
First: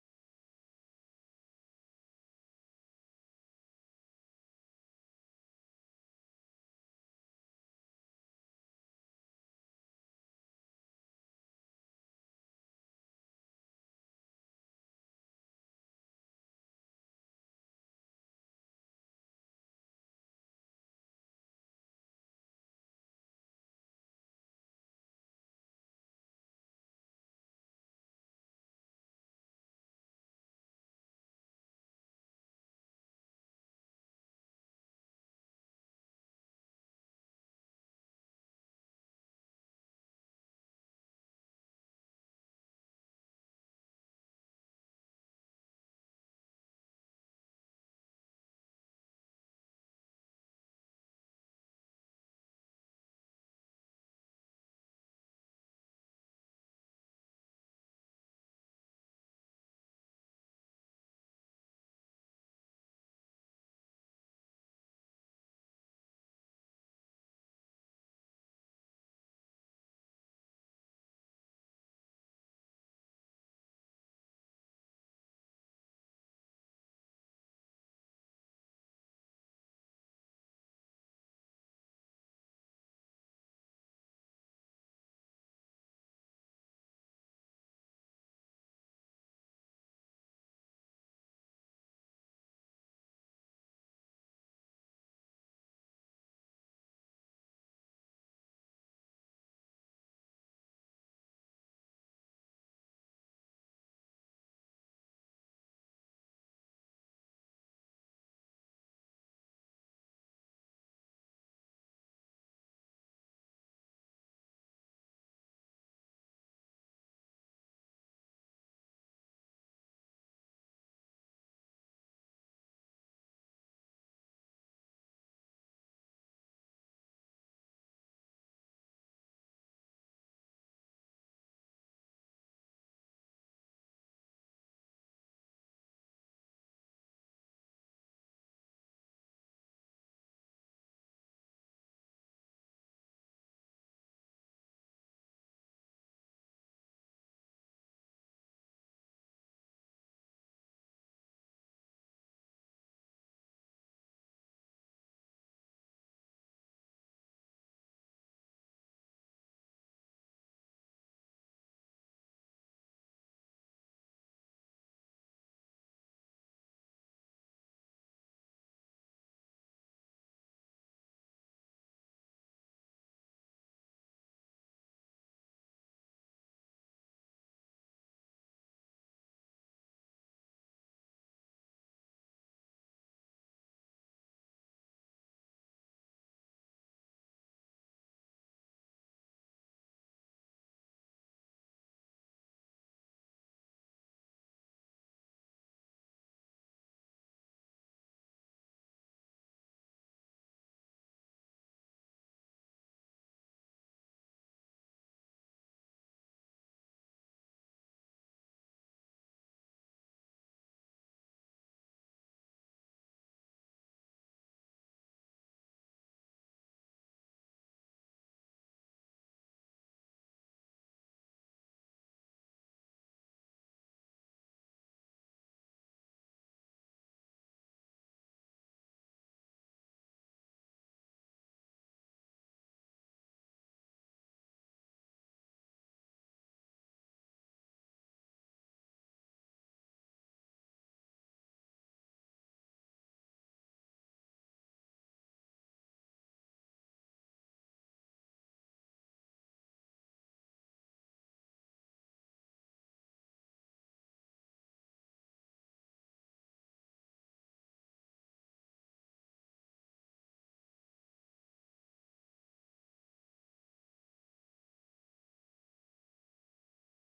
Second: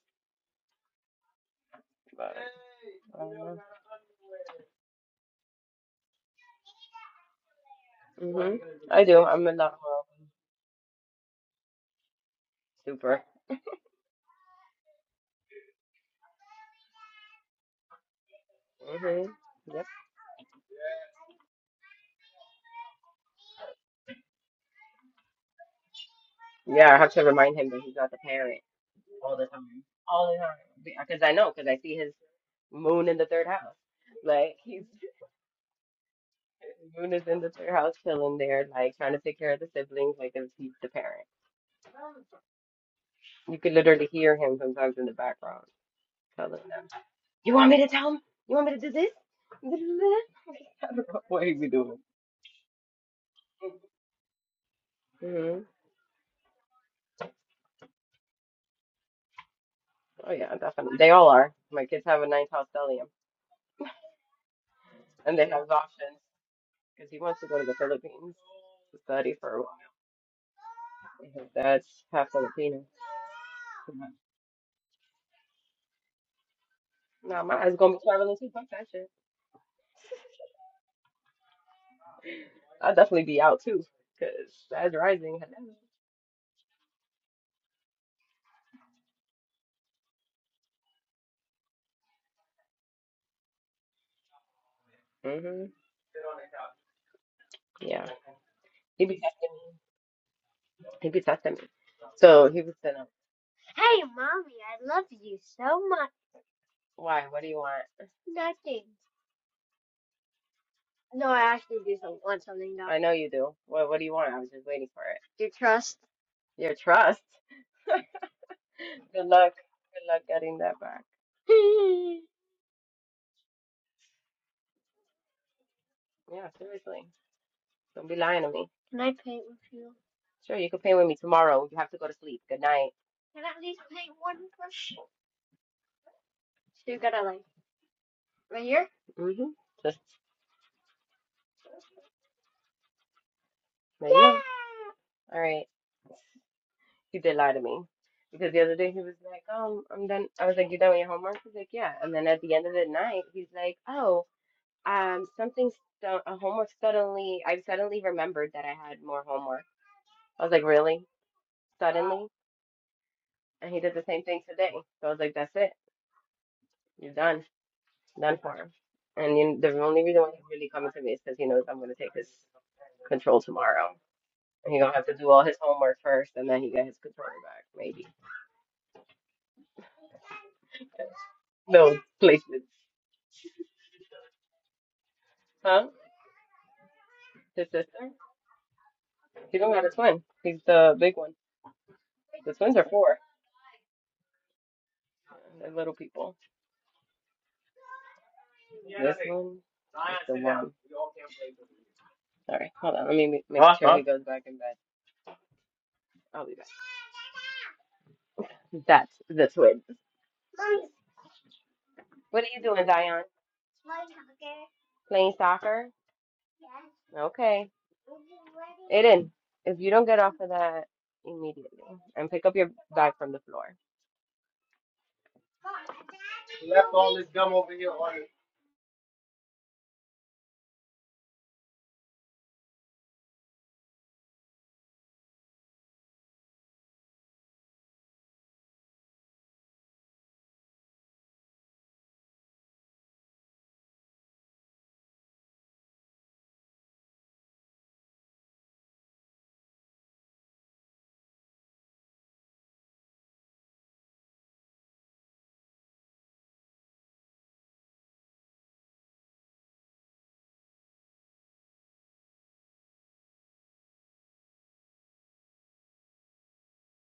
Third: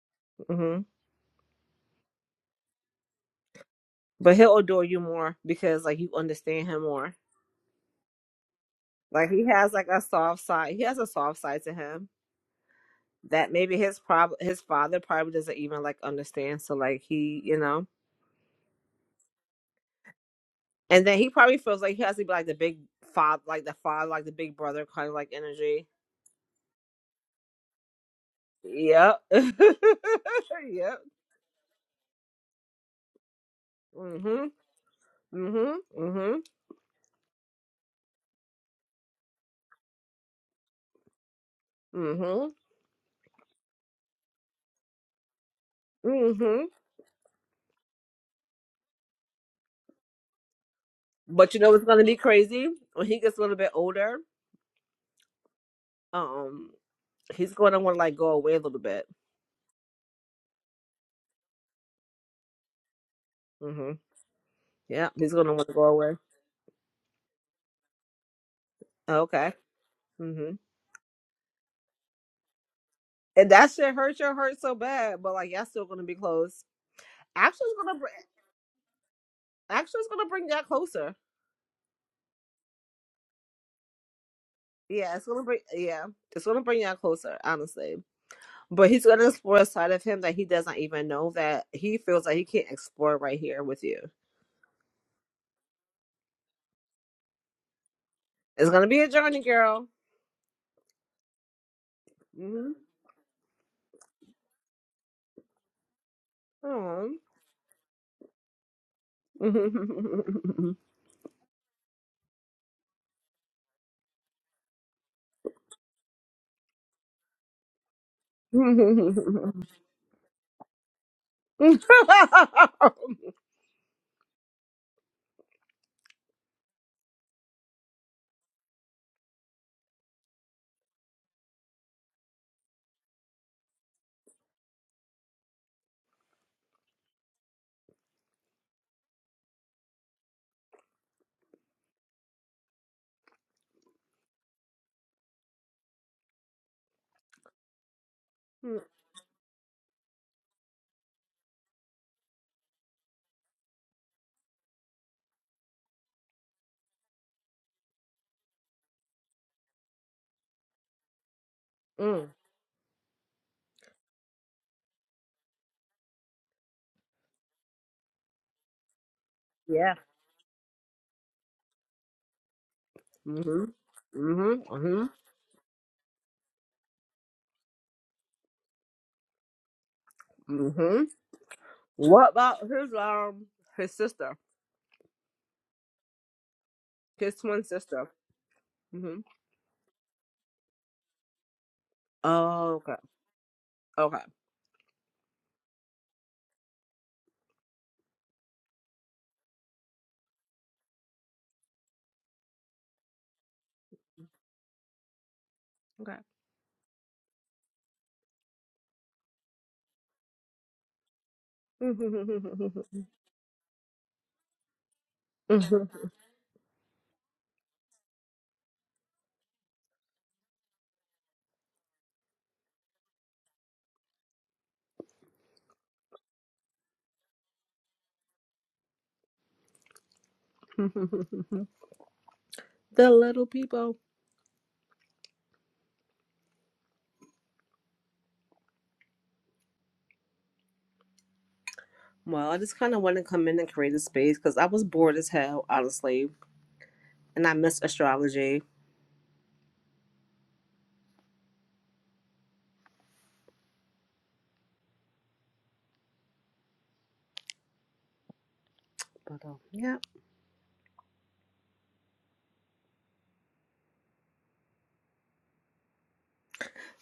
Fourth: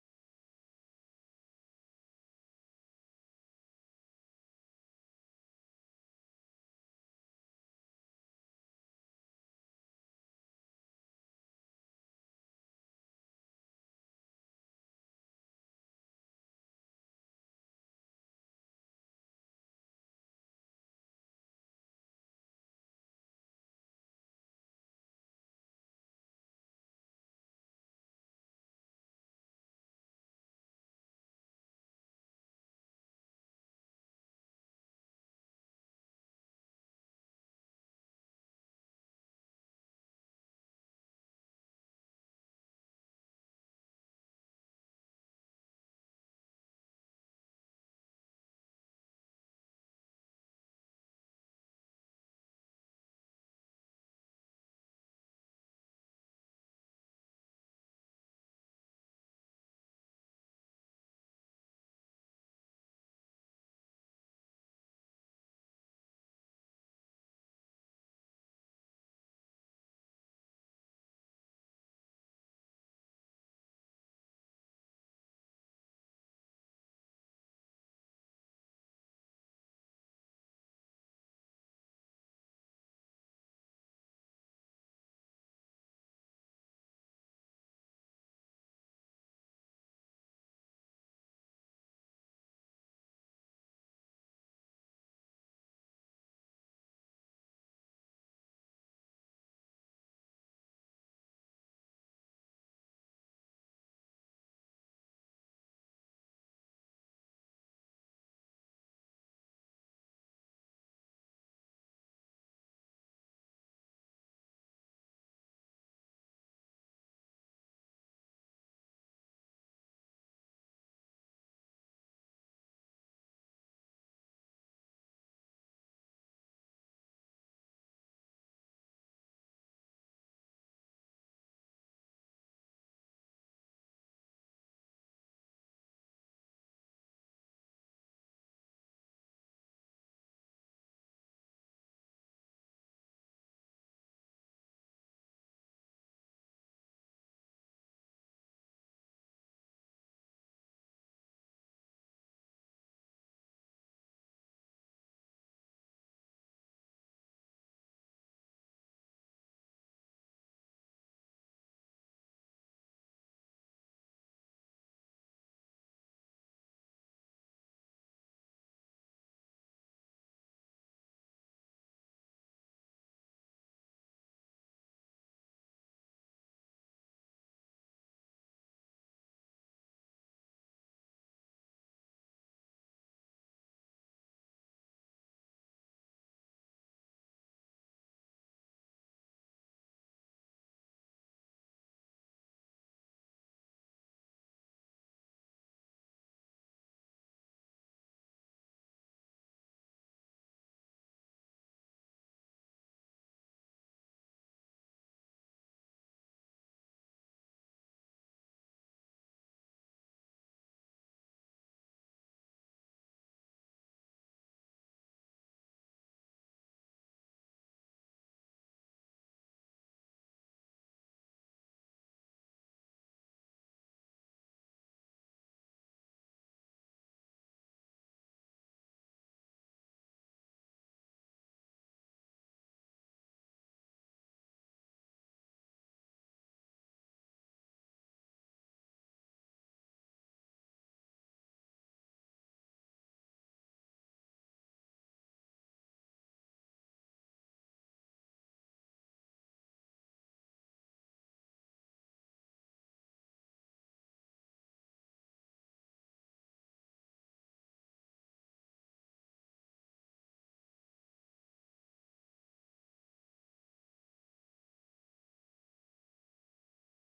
mhm. But I But he'll adore you more because like you understand him more. hmm I do. Like he I'm a has lot like a more soft side. He has a soft side to him super. that maybe his prob his father probably doesn't even like understand. So like he, you know, hmm Yep. and then he probably feels like he has to be like the big father, like the father, like the big brother kind of like energy. Yeah, I have to remind him that he's not the parent Yep. all the time. All the time. yep. Because I know, because I see his moon in the third house. Mhm. Like, he's, Mhm. Mhm. moon is in the third house, chilling there, like, trying to take care of the siblings, like, if he's the parent. Mhm. You could literally hear him sometimes in the background telling Mhm. them, You want me to tell him? You want me to do this? Do that?" I don't know what But he's you know what's doing. gonna be crazy when he gets a little bit older. hmm Um, he's gonna want to like go away a little bit. Oh, yeah, definitely. They all are. My kids have a ninth house stellium, Mhm. Yeah, he's and they gonna want have to go away. options because he wants to go to the Philippines to study Okay. for a while. Mm-hmm. Yeah, That's half Filipino. And that shit hurt your heart so bad, but like y'all still gonna be close. Nah, my Actually, eyes it's gonna gonna be bring. traveling too. Fuck that shit. Actually, it's gonna bring y'all closer. I'll definitely be out too, cause that's Yeah, it's rising. gonna bring. Yeah, it's gonna bring y'all closer, honestly. But he's gonna explore a side of him that he doesn't even know that he feels like he can't explore right here with you. Hello. Mhm. Yeah. It's gonna be He a be journey, texting me. girl. He be texting me. So he Mm-hmm. was sending. Hey, mommy, I love you so much. Why? What do you want? Nothing. No, I actually do some, want something though. I know you do. What What do you want? I was just waiting for it. Your trust. Your trust. Good luck. mm Good luck getting that back. yeah, seriously. Don't be lying to me. Can I paint with you? Sure, you can paint with me tomorrow. You have to go to sleep. Good night. Can I at least paint one brush? So you gotta like right here? Mm-hmm. Just right you go. Yeah. here. All right. He did lie to me. Because the other day he was like, um, I'm done. I was like, you done with your homework? He's like, yeah. And then at the end of the night, he's like, oh, um, something, stu- a homework suddenly, I suddenly remembered that I had more homework. I was like, really? Suddenly? And he did the same thing today. So I was like, that's it. You're done. None harm. And you, the yeah. only reason why he's really coming to me is because he knows I'm going to take his control Mm-hmm. tomorrow. Mm-hmm. And he's going to Mm-hmm. have to do all his homework first and then he get his controller back, maybe. Mm-hmm. No What about placements. his um his sister, Huh? his twin His sister? sister? hmm He don't got a twin. He's the big one. The twins Oh, are okay, four. okay, They're little people. This one is the one. All right, hold on. Let me ma- make sure he goes back in bed. okay. I'll be back. That's the twins. What are you doing, Dion? Playing soccer? the Okay. Aiden, if you don't get off of that immediately and pick up your bag from the floor. little people. Well, I just kind of want to come in and create a space because I was bored as hell, honestly, and I miss astrology. But um, yeah,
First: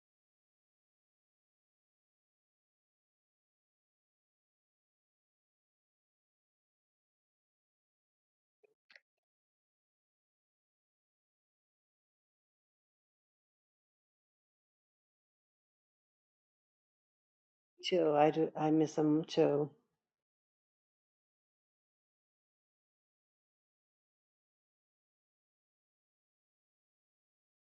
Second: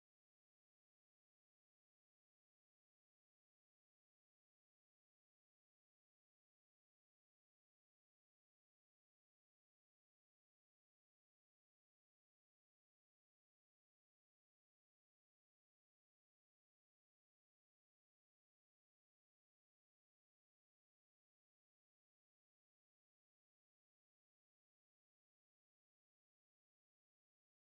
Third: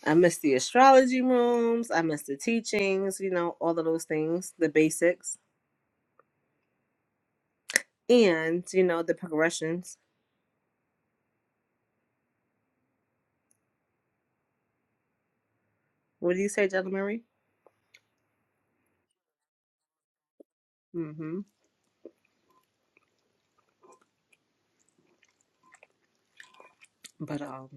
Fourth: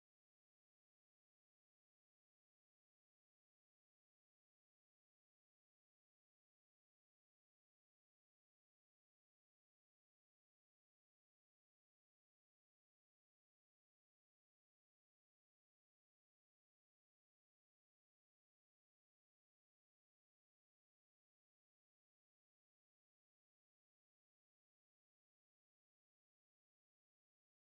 I miss the astrology rooms. I miss the teachings. You know, all of those things, the basics, and you know the progressions. What do you say, Jella Marie? Too. I do. I miss them too. Mm-hmm. But um,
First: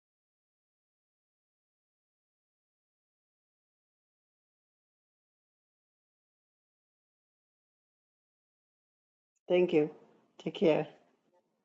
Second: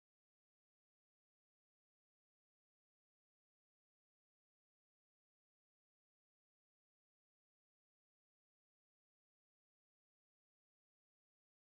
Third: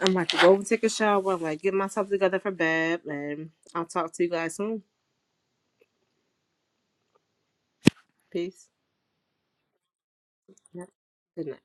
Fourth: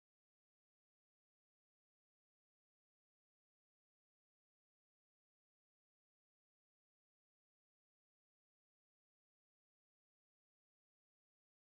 I'm about to go and take a shower. I'm like, get myself together for bed, and I'll talk to you guys soon. Peace. Thank you. Take care. Yep. Good night.